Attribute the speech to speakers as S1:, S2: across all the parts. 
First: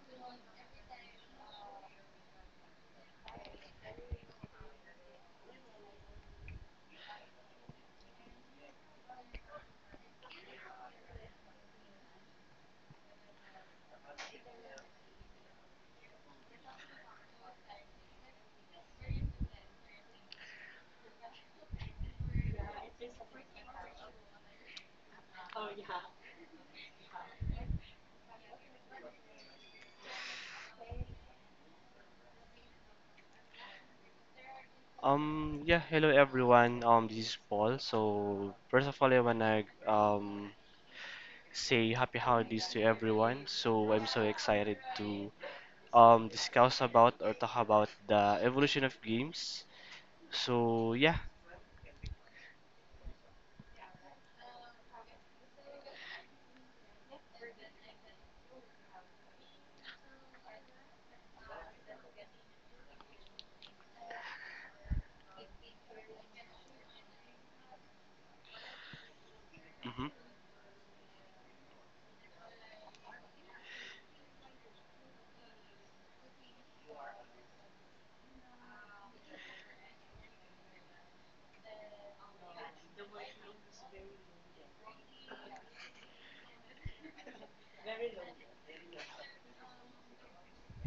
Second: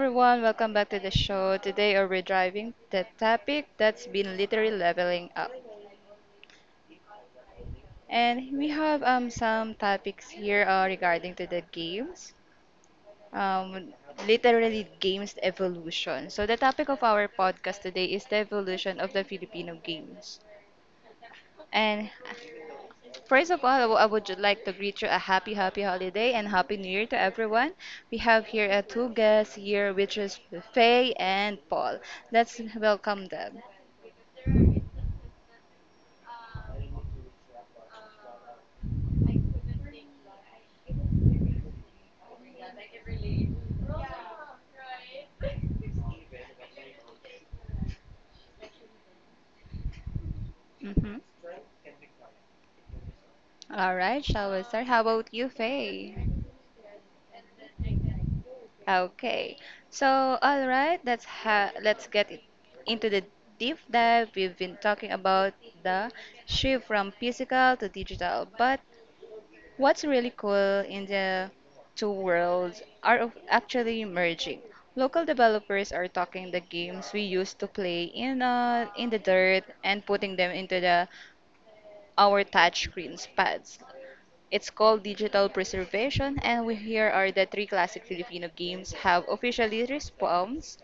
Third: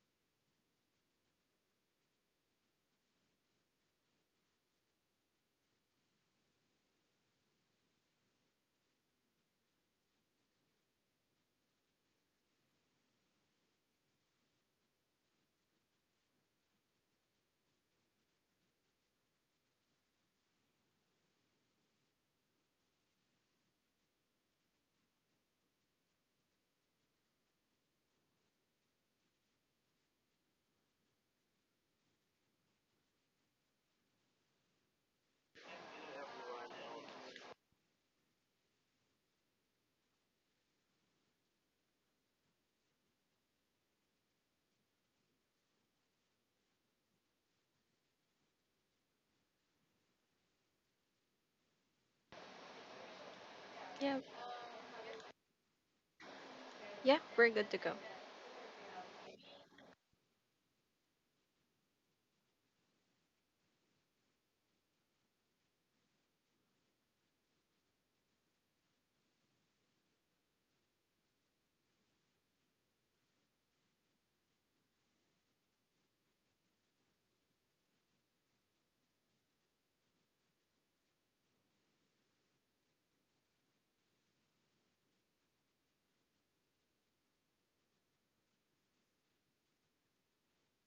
S1: everyone, welcome back to the show. Today we're driving the topic that's been literally leveling up. And we have some topics here regarding to the games, um, literally games evolution. So the topic of our podcast today is the evolution of the Filipino games. And first of all, like to greet you a happy, happy holiday and happy new year to everyone. We have here two guests here, which is Faye and Paul. Let's welcome them.
S2: Yeah, hello everyone. This is Paul. So, first of all, I wanna say happy holidays to everyone. So, I'm so excited to discuss about or talk about the evolution of games. So, yeah.
S1: Hmm. All
S3: Yeah,
S1: right, shall we start? How about you, Faye?
S3: yeah, we're good to go.
S1: Okay. So, all right, let's get it into the deep dive. We've been talking about the shift from physical to digital, but what's
S2: Mm-hmm.
S1: really cool in the two worlds are actually merging. Local developers are talking the games we used to play in the dirt and putting them into the our touchscreens pads. It's called digital preservation, and we here are the three classic Filipino games have officially respawns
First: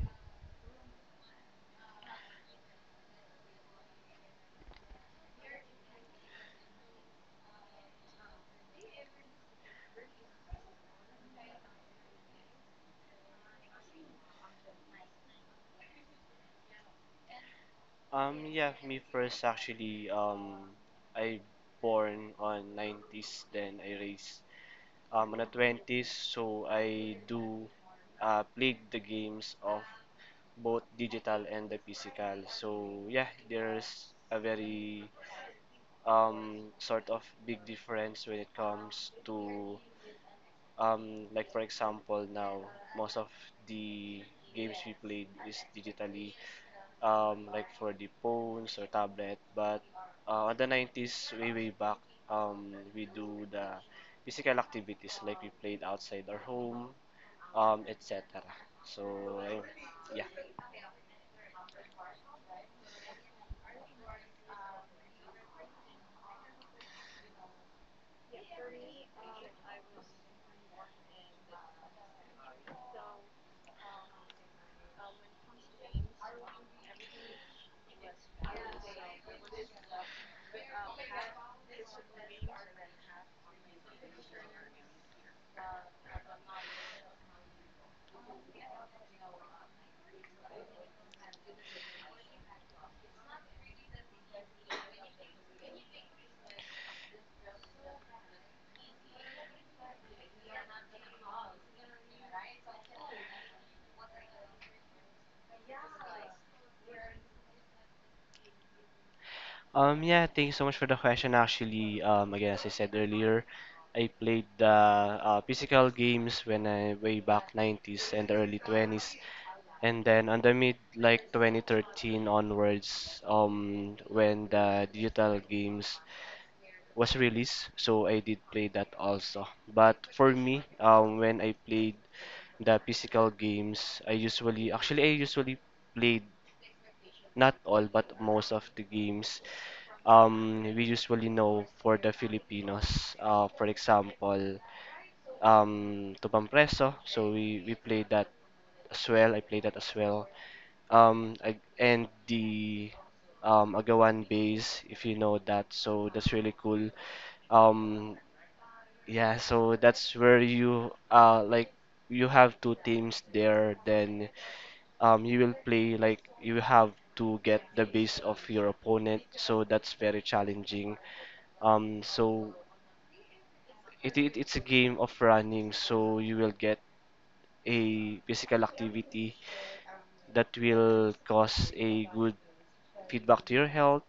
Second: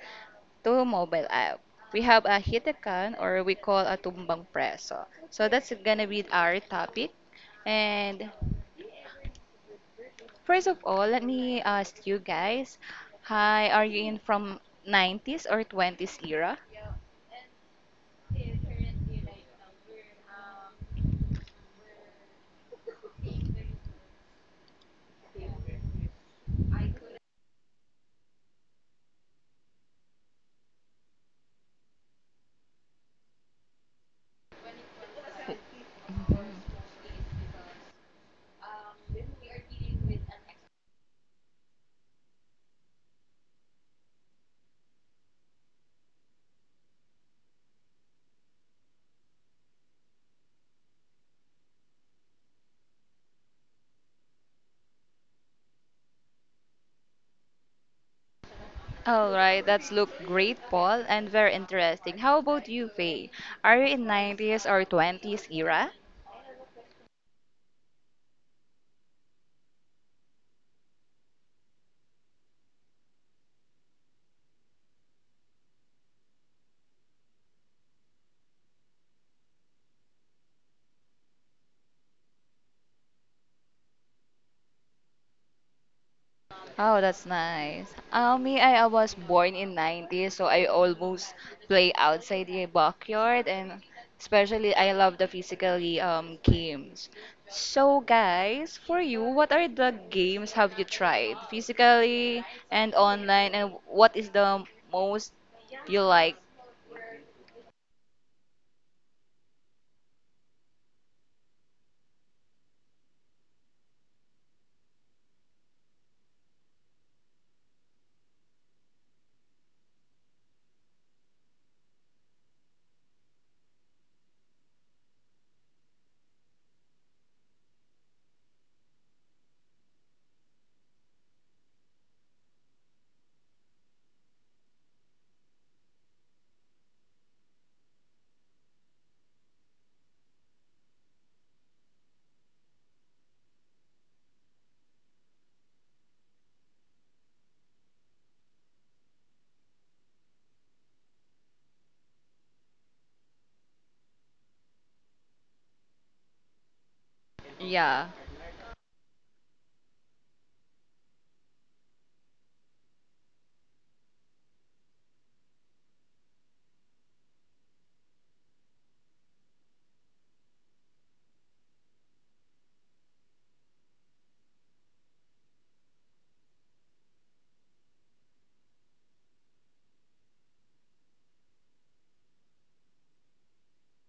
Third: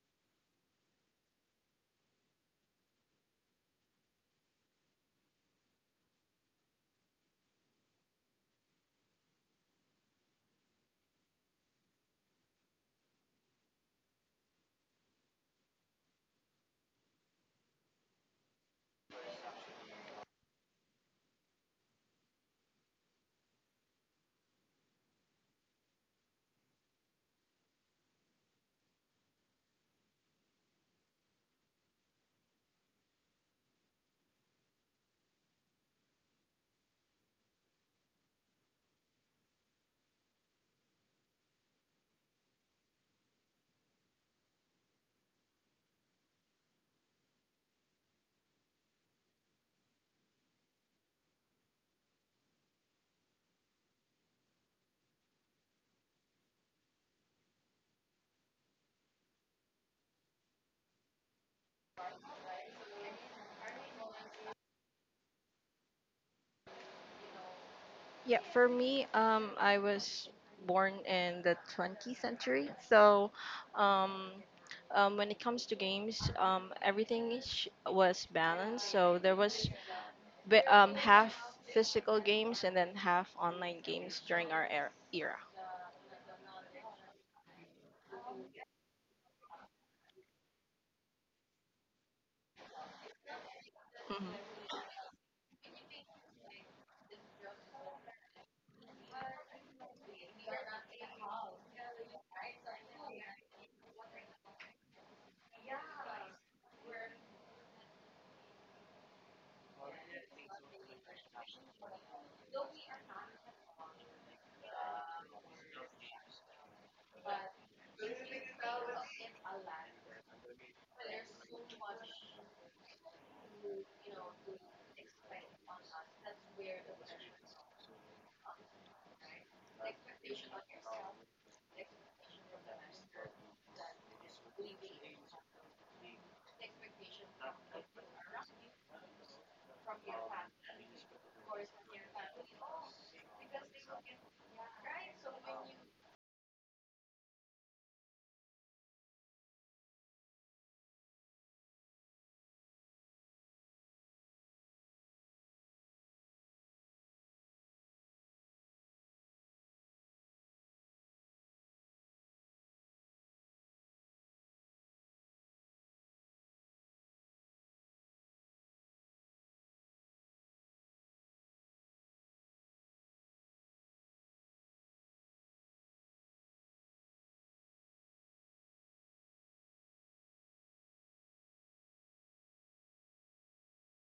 S1: to mobile app. We have a hitakan or we call a tumbang preso. So that's gonna be our topic, and first of all, let me ask you guys, hi, are you in from 90s or 20s era?
S2: Yeah, me first actually. I born on 90s, then I raised on the 20s. So I do played the games of both digital and the physical. So yeah, there's a very sort of big difference when it comes to like for example now most of the games we played is digitally, like for the phones or tablet, but on the 90s way way back, we do the physical activities like we played outside our home, etc., so
S1: All
S2: ayun.
S1: right, that's look
S2: Yeah.
S1: great, Paul, and very interesting. How about you, Faye? Are you in 90s or 20s era?
S3: Yeah, for me, I was born in the 20th century, so um, when it comes to games, everything was balanced. So there was half physical games and then half online games during our era.
S1: Oh, that's nice. Me, I was born in 90s, so I almost play outside the backyard, and
S3: Mhm.
S1: especially I love the physically games. So, guys, for you, what are the games have you tried physically and online, and what is the most you like?
S2: Yeah, thank you so much for the question. Actually, again, as I said earlier, I played the physical games when I way back 90s and early 20s, and then on the mid like 2013 onwards, when the digital games was released, so I did play that also. But for me, when I played the physical games, I usually played not all but most of the games we usually know for the Filipinos. For example, Tubang Preso. So we play that as well. I play that as well. I, and the Agawan bass, if you know that. So that's really cool.
S1: Yeah.
S2: Um, yeah, so that's where you like you have two teams there, then you will play like you have to get the base of your opponent, so that's very challenging. So it's a game of running, so you will get a physical activity that will cause a good feedback to your health.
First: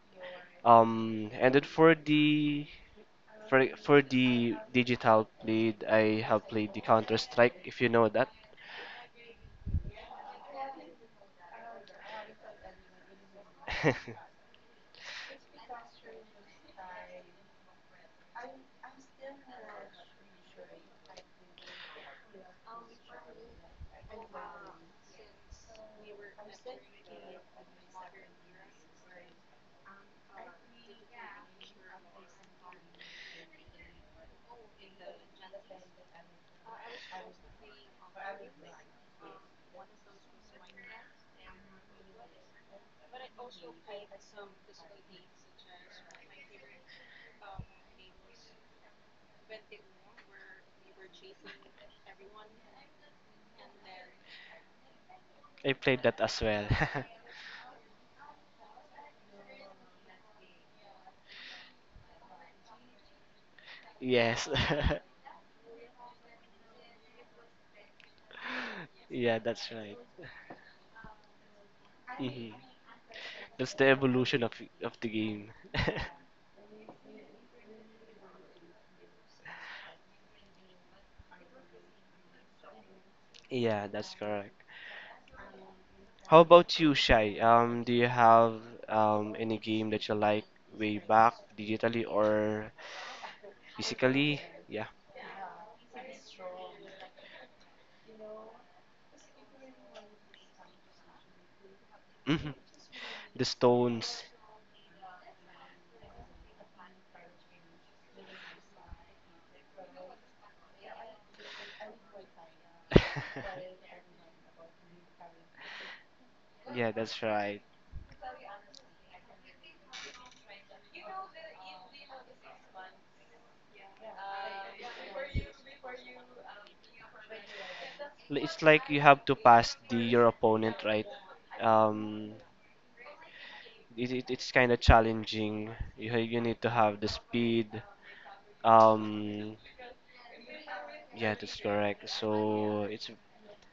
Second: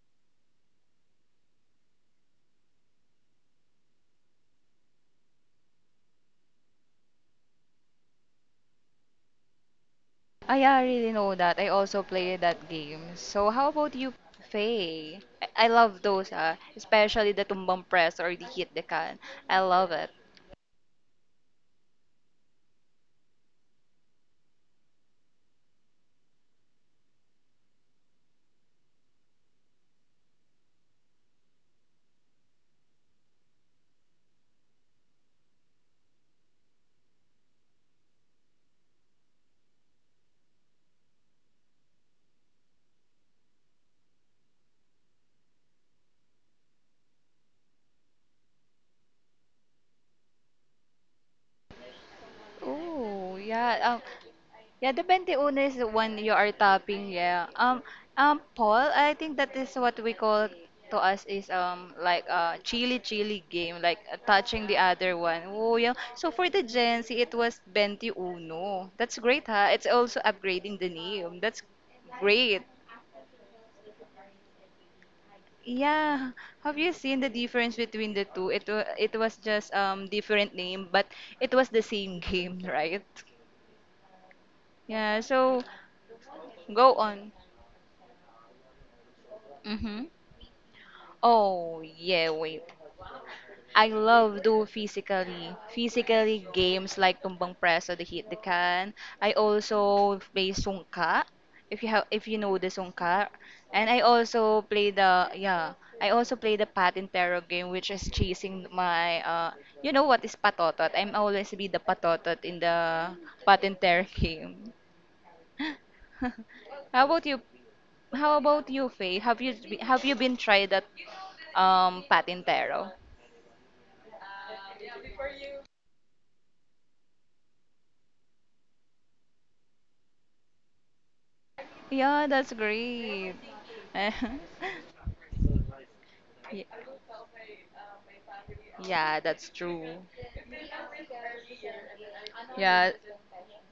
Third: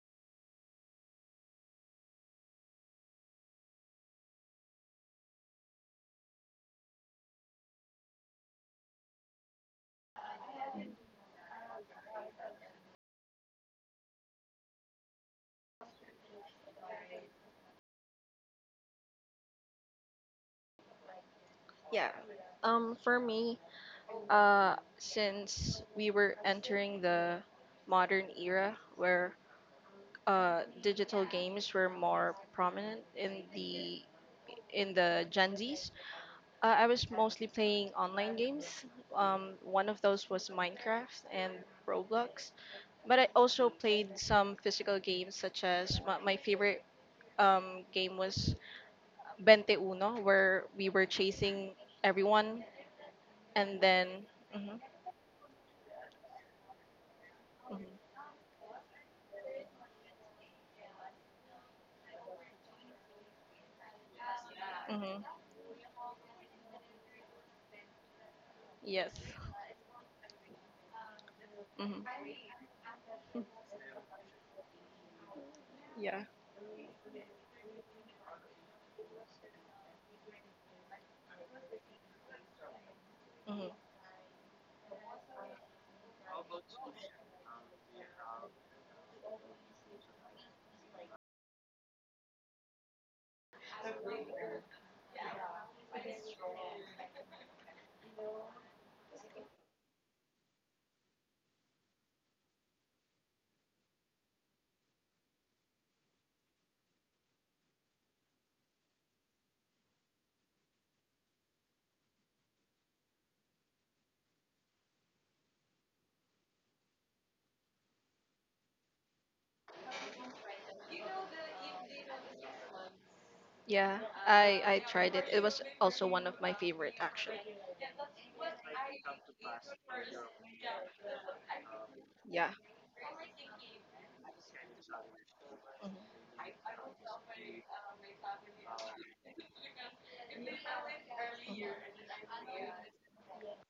S2: And then for the for the digital played, I have played the Counter Strike, if you know that.
S1: Oh, yeah, I really know that. I also played that game. So how about you, Faye? I love those, ah, especially the tumbang press or the hit the can. I love it.
S3: Yeah. For me, since we were entering the modern era where digital games were more prominent in the Gen Zs. I was mostly playing online games. One of those was Minecraft and Roblox, but I also played some physical games. Such as my, my favorite game was Bente Uno, where we were chasing everyone.
S1: Oh, yeah.
S3: And then hmm
S1: Yeah, the 21
S2: I
S1: is the
S2: played
S1: one
S2: that
S1: you
S2: as
S1: are
S2: well.
S1: tapping, yeah.
S3: hmm
S1: Paul, I think that is what we call to us is like a chili chili game, like
S2: Yes.
S1: touching the other
S3: hmm
S1: one. Oh, yeah. So for the Gen Z, it was 21.
S3: yes,
S1: That's
S2: Yeah,
S1: great, huh?
S2: that's
S1: It's
S2: right.
S1: also upgrading the name. That's
S3: hmm
S2: Hmm.
S1: great.
S2: That's the evolution of the game.
S3: yeah.
S1: Yeah, have you seen the difference between the two? It was just different name, but it was the same game, right?
S3: hmm
S2: Yeah, that's correct.
S1: Yeah, so
S2: How about you,
S1: go on.
S2: Shai? Do you have any game
S1: Mm-hmm.
S2: that you like way back,
S1: Oh,
S2: digitally
S1: yeah, wait.
S2: or
S1: I
S2: physically?
S1: love do
S2: Yeah.
S1: physically games like tumbang preso, the hit the can. I also play sungka, if you
S2: Mhm.
S1: know the sungka,
S2: The
S1: and I
S2: Stones.
S1: also play the yeah, I also play the pat and terror game, which is chasing my you know what is patotot? I'm always be the patotot in the pat and terror game.
S2: Yeah,
S1: How
S2: that's
S1: about you?
S2: right.
S1: How about you, Faye? Have you been tried that pat and terror?
S3: Yeah, I tried it. It was also one of my favorite actually.
S2: It's like you have to pass the your opponent, right?
S1: Yeah,
S2: Um,
S3: Yeah.
S1: that's great.
S2: it,
S1: Eh,
S2: it, it's kind of challenging. You need to have the speed.
S1: yeah, that's
S2: Um,
S1: true.
S2: yeah, that's correct. So
S1: Yeah,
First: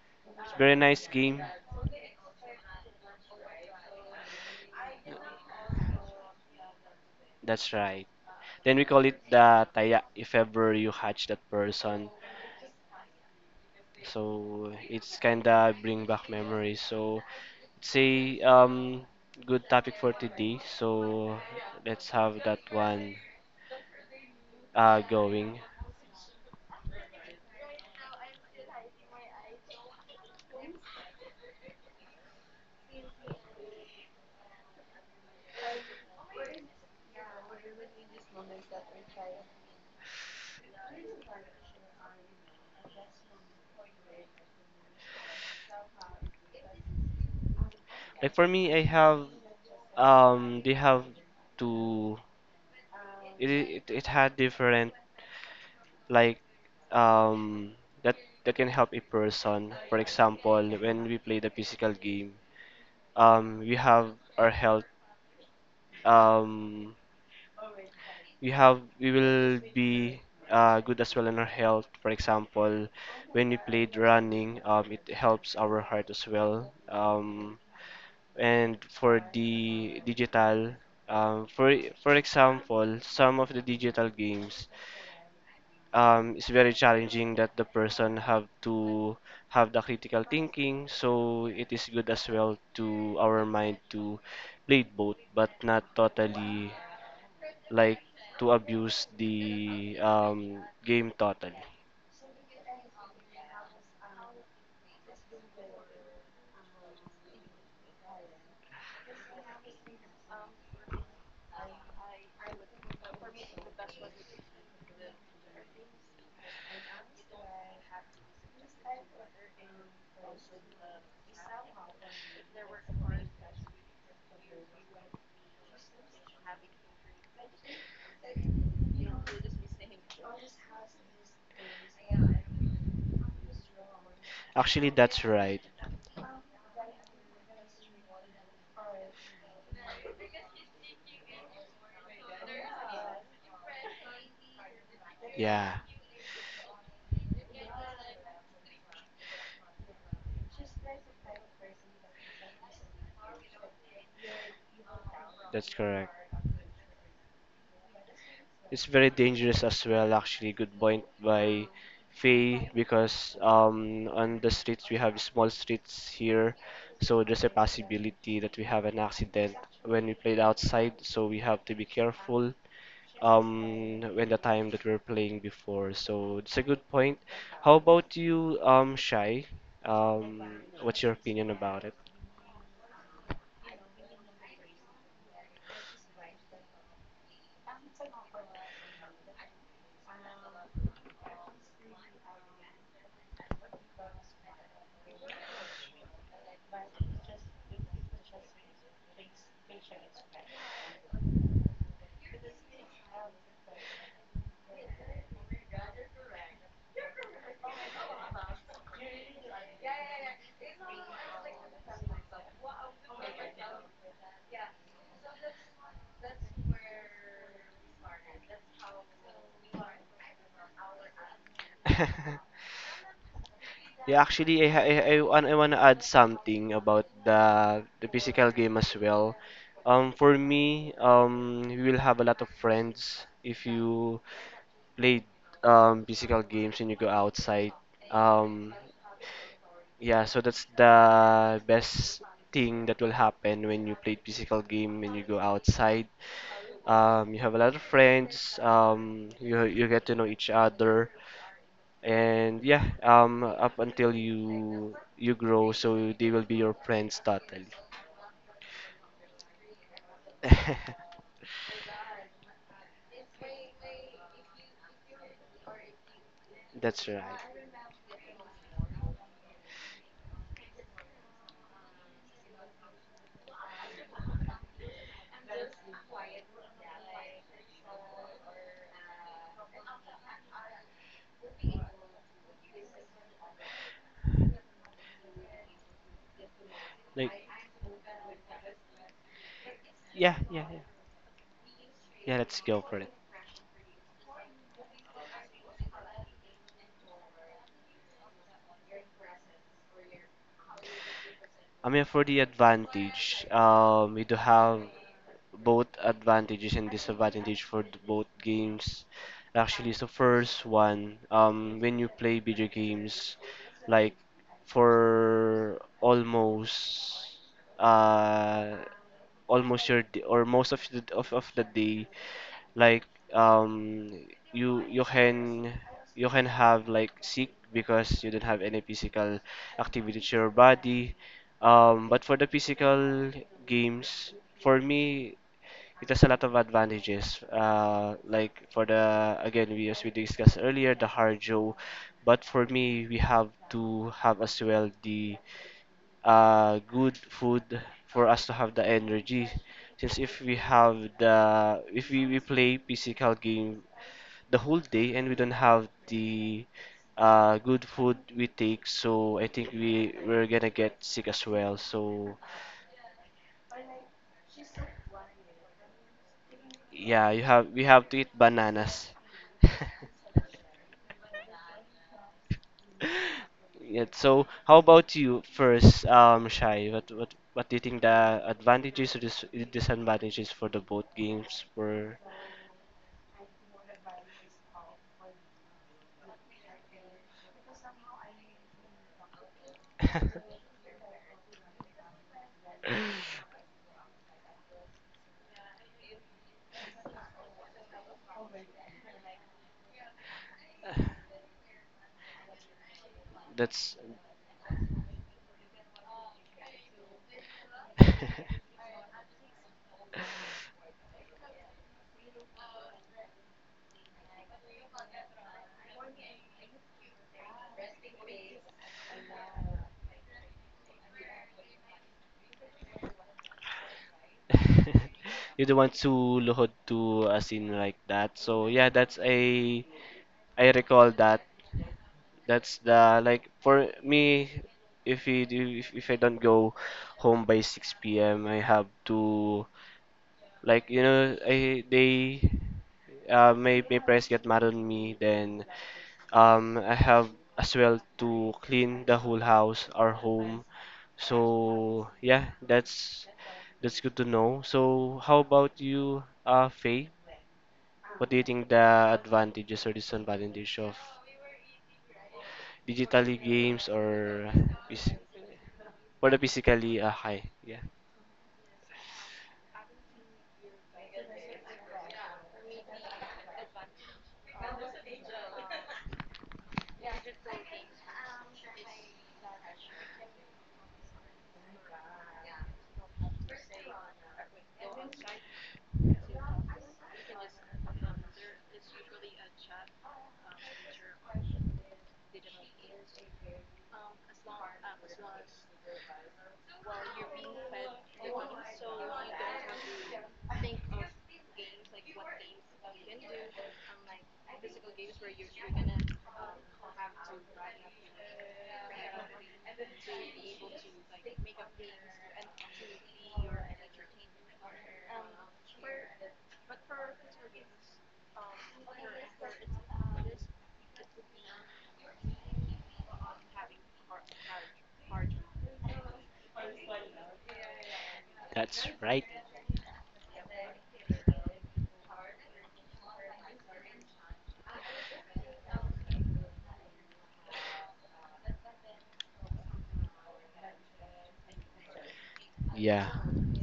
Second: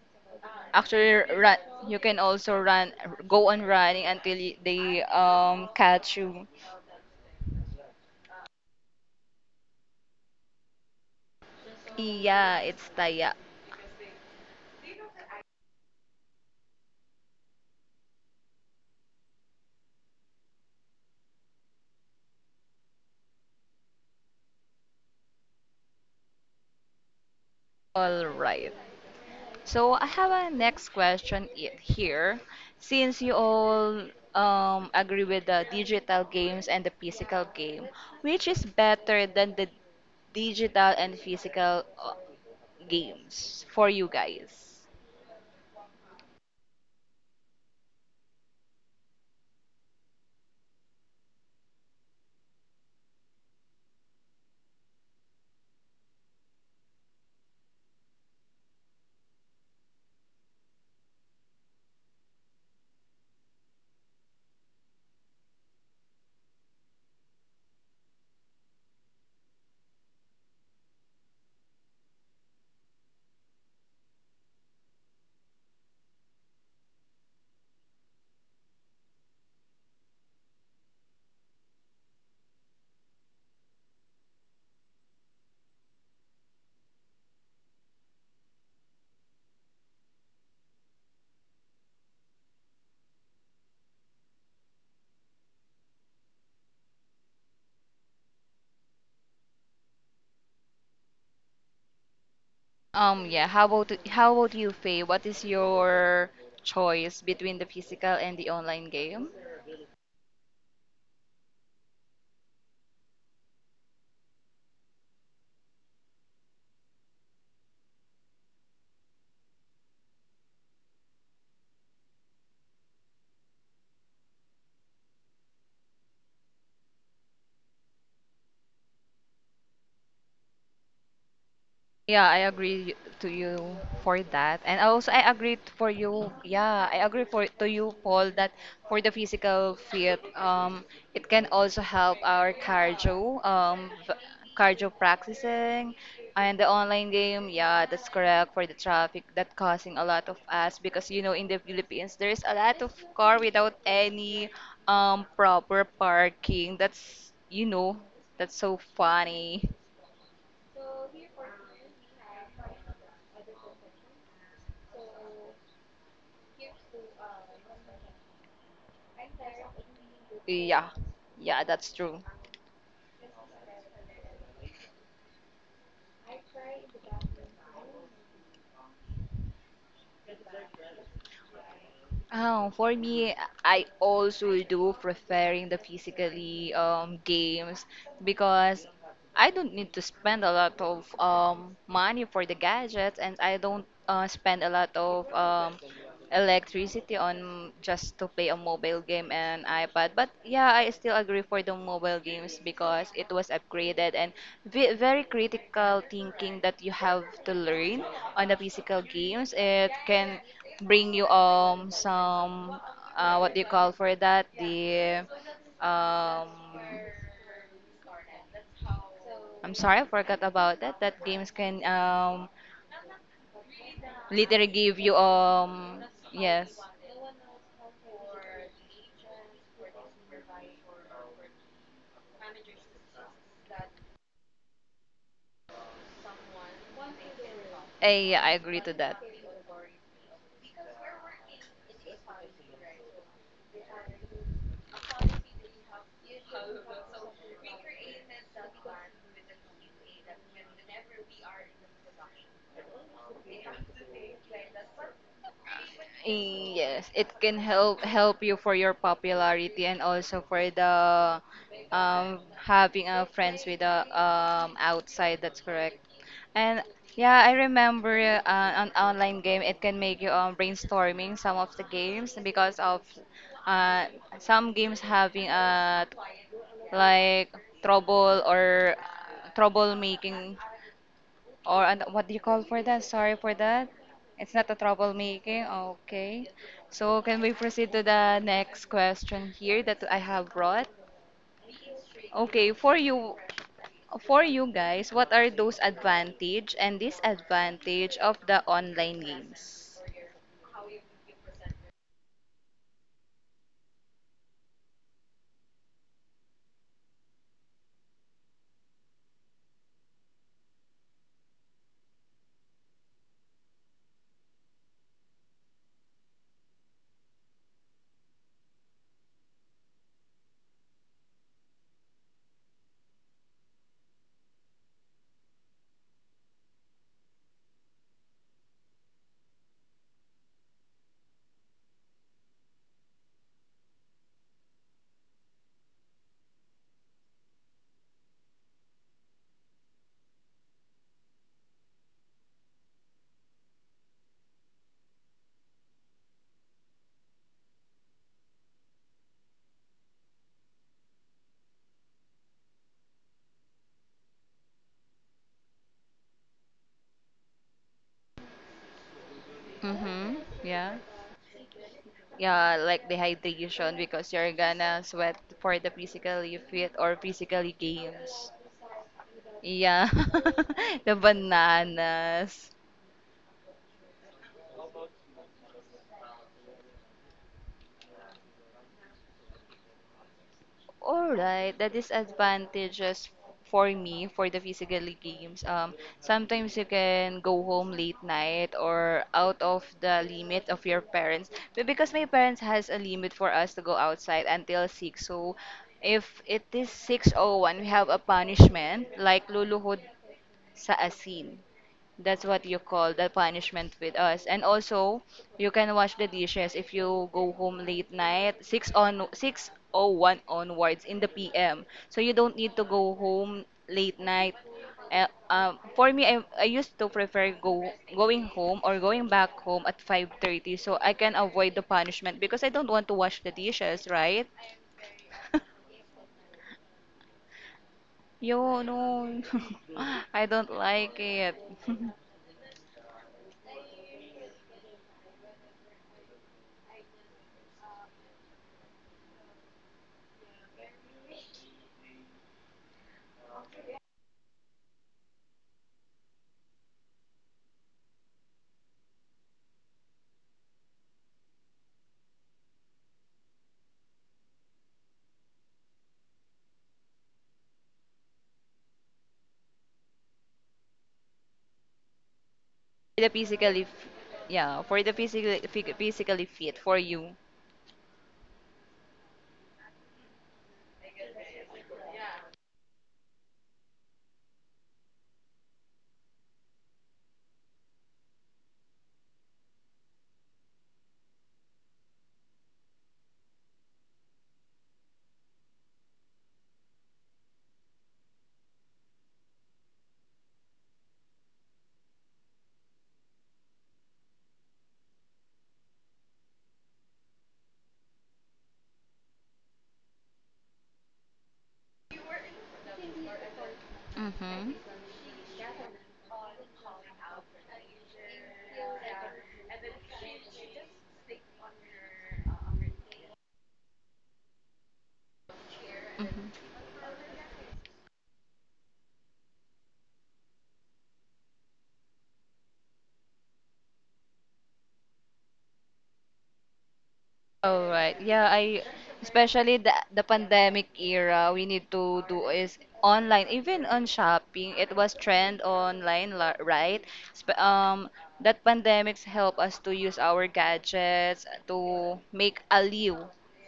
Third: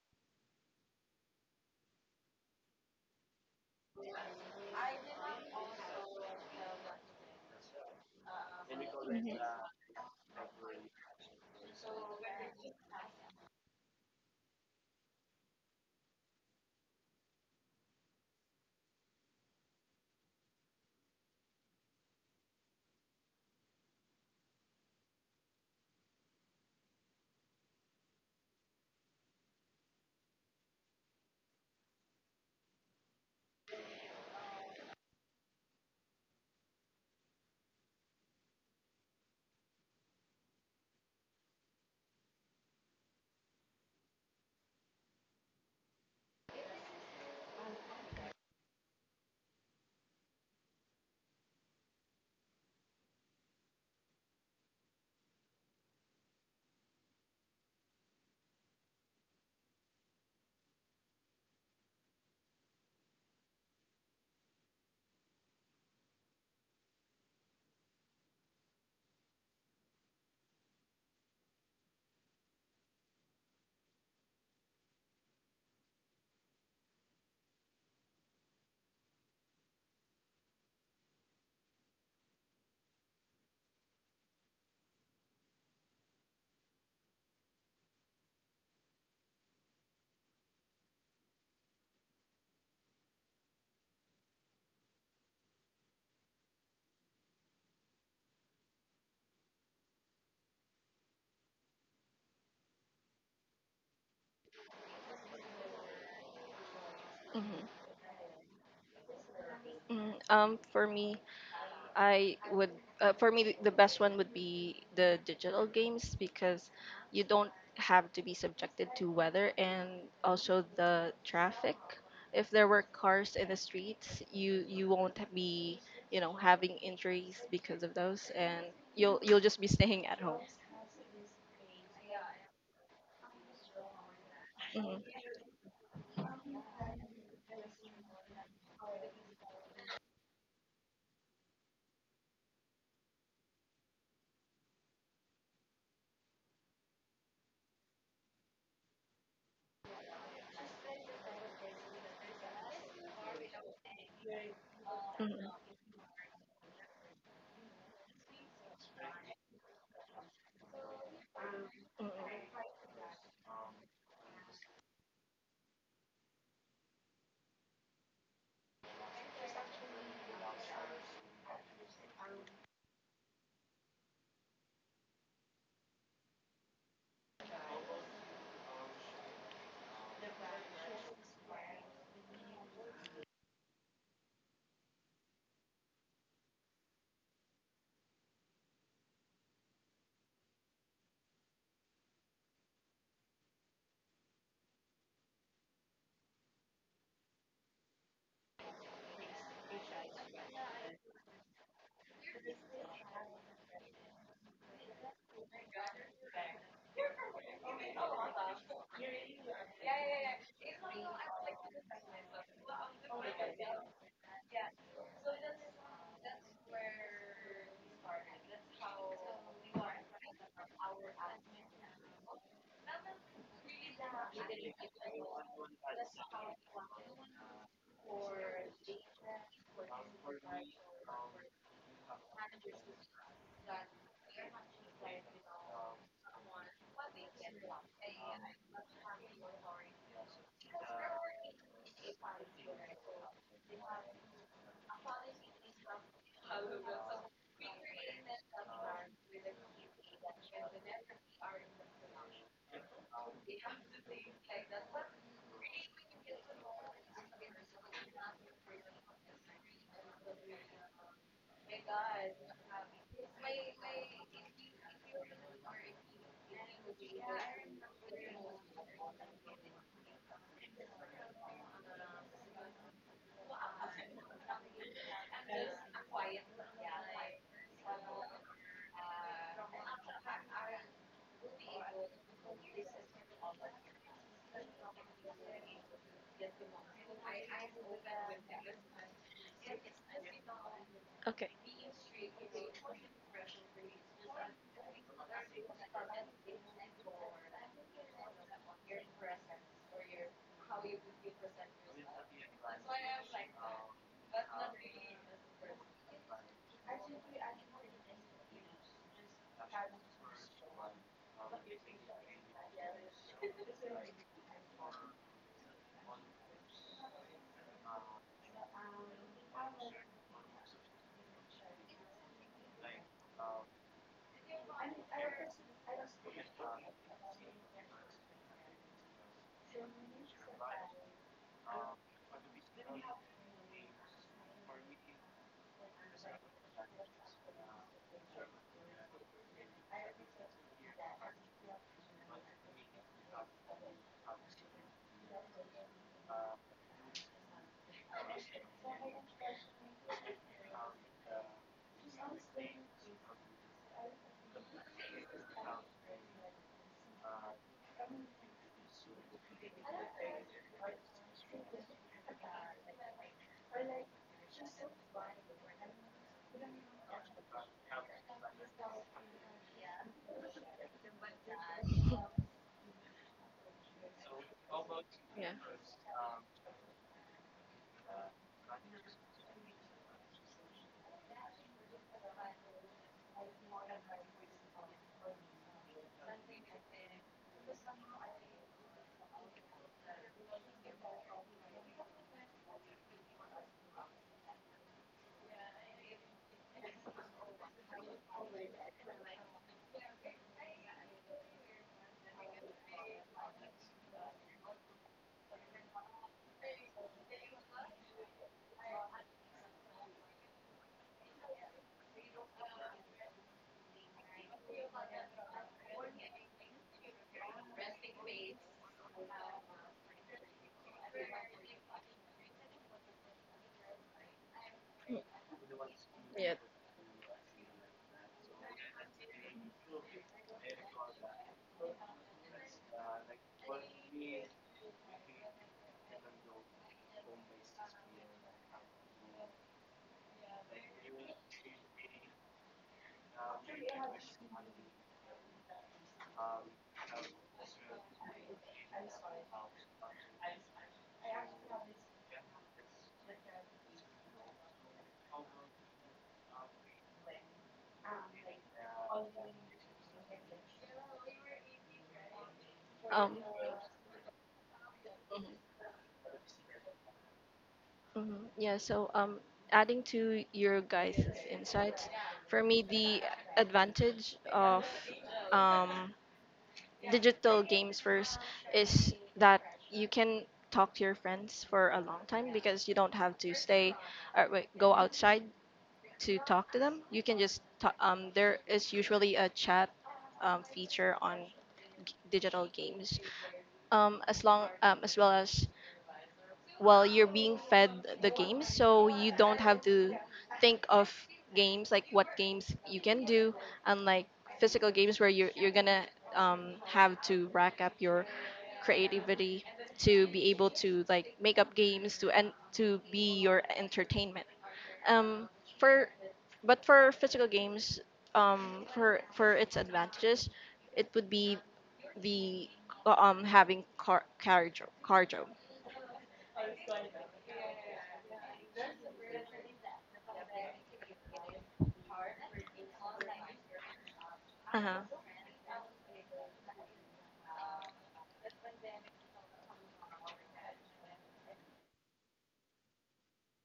S2: it's very nice
S1: actually,
S2: game.
S1: run. You can also run, go on running until they catch you.
S2: That's right. Then we call it
S3: Mhm.
S2: the taya if ever you hatch that person.
S1: Yeah, it's taya.
S2: So it's kinda bring back memories. So it's a good topic for today. So let's have that one going.
S1: All right. So I have a next question here. Since you all agree with the digital games and the physical game, which is better than the digital and physical games for you guys?
S2: Like for me, I have they have to it it, it had different like um that that can help a person. For example, when we play the physical game, we have our health, um we will be good as well in our health. For example, when we played running, it helps our heart as well. And for the digital, um, for for example, some of the digital games, it's very challenging that the person have to have the critical thinking. So it is good as well to our mind to play both, but not totally like to abuse the game totally.
S1: Yeah. How about you, Faye? What is your choice between the
S3: hmm
S1: physical and the online game?
S3: hmm For me, I would. For me, the best one would be the digital games, because you don't have to be subjected to weather and also the traffic. If there were cars in the streets, you won't be, you know, having injuries because of those, and you'll just be staying at home.
S1: Yeah, I agree y- to you for that. And
S2: Actually,
S3: Hmm
S1: also
S2: that's
S1: I agree
S2: right.
S1: t- for you. Yeah, I agree for to you Paul that for the physical fit it can also help our cardio cardio
S2: Yeah.
S1: practicing and the online game. Yeah, that's correct for the traffic that causing a lot of us because you know in the Philippines there's a lot of car without any
S3: hmm
S2: That's
S1: proper
S2: correct.
S1: parking. That's so
S2: It's very dangerous
S1: funny.
S2: as well, actually. Good point by
S3: hmm
S2: Faye, because on the streets we have small streets here, so there's a possibility that we have an accident when we played
S1: Yeah,
S2: outside, so we have
S1: yeah,
S2: to be
S1: that's true.
S2: careful when the time that we are playing before. So it's a good point. How about you, Shai? Um, what's your opinion about it?
S1: For me, I also do preferring the physically games because I don't need to spend a lot of money for the gadgets, and I don't spend a lot of electricity on just to play a mobile game and iPad. But yeah, I still agree for the mobile games because it was upgraded and very critical thinking that you have to learn on the physical games. It can bring you some what do you call for that the um I'm sorry, I forgot about that. That games can
S2: Yeah, actually,
S1: literally
S2: I, ha-
S1: give you
S2: I want to add
S1: yes.
S2: something about the physical game as well. For me, you will have a lot of friends if you play physical games when you go outside.
S1: Eh, yeah, I
S2: Um,
S1: agree to that.
S2: yeah, so that's the best thing that will happen when you play physical game when you go outside. You have a lot of friends. You get to know each other and yeah up until you grow, so they will be your
S1: Yes,
S2: friends
S1: it can
S2: totally.
S1: help you for your popularity and also for the having friends with the outside. That's correct. And
S2: That's right.
S1: yeah, I remember an online game. It can make you brainstorming some of the games because of uh, some games having like trouble or troublemaking or an, what do you call for that? Sorry for that. It's not a troublemaking. Okay. So can
S2: like
S1: we proceed to the next question here that I
S2: yeah
S1: have
S2: yeah yeah
S1: brought?
S3: Okay.
S2: yeah let's
S1: Okay,
S2: go for it.
S1: for you guys, what are those advantage and disadvantage of the online games?
S2: I mean, for the advantage, we do have both advantages and disadvantage for the both games. Actually, so first one, when you play video games, like for almost uh almost your d or most of the day, like um you you can you can have like sick because you don't have any physical activity to your body. But for the physical games, for me, it has a lot of advantages. Like for the again, we as we discussed earlier, the harjo, but for me, we have to have as well the good food for us to have the energy. Since if we have the if we, we play physical game the whole day and we don't have the good food we take, so I think we
S1: Mm-hmm.
S2: we're gonna
S1: Yeah.
S2: get sick as well. So
S1: Yeah, like dehydration because you're gonna sweat for the physically fit or
S2: yeah, you have
S1: physically
S2: we have to eat
S1: games.
S2: bananas.
S1: Yeah. the bananas.
S2: Yeah, so how about you
S3: Yeah.
S2: first, Shai? What do you think the advantages or disadvantages for the both
S1: All
S2: games
S1: right, the
S2: were?
S1: disadvantages for me for the physically games. Sometimes you can go home late night or out of the limit of your parents. But because my parents has a limit for us to go outside until six, so if it is six oh one, we have a punishment like luluhod sa asin. That's what you call the punishment
S2: That's
S1: with us. And also, you can wash the dishes if you go home late night, 6 on 6:01 onwards in the PM. So you don't need to go home late night. For me, I used to prefer go going home or going back home at 5:30 so I can avoid the punishment because I don't want to wash the dishes, right?
S3: Mm.
S2: you don't want to
S3: Yeah.
S2: luhod to a scene like that. So
S1: Yo,
S2: yeah, that's a
S1: no. I
S2: I
S1: don't
S2: recall
S1: like
S2: that.
S1: it.
S2: That's the like for me, if we do if I don't go home by 6 p.m., I have to like you know I they my, my parents get mad on me, then I have as well to clean the whole house, our home. So yeah, that's good to know. So how about you, Faye? What do you think the advantages or disadvantages of
S1: the
S2: digitally
S3: Um.
S1: physically,
S2: games
S1: f-
S2: or
S1: yeah, for the
S2: phys- for the
S1: physically fit for
S2: physically
S1: you.
S2: high? Yeah,
S3: Mhm. Yeah. So adding to your guys' insights, for me the advantage of um digital games first is that you can talk to your friends for a long time, because you don't have to stay or wait, go outside to talk to them. You can just talk. There is usually a chat feature on digital games, as well as, well, you're being fed the games, so you don't have to think of games, like what games you can do, unlike
S1: Mm-hmm.
S3: physical games where you're gonna have to rack up your creativity to be able to, like, make up games to and to be your entertainment um, for
S1: Mm-hmm.
S3: but for physical games, for its advantages, it would be the having cardio cardio.
S1: All right. Yeah, I
S2: that's right.
S1: especially the pandemic era, we need to do is online, even on shopping. It
S3: Uh-huh.
S1: was trend online, right? Sp that pandemics help us to use our gadgets to make
S2: Yeah.
S1: aliw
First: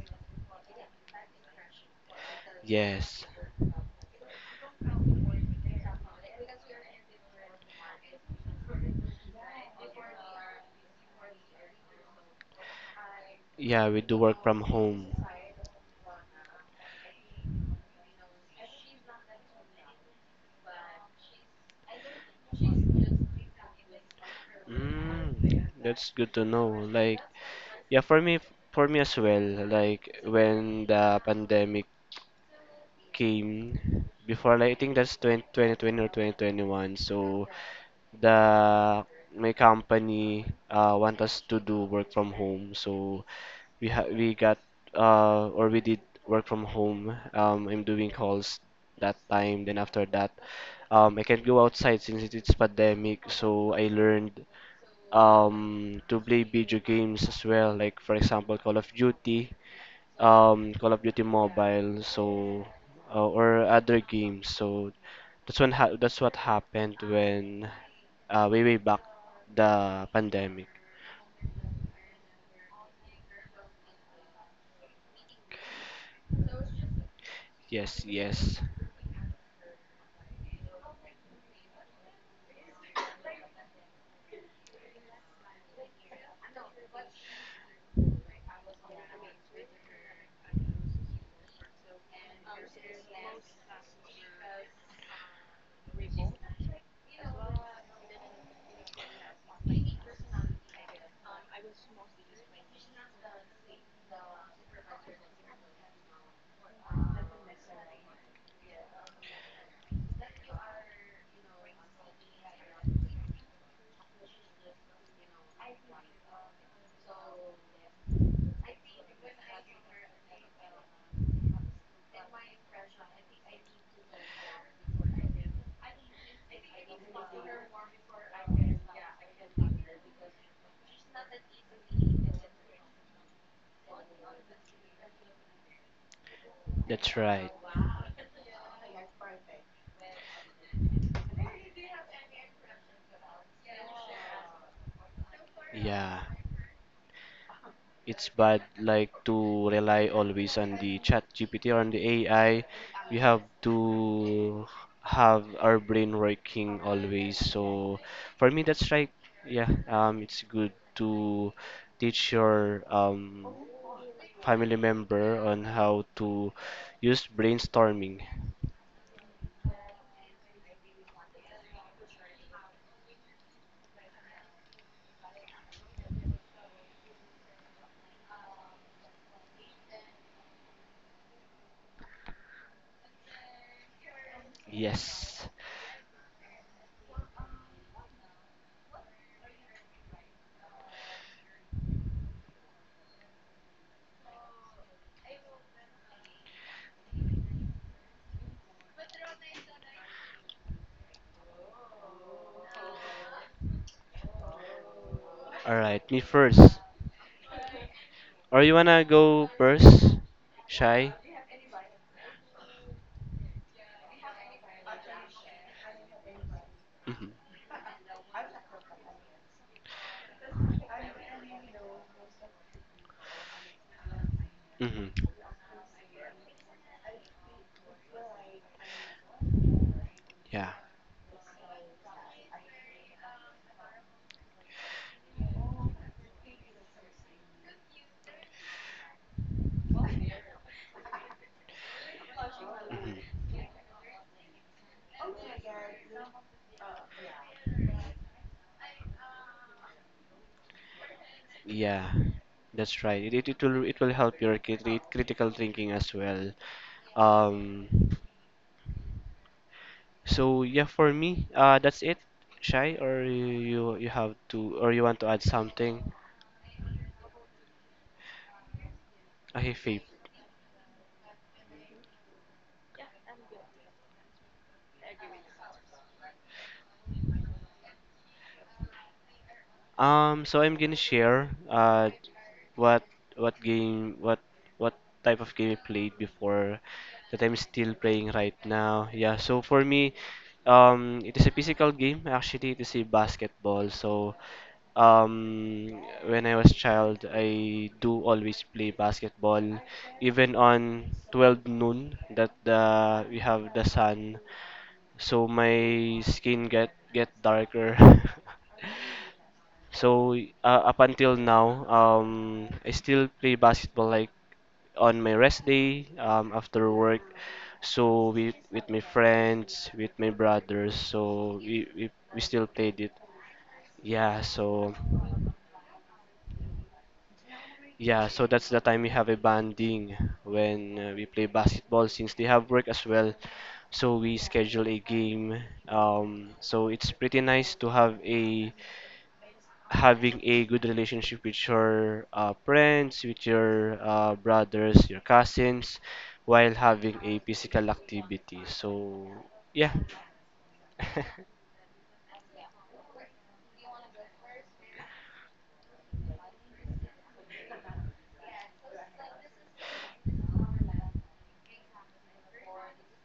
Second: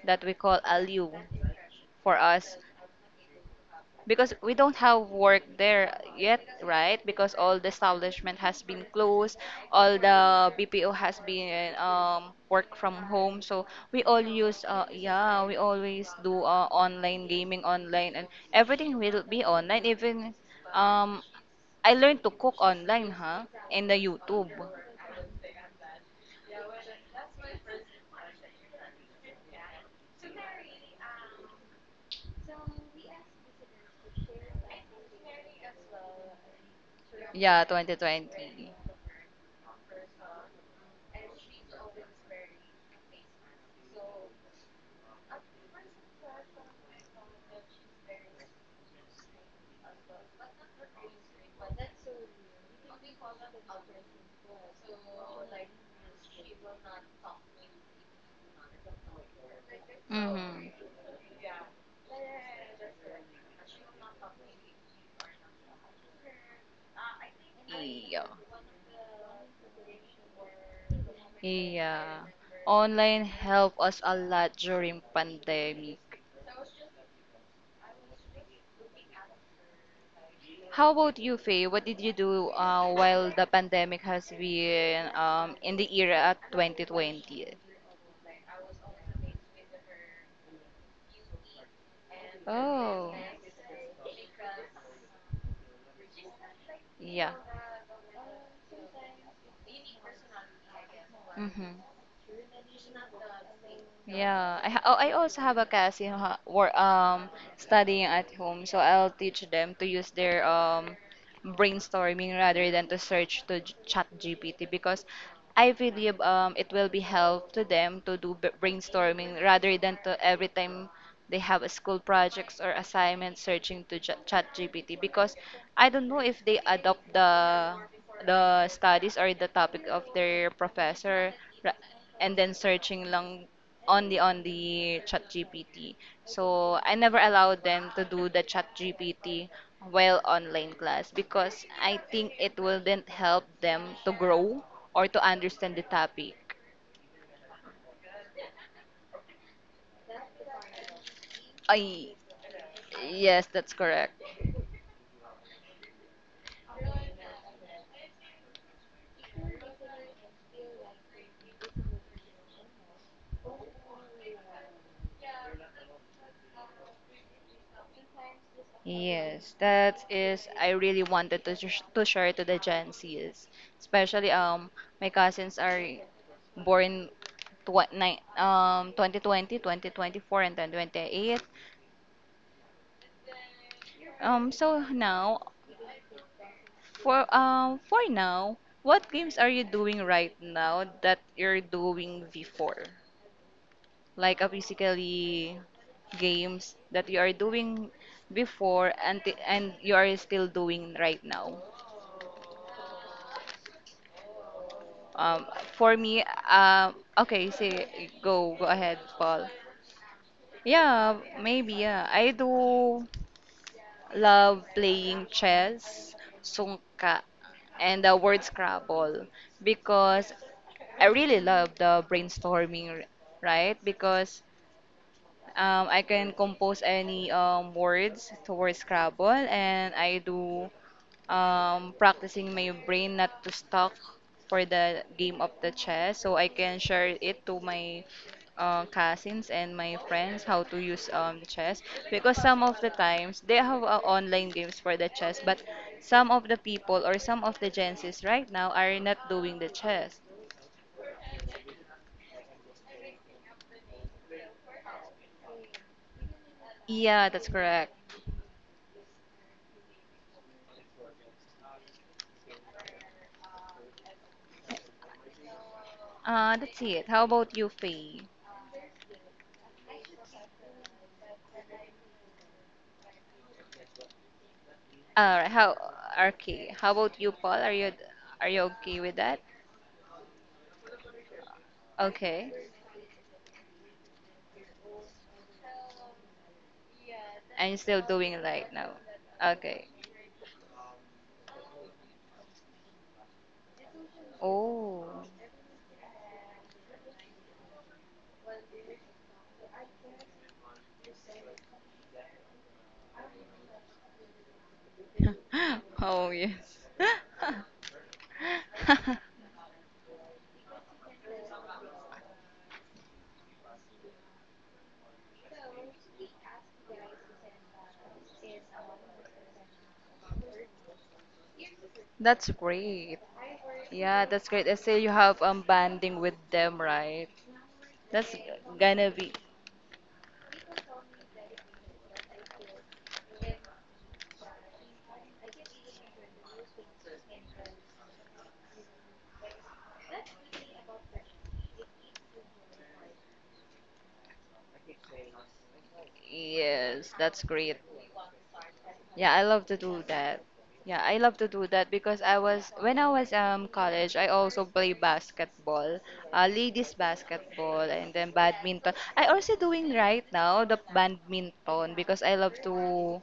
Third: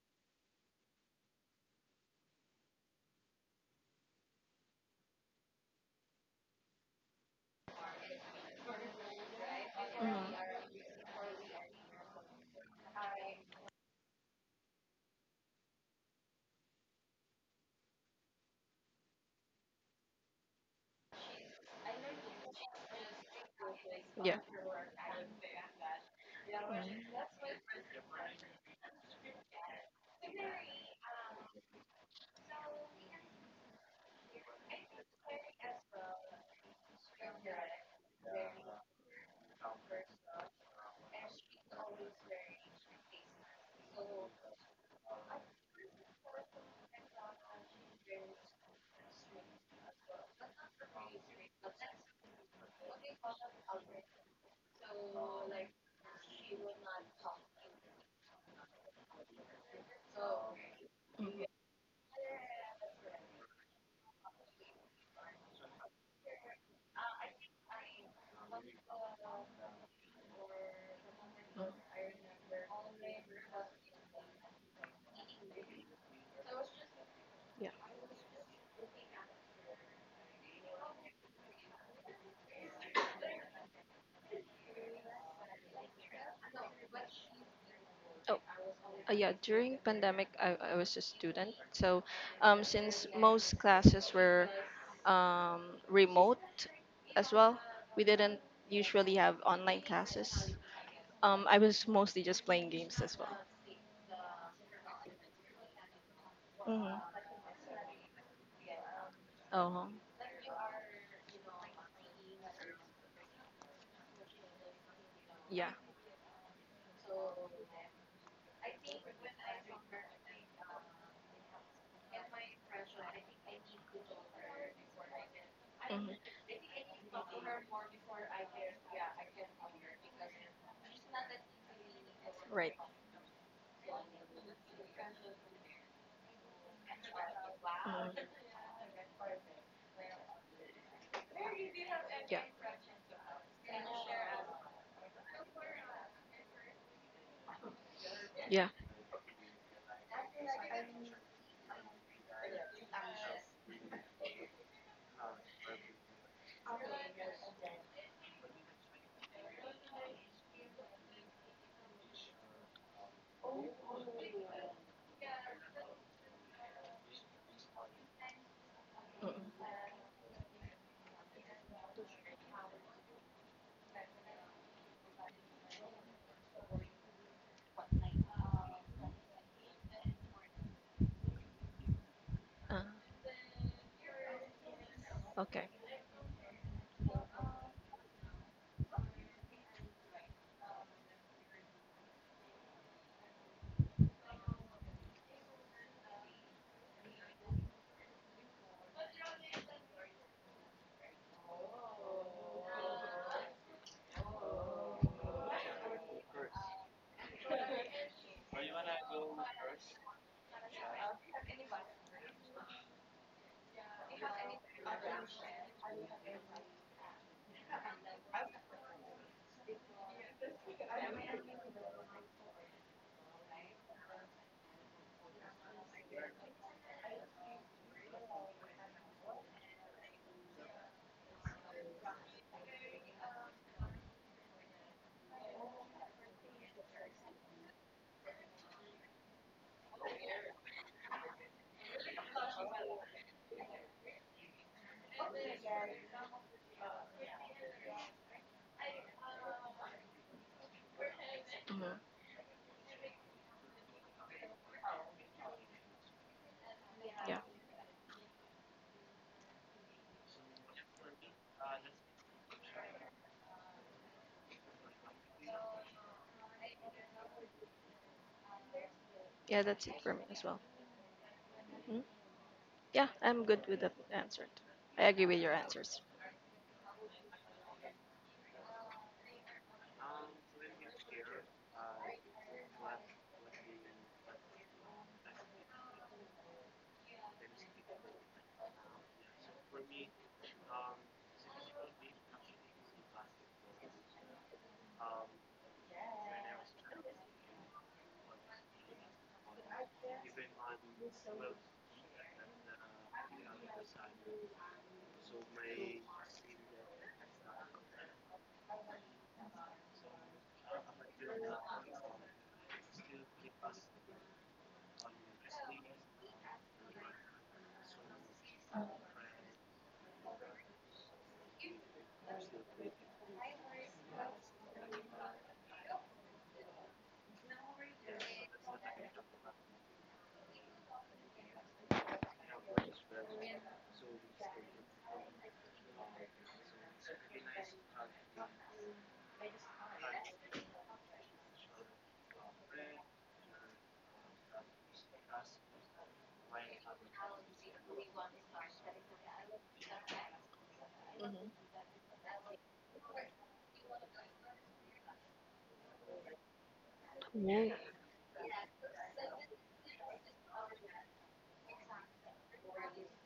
S1: that we call aliw for us.
S2: Yes.
S1: Because we don't have work there yet, right? Because all the establishment has been closed, all
S3: Mhm.
S1: the BPO has been work from home. So
S2: Yeah, we
S1: we
S2: do
S1: all
S2: work from
S1: use,
S2: home.
S1: yeah, we always do online gaming online, and everything will be online. Even um, I learned to cook online, huh? In the
S3: Yeah.
S1: YouTube.
S2: Mm, that's good to know. Like, yeah, for me as well. Like when the pandemic came, before, like, I think that's 2020 20 or 2021. So
S1: Yeah, 2020.
S2: the my company want us to do work from home. So we got or we did work from home. I'm doing calls that time. Then after that, I can't go outside since it's pandemic. So I learned to play video games as well. Like for example, Call of Duty, Call
S1: Mm-hmm.
S2: of Duty Mobile, so or other games. So that's when ha that's what happened when
S1: Yeah.
S2: way way back the pandemic.
S1: Yeah. Online helped us a lot during pandemic.
S3: Yeah.
S2: Yes, yes,
S1: How about you, Faye? What did you do while the pandemic has been in the era at 2020?
S3: Oh, yeah. During pandemic, I was a student. So, since
S1: Oh,
S3: most classes were remote as
S1: yeah.
S3: well, we didn't usually have online classes. I
S1: Mm-hmm.
S3: was mostly just playing games as well.
S1: Yeah, oh, I also have a class in
S3: Mm-hmm.
S1: studying at home, so I'll teach them
S3: Oh,
S1: to use their brainstorming rather than to search to chat GPT because
S3: yeah.
S1: I believe it will be help to them to do brainstorming rather than to every time they have a school projects or assignment searching to chat GPT because I don't
S3: Mhm.
S1: know if they adopt the studies or the topic of their professor ra- and then
S3: Right.
S1: searching lang on the chat gpt, so I
S2: that's
S1: never
S2: right.
S1: allowed them to
S3: Mm.
S1: do the chat gpt while online class because I think
S3: Yeah.
S1: it wouldn't help them to grow or to understand the
S2: Yeah,
S1: topic.
S2: it's bad
S3: Yeah.
S2: like to rely always on the chat GPT or on the
S1: I
S2: AI. We have
S1: Yes, that's correct.
S2: to have our brain working always. So for me, that's right. Yeah, it's good to teach your family member on how to use brainstorming.
S1: Yes,
S3: Mm.
S1: that is, I really wanted to, to share to the Gen Z's, especially my cousins are born 2020, 2024, and then 28
S3: Uh,
S1: so now.
S2: Yes.
S3: okay.
S1: For now, what games are you doing right now that you're doing before? Like a basically games that you are doing before and you are still doing right now. Um
S2: All
S1: for
S2: right, me
S1: me,
S2: first.
S1: um okay, say
S2: Or
S1: go
S2: you
S1: ahead,
S2: wanna go
S1: Paul.
S2: first, Shy?
S1: Yeah, maybe yeah. I do love playing chess, sungka,
S2: Mhm.
S1: and the word Scrabble because I really love the brainstorming, right? Because
S2: Mhm.
S1: I can compose any words towards Scrabble and I
S2: Yeah.
S1: do practicing my brain not to stuck for the game of the chess so I can share it to my cousins and my friends how to use chess because some of the
S2: Mhm.
S1: times they have online games for the chess but some of the people or some of the Gen Zs right now are not doing the chess.
S3: Mm.
S2: Yeah. That's right. It will help your critical thinking as well.
S1: Yeah,
S3: Yeah.
S1: that's correct.
S2: Um. So yeah, for me, that's it. Shy, or you want to add something?
S1: That's it. How about you, Faye?
S3: Yeah,
S2: Okay,
S3: that's it
S2: Faith.
S3: for me as well. Mm. Yeah, I'm good with the answer. I agree with your
S1: How
S3: answers.
S1: okay? How about you, Paul? Are you okay with that?
S2: So I'm gonna share
S1: Okay.
S2: what what game what type of game I played before that I'm
S1: I'm
S2: still
S1: still
S2: playing
S1: doing it
S2: right
S1: right now.
S2: now. Yeah, so for
S1: Okay.
S2: me, it is a physical game. Actually, it is a basketball. So
S1: Oh.
S2: um, when I was child, I do always play basketball, even on 12 noon that the we have the sun, so my
S1: Oh,
S2: skin
S1: yes.
S2: get darker. So up until now, I still play basketball like on my rest day, after work. So with my friends, with my brothers, so we
S1: That's
S2: still played it.
S1: great. Yeah,
S2: Yeah,
S1: that's great. I
S2: so.
S1: say you have bonding with them, right?
S2: Yeah,
S1: That's
S2: so that's the time we
S1: gonna
S2: have
S1: be.
S2: a banding when we play basketball since they have work as well. So we schedule a game. So it's pretty nice to have a having a good relationship with your friends, with your brothers, your cousins, while
S1: Yes,
S2: having a
S1: that's great.
S2: physical activity. So
S1: Yeah, I love to
S2: yeah.
S1: do that. Yeah, I love to
S3: Hmm
S1: do that because I was when I was college, I also play basketball, ladies basketball, and then badminton. I also doing right now the badminton because I love to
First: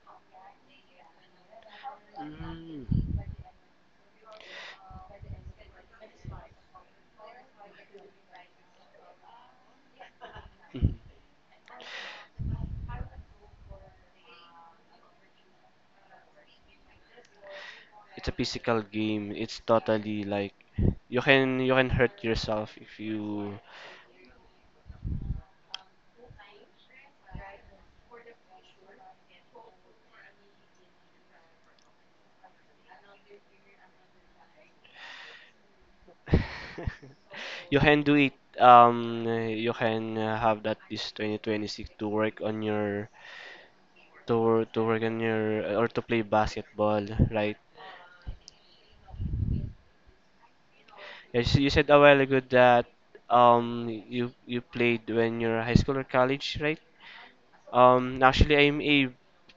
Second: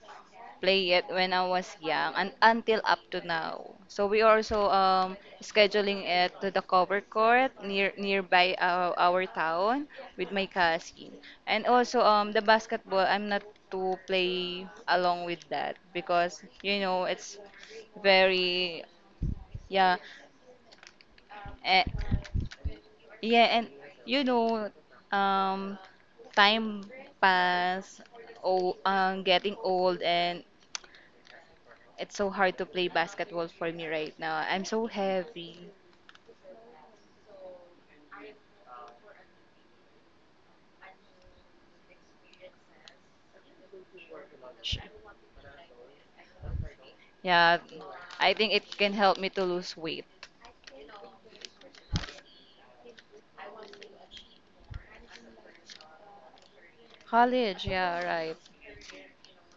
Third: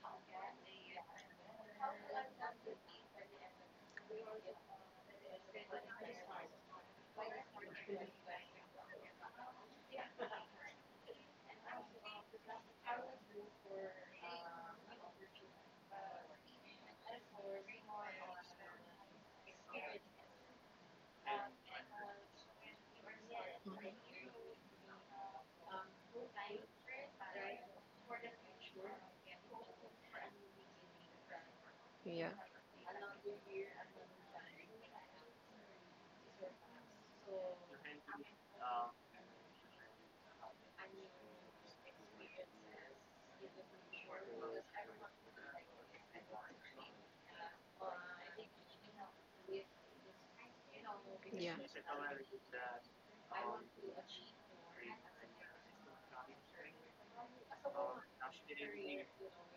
S1: play it when I was young and until
S2: Mm.
S1: up to now. So we also scheduling it to the cover court nearby our town with my
S2: Mhm.
S1: cousin. And also the basketball, I'm not to play along with that because it's
S2: It's a physical
S1: very
S2: game. It's
S1: yeah
S2: totally like you
S1: eh,
S2: can hurt yourself if
S1: yeah
S2: you
S1: and you know um time pass oh getting old, and it's
S3: Yeah.
S1: so hard to play basketball for me right now. I'm so heavy.
S2: you can do it. You can have that this 2026 to work on your
S1: Sh-
S2: to work on your or to play basketball, right?
S1: Yeah, I think it can help me to lose weight.
S3: Yeah.
S2: Yes, you said a while ago that you played when you're high school or college, right?
S1: College, yeah, right.
S2: Actually, I'm a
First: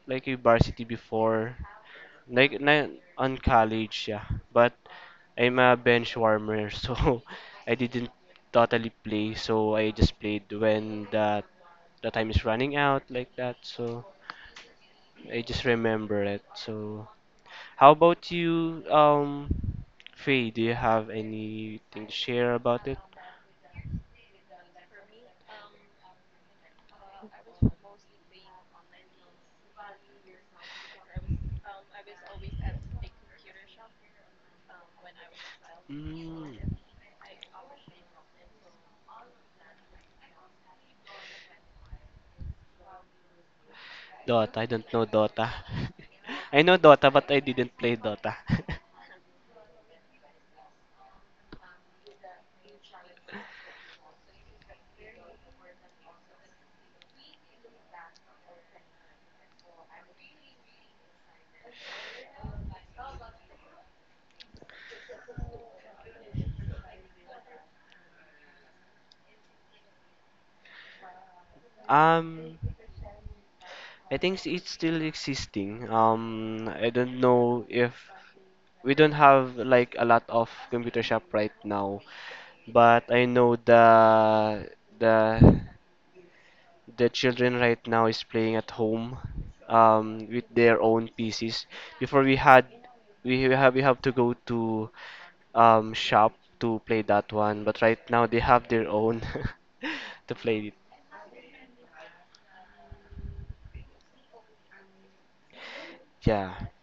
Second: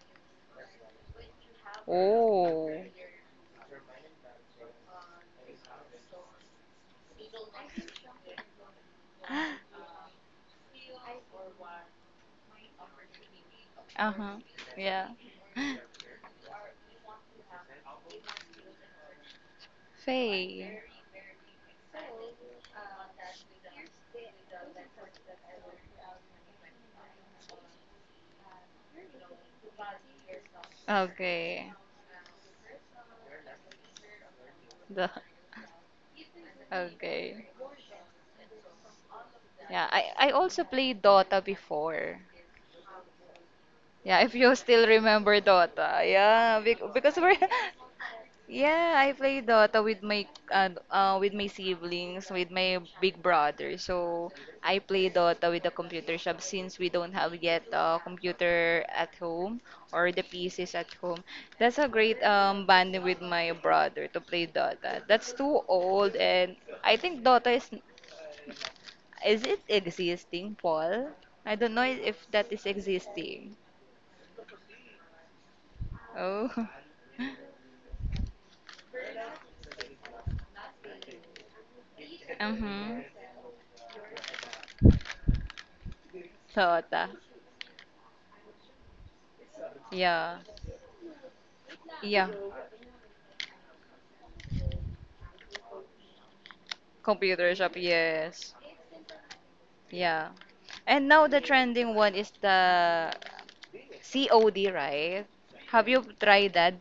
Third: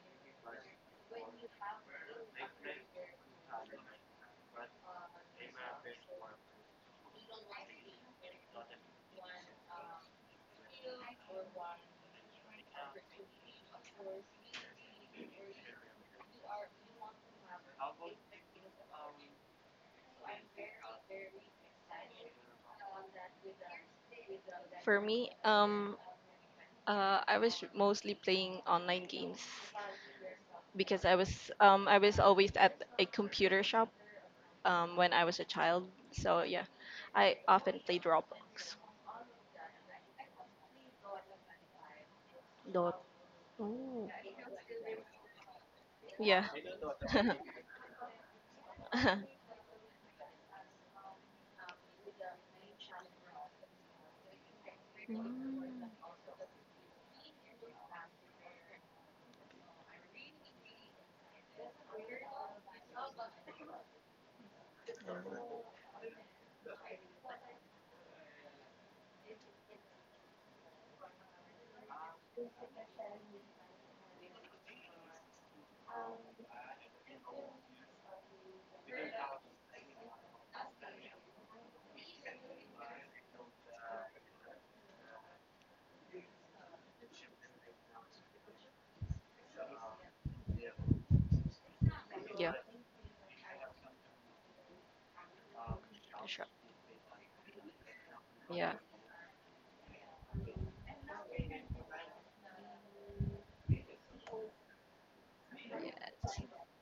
S2: like a varsity before, like
S1: Oh.
S2: na on college, yeah. But I'm a bench warmer, so I didn't totally play. So I just played when the time is running out like that. So
S1: Uh-huh. Yeah.
S2: I just remember it. So how about you, faye, do you
S1: Faye.
S2: have anything to share about it?
S3: For me, I was mostly playing online games, because
S1: Okay.
S3: I was always at a computer shop
S1: The
S3: when I was a child. So yeah,
S2: Mm.
S3: I
S1: Okay.
S3: often played Roblox.
S1: Yeah, I also played Dota before.
S3: Dot. Oh.
S1: Yeah, if you
S2: Dota. I don't
S1: still
S2: know
S1: remember
S2: Dota.
S1: Dota.
S3: Yeah.
S2: I
S1: Yeah,
S2: know Dota,
S1: because
S2: but
S1: we're
S2: I didn't play Dota.
S1: Yeah, I play Dota with my siblings, with my big brother. So I play Dota with the computer shop since we don't have yet a computer at home or the PCs at home. That's a great bonding with my brother to play Dota. That's too old, and I think Dota is it existing, Paul? I don't know if that
S2: Um,
S1: is existing.
S2: I think it's still existing.
S1: Oh,
S2: I don't know if we don't have like a lot of computer shop right now,
S1: Mm-hmm.
S2: but I know the the
S1: Dota.
S2: children right now is playing at home
S1: Yeah,
S2: with their own PCs. Before
S1: yeah.
S2: we
S3: yeah.
S2: had we have to go to shop
S3: Sure.
S2: to play that
S1: Computer
S2: one,
S1: shop,
S2: but right now they
S1: yes.
S2: have
S3: Yeah.
S2: their own
S1: Yeah.
S2: to play it.
S1: And now the trending one is the COD, right? Have you
S3: Yes.
S2: Yeah.
S1: tried that?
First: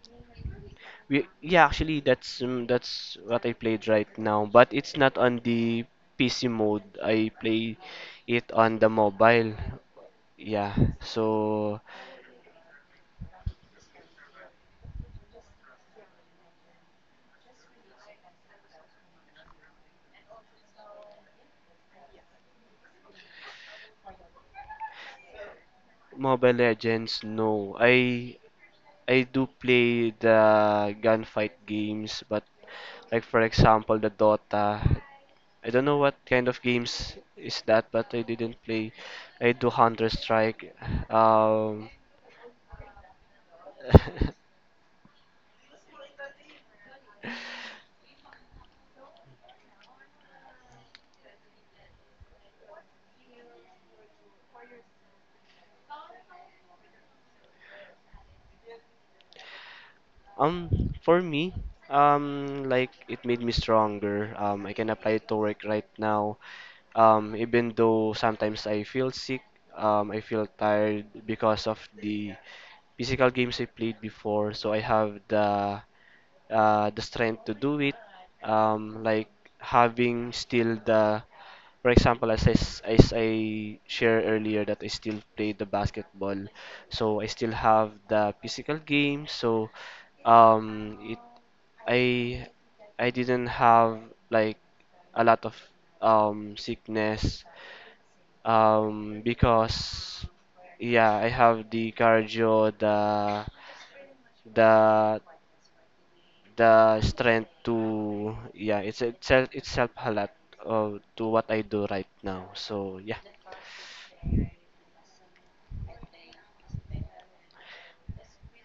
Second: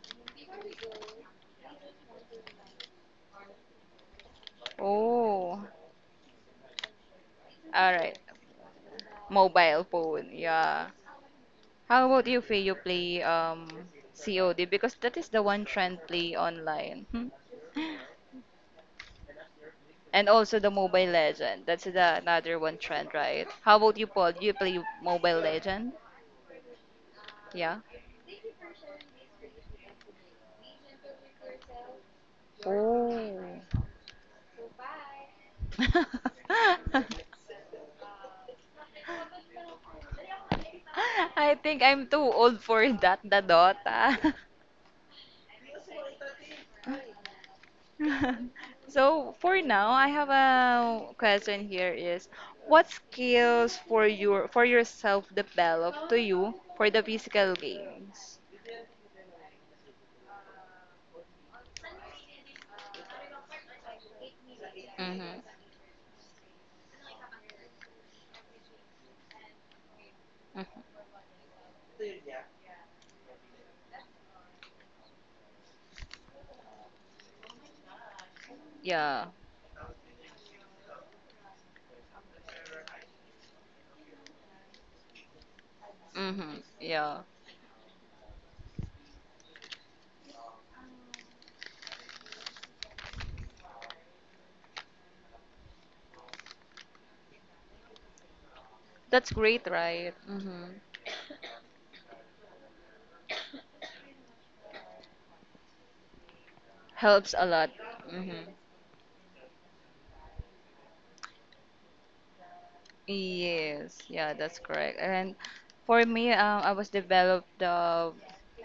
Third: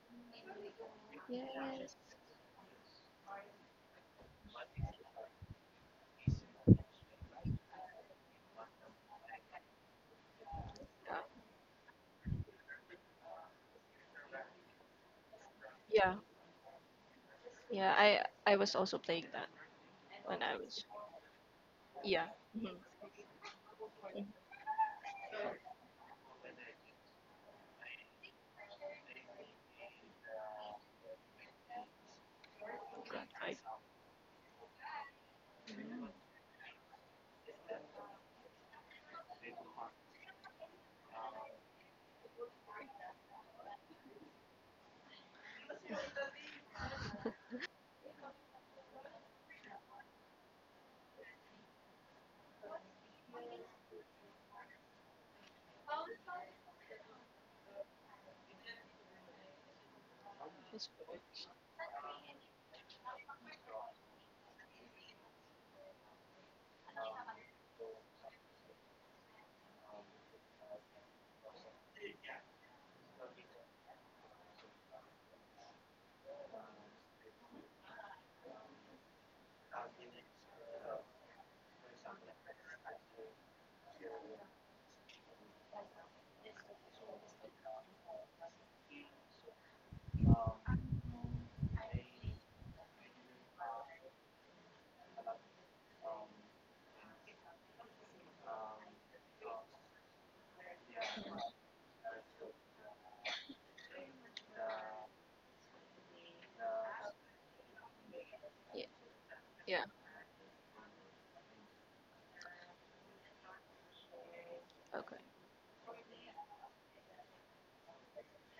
S2: We yeah,
S3: Yes.
S2: actually that's what I played right now, but it's not on
S1: Oh,
S2: the PC mode. I play
S1: all right.
S2: it on the mobile.
S1: Mobile phone,
S2: Yeah.
S1: yeah.
S3: Uh,
S2: So
S1: How about you, Faye? You play COD because that is the one trend
S3: yeah.
S1: play online. Hmm.
S3: Yeah. I was also playing that
S1: And
S3: when I
S1: also the
S3: was,
S1: Mobile Legend. That's the
S3: yeah.
S1: another
S3: Mm-hmm.
S1: one trend, right? How about you, Paul? Do you play Mobile Legend?
S2: Mobile Legends, no.
S1: Yeah.
S2: I do play the gunfight games, but like for
S1: Oh.
S3: Grade 5.
S2: example the Dota. I don't know what kind of games is that, but I didn't play. I do Counter Strike.
S1: I think
S2: Um,
S1: I'm too old for that, the Dota. So for now, I have a question here is what skills for yourself develop to you for the physical games?
S3: That's good.
S2: for me, like it made me stronger. I can apply it to
S1: Mm-hmm.
S2: work right now. Even though sometimes I feel sick, I feel
S1: Mm-hmm.
S2: tired because of the physical games I played before. So I have the strength to do it,
S1: Yeah.
S2: like having still for example, as I share earlier that I still play the basketball,
S1: Mm-hmm.
S2: so
S1: Yeah.
S2: I still have the physical game, so um, it, I, I didn't have like a lot of sickness
S1: That's great, right?
S2: because
S1: Mm-hmm.
S2: yeah I have the cardio the the
S1: Helps a
S2: strength
S1: lot.
S2: to
S1: Mm-hmm.
S2: yeah
S3: Yeah.
S2: it's itself
S3: Yeah.
S2: itself a lot of to what I do right now, so yeah.
S1: Yes, yeah, that's correct.
S3: Okay.
S1: And for me, I was developed the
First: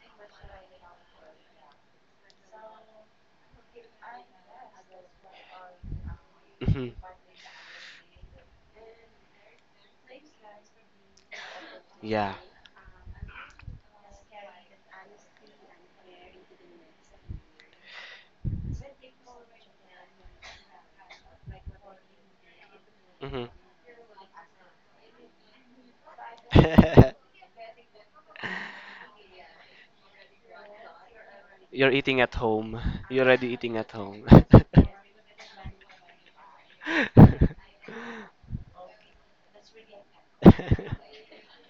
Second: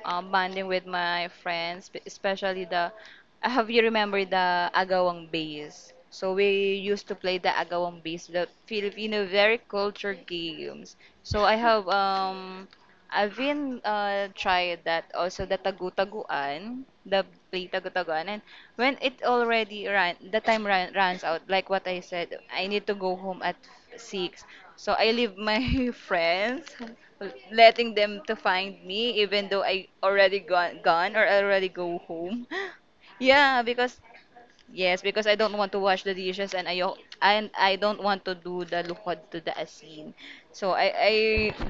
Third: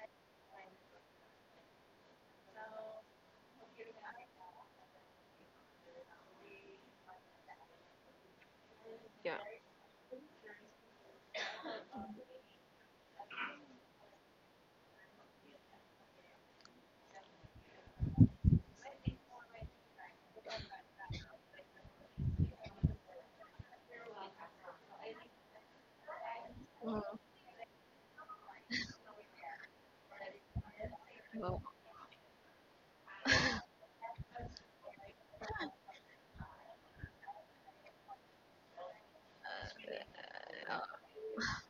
S1: bonding with my friends, especially the. I Have you remember the agawang bass? So we
S2: Mhm.
S1: used to play the agawang bass, the Filipino
S3: Yeah.
S1: very culture games. So
S2: Yeah.
S1: I've been tried that also the tagu-taguan, the play tagu-taguan, and when it already ran, the time runs out. Like what I said, I need to go home
S2: Mhm.
S1: at 6, so I leave my friends,
S3: Mhm.
S1: letting them to find me, even though I already gone or
S3: Well,
S1: already
S2: You're
S1: go
S2: eating at
S1: home.
S2: home. You're already
S1: Yeah,
S2: eating at
S1: because
S2: home.
S1: yes, because I don't want to wash the dishes, and I don't want to do the lukod to the asin. So
S3: Uh,
S1: I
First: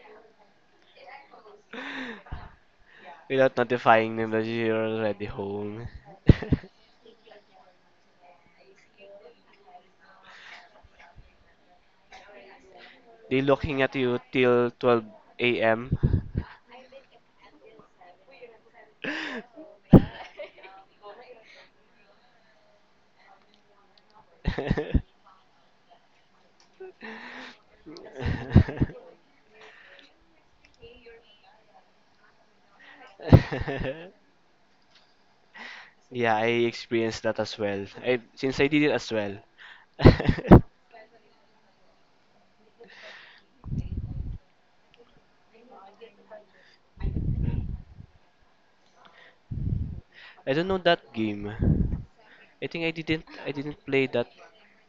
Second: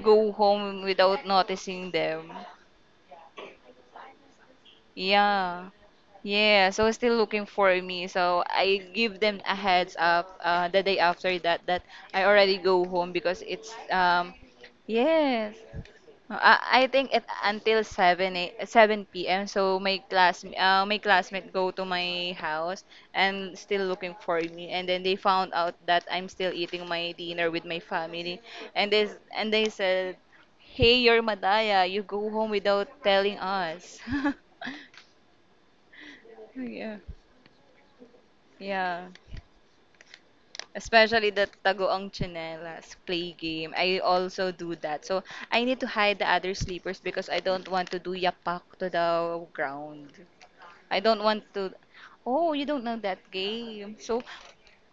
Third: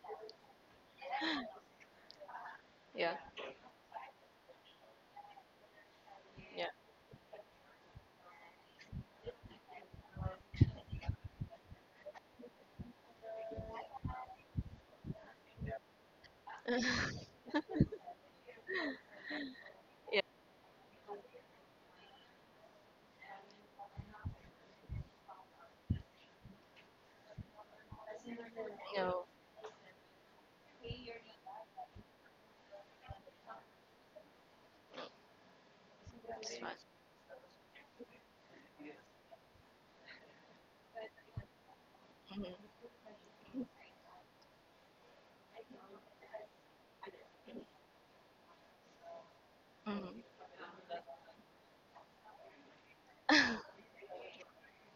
S1: go home without noticing them.
S3: yeah,
S2: Without notifying them that you're already
S1: Yeah.
S2: home.
S3: yeah.
S1: Yeah, so still looking for me. So I give them a heads up the day after that that I already go home
S2: They
S1: because it's
S2: looking at you till
S1: yes.
S2: 12 a.m.
S1: No, I think it until 7 p.m. So my class my classmate go to my house and still looking for me, and then they found out that I'm still eating my dinner with my family,
S3: Yeah, no,
S1: and they said, "Hey, you're Madaya. You go home without telling us."
S2: Yeah, I
S3: it's fine.
S1: Yeah.
S2: experienced that as well. I since I did it
S1: Yeah.
S2: as well. I
S1: Especially the tagoong
S3: Mm-hmm.
S1: chinelas play game. I also do that. So I need to hide the other sleepers because I don't want to do yapak to the ground.
S3: Mm-hmm.
S2: don't know
S1: I
S2: that
S1: don't want
S2: game.
S1: to. Oh, you
S2: I
S1: don't
S2: think I
S1: know
S2: didn't
S1: that
S2: I didn't
S1: game.
S2: play
S1: So,
S2: that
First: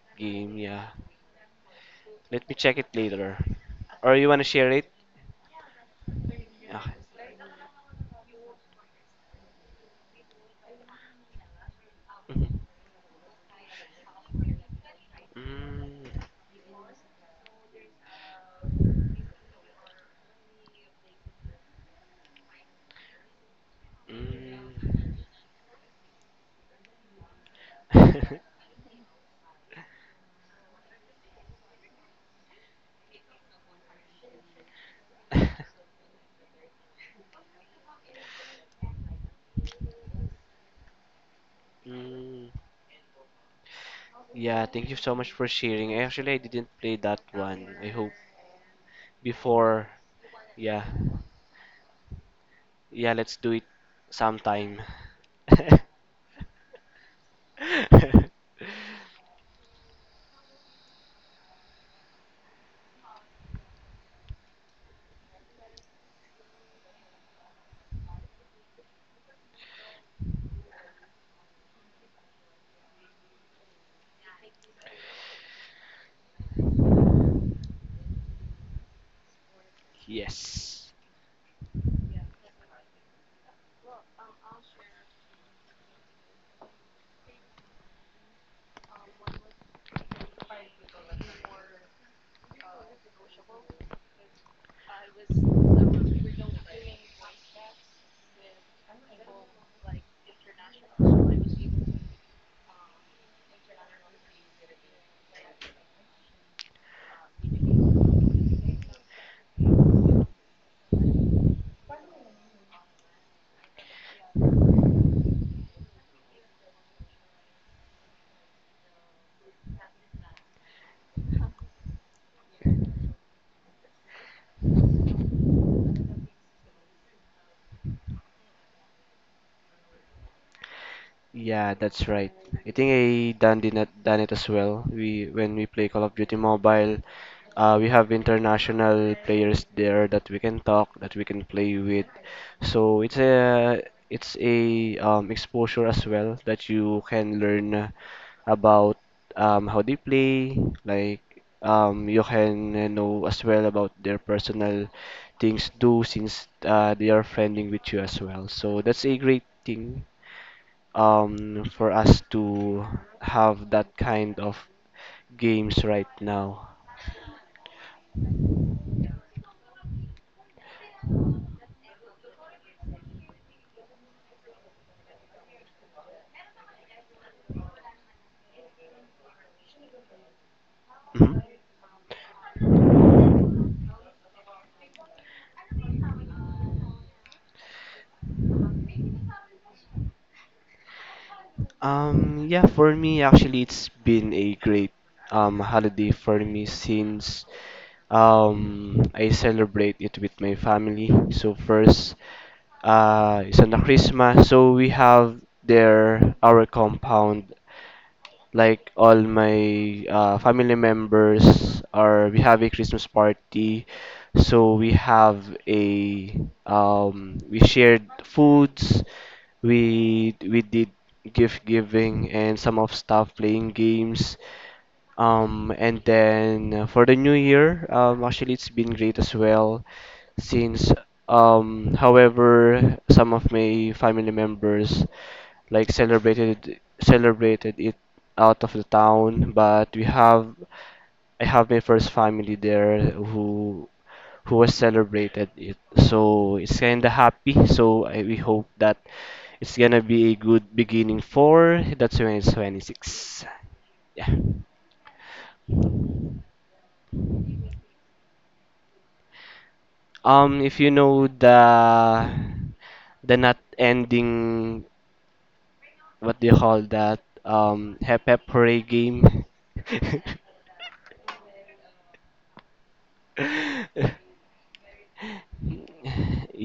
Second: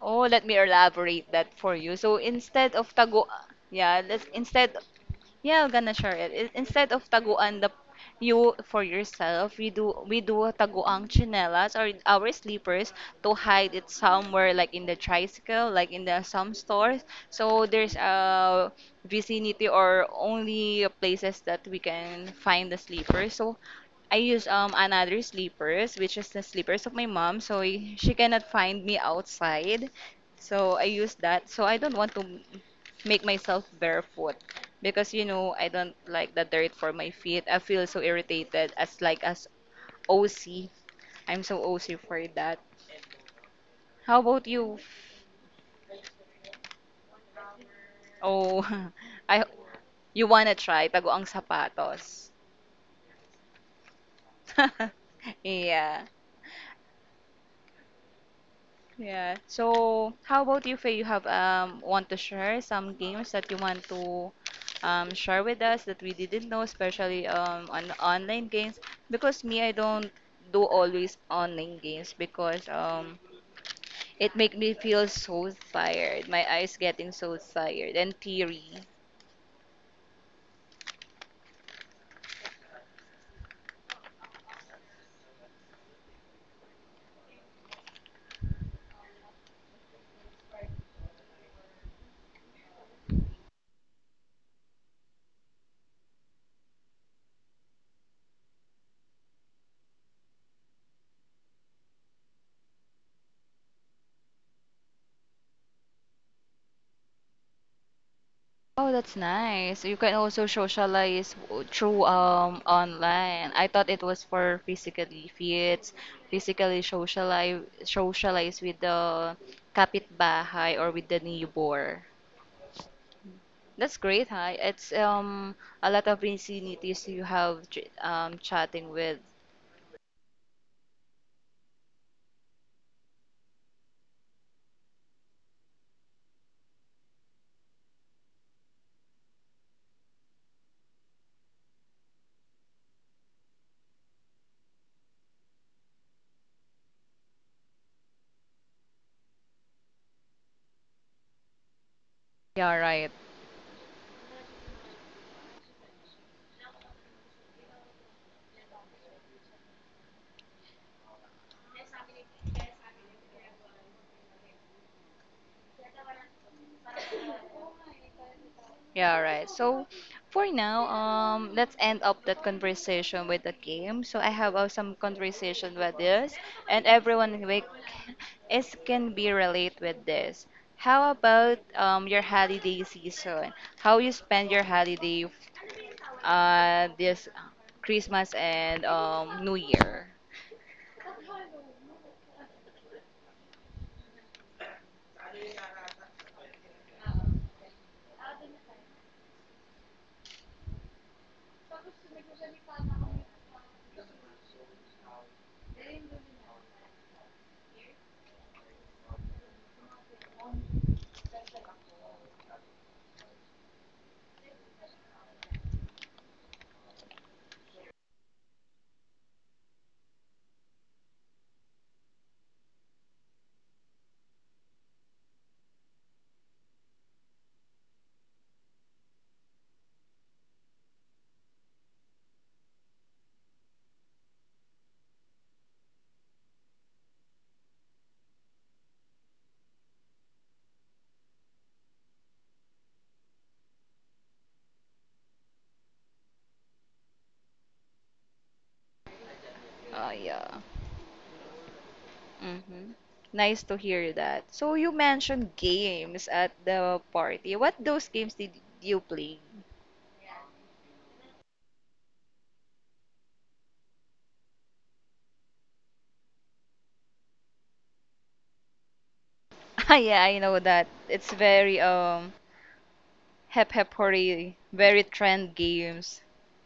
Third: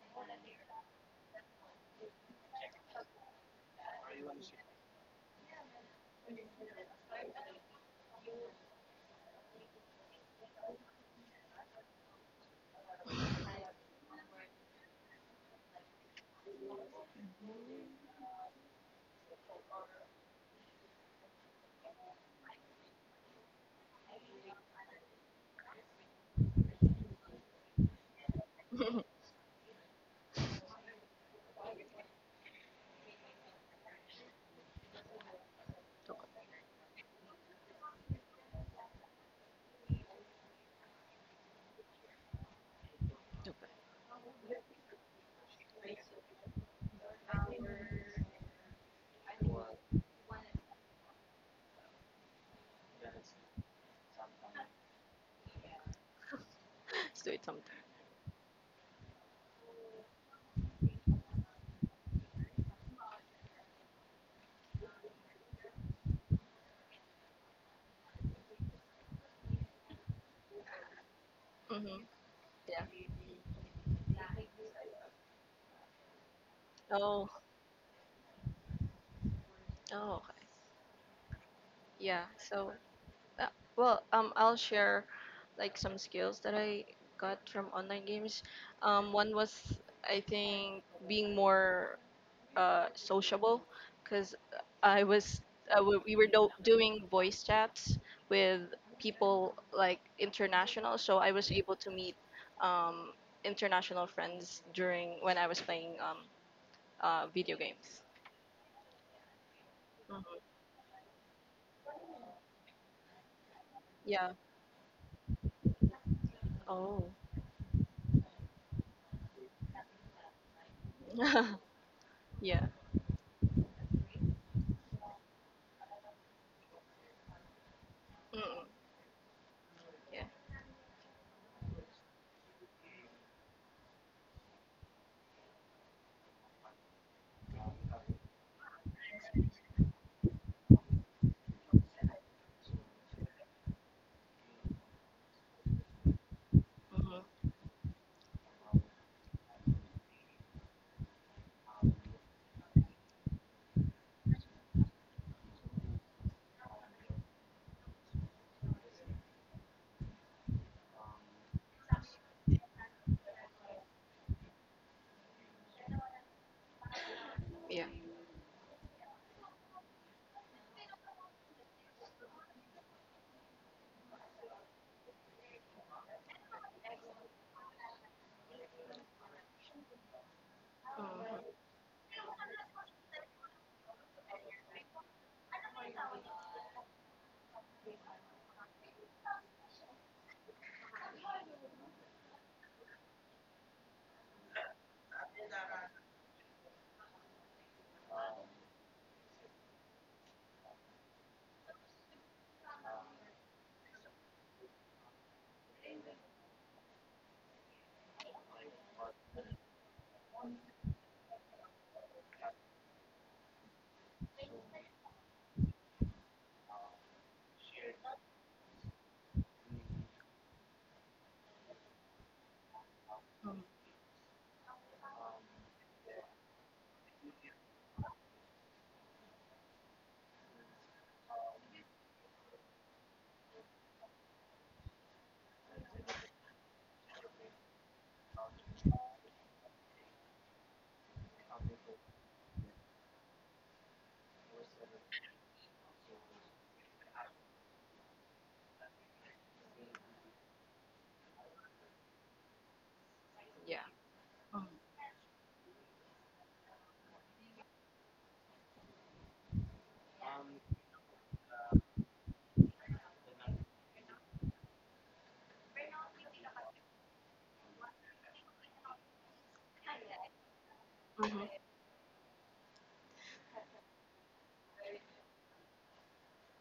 S1: oh, let me
S2: game. Yeah.
S1: elaborate that for you. So
S2: Let me
S1: instead
S2: check it
S1: of tago,
S2: later.
S1: yeah,
S2: Or
S1: let's
S2: you wanna share
S1: instead
S2: it?
S1: yeah, I'm gonna share it.
S2: Yeah.
S1: Instead of taguan the you for yourself, we do taguang chinelas or our
S2: Mhm.
S1: sleepers to hide it somewhere like in the tricycle, like in
S2: Mm,
S1: the some stores. So there's a vicinity or only places that we can find the sleepers. So I use
S2: mm.
S1: another sleepers, which is the sleepers of my mom, so she cannot find me outside. So I use that. So I don't want to make myself barefoot because you know I don't
S3: okay,
S1: like the dirt for my feet. I feel so irritated as like as O am so OC for
S2: Mm.
S1: that.
S3: okay.
S1: How about
S2: Yeah,
S1: you?
S2: thank you so much for sharing. Actually, I didn't play that one. I hope
S1: Oh, I
S2: before.
S1: you wanna
S2: Yeah.
S1: try taguang sapatos.
S2: Yeah, let's do it sometime.
S1: Yeah.
S3: Let's do it sometime.
S1: Yeah. So, how about you, Faye? You have want to share some games that you want to share with us that we didn't know, especially on online games. Because me, I don't do always online
S3: Mm-hmm.
S1: games because
S3: Yeah.
S1: it make me feel so tired. My eyes getting
S3: Oh,
S1: so tired and teary.
S3: oh, okay.
S2: Yes.
S3: Yeah. So, uh, I'll share like some skills that I got from online games. One was I think being more sociable, because I was we were doing voice chats with people like international, so I was able to meet um, international friends during when I was playing video games.
S1: Oh, that's nice. You can
S3: Hmm
S1: also socialize through online. I thought it was
S3: Yeah.
S1: for physically fit, physically
S3: Oh.
S1: socialize with the kapitbahay or with the neighbor.
S3: yeah.
S1: That's great, huh? It's a lot of vicinities you have
S3: Mm-mm.
S1: chatting with.
S3: Yeah.
S2: Yeah, that's right. I think I done did not done it as well. We when we play Call of Duty Mobile, we have international players there that we can talk, that we can play with. So it's a exposure as well that you can
S3: hmm
S2: learn about how they play. Like you
S1: Yeah,
S2: can
S1: right.
S2: know as well about their personal things do since they are friending with you as well. So that's a great thing for us to have that kind of games right now.
S3: Yeah.
S1: Yeah, right. So for now, let's end up that conversation with the game. So I have some conversation with this, and everyone is can be relate with this. How
S2: Mhm.
S1: about your holiday season? How you spend your holiday this Christmas and New Year?
S2: Yeah, for me, actually, it's been a great holiday for me since I celebrate it with my family. So first, it's on the Christmas, so we have there our compound like all my family members are we have a Christmas party, so we have a we shared foods, we did gift giving and some of stuff
S3: hmm
S2: playing games, and then for the new year actually it's been great as well since however some of my family members like celebrated it out of the town, but we have I have my first family there who was celebrated it. So it's kinda happy. So I, we hope that it's gonna
S1: Oh
S2: be a
S1: yeah.
S2: good beginning for the
S1: Mm-hmm.
S2: 2026.
S1: Nice to
S3: Yeah.
S1: hear
S2: Yeah.
S1: that.
S3: hmm
S1: So you mentioned games at the party. What those games did you play?
S2: If you know the not ending, what do you call that? Hep hep hooray game.
S1: Yeah, I know that. It's
S3: hmm
S1: very hep hep hurry, very trend games.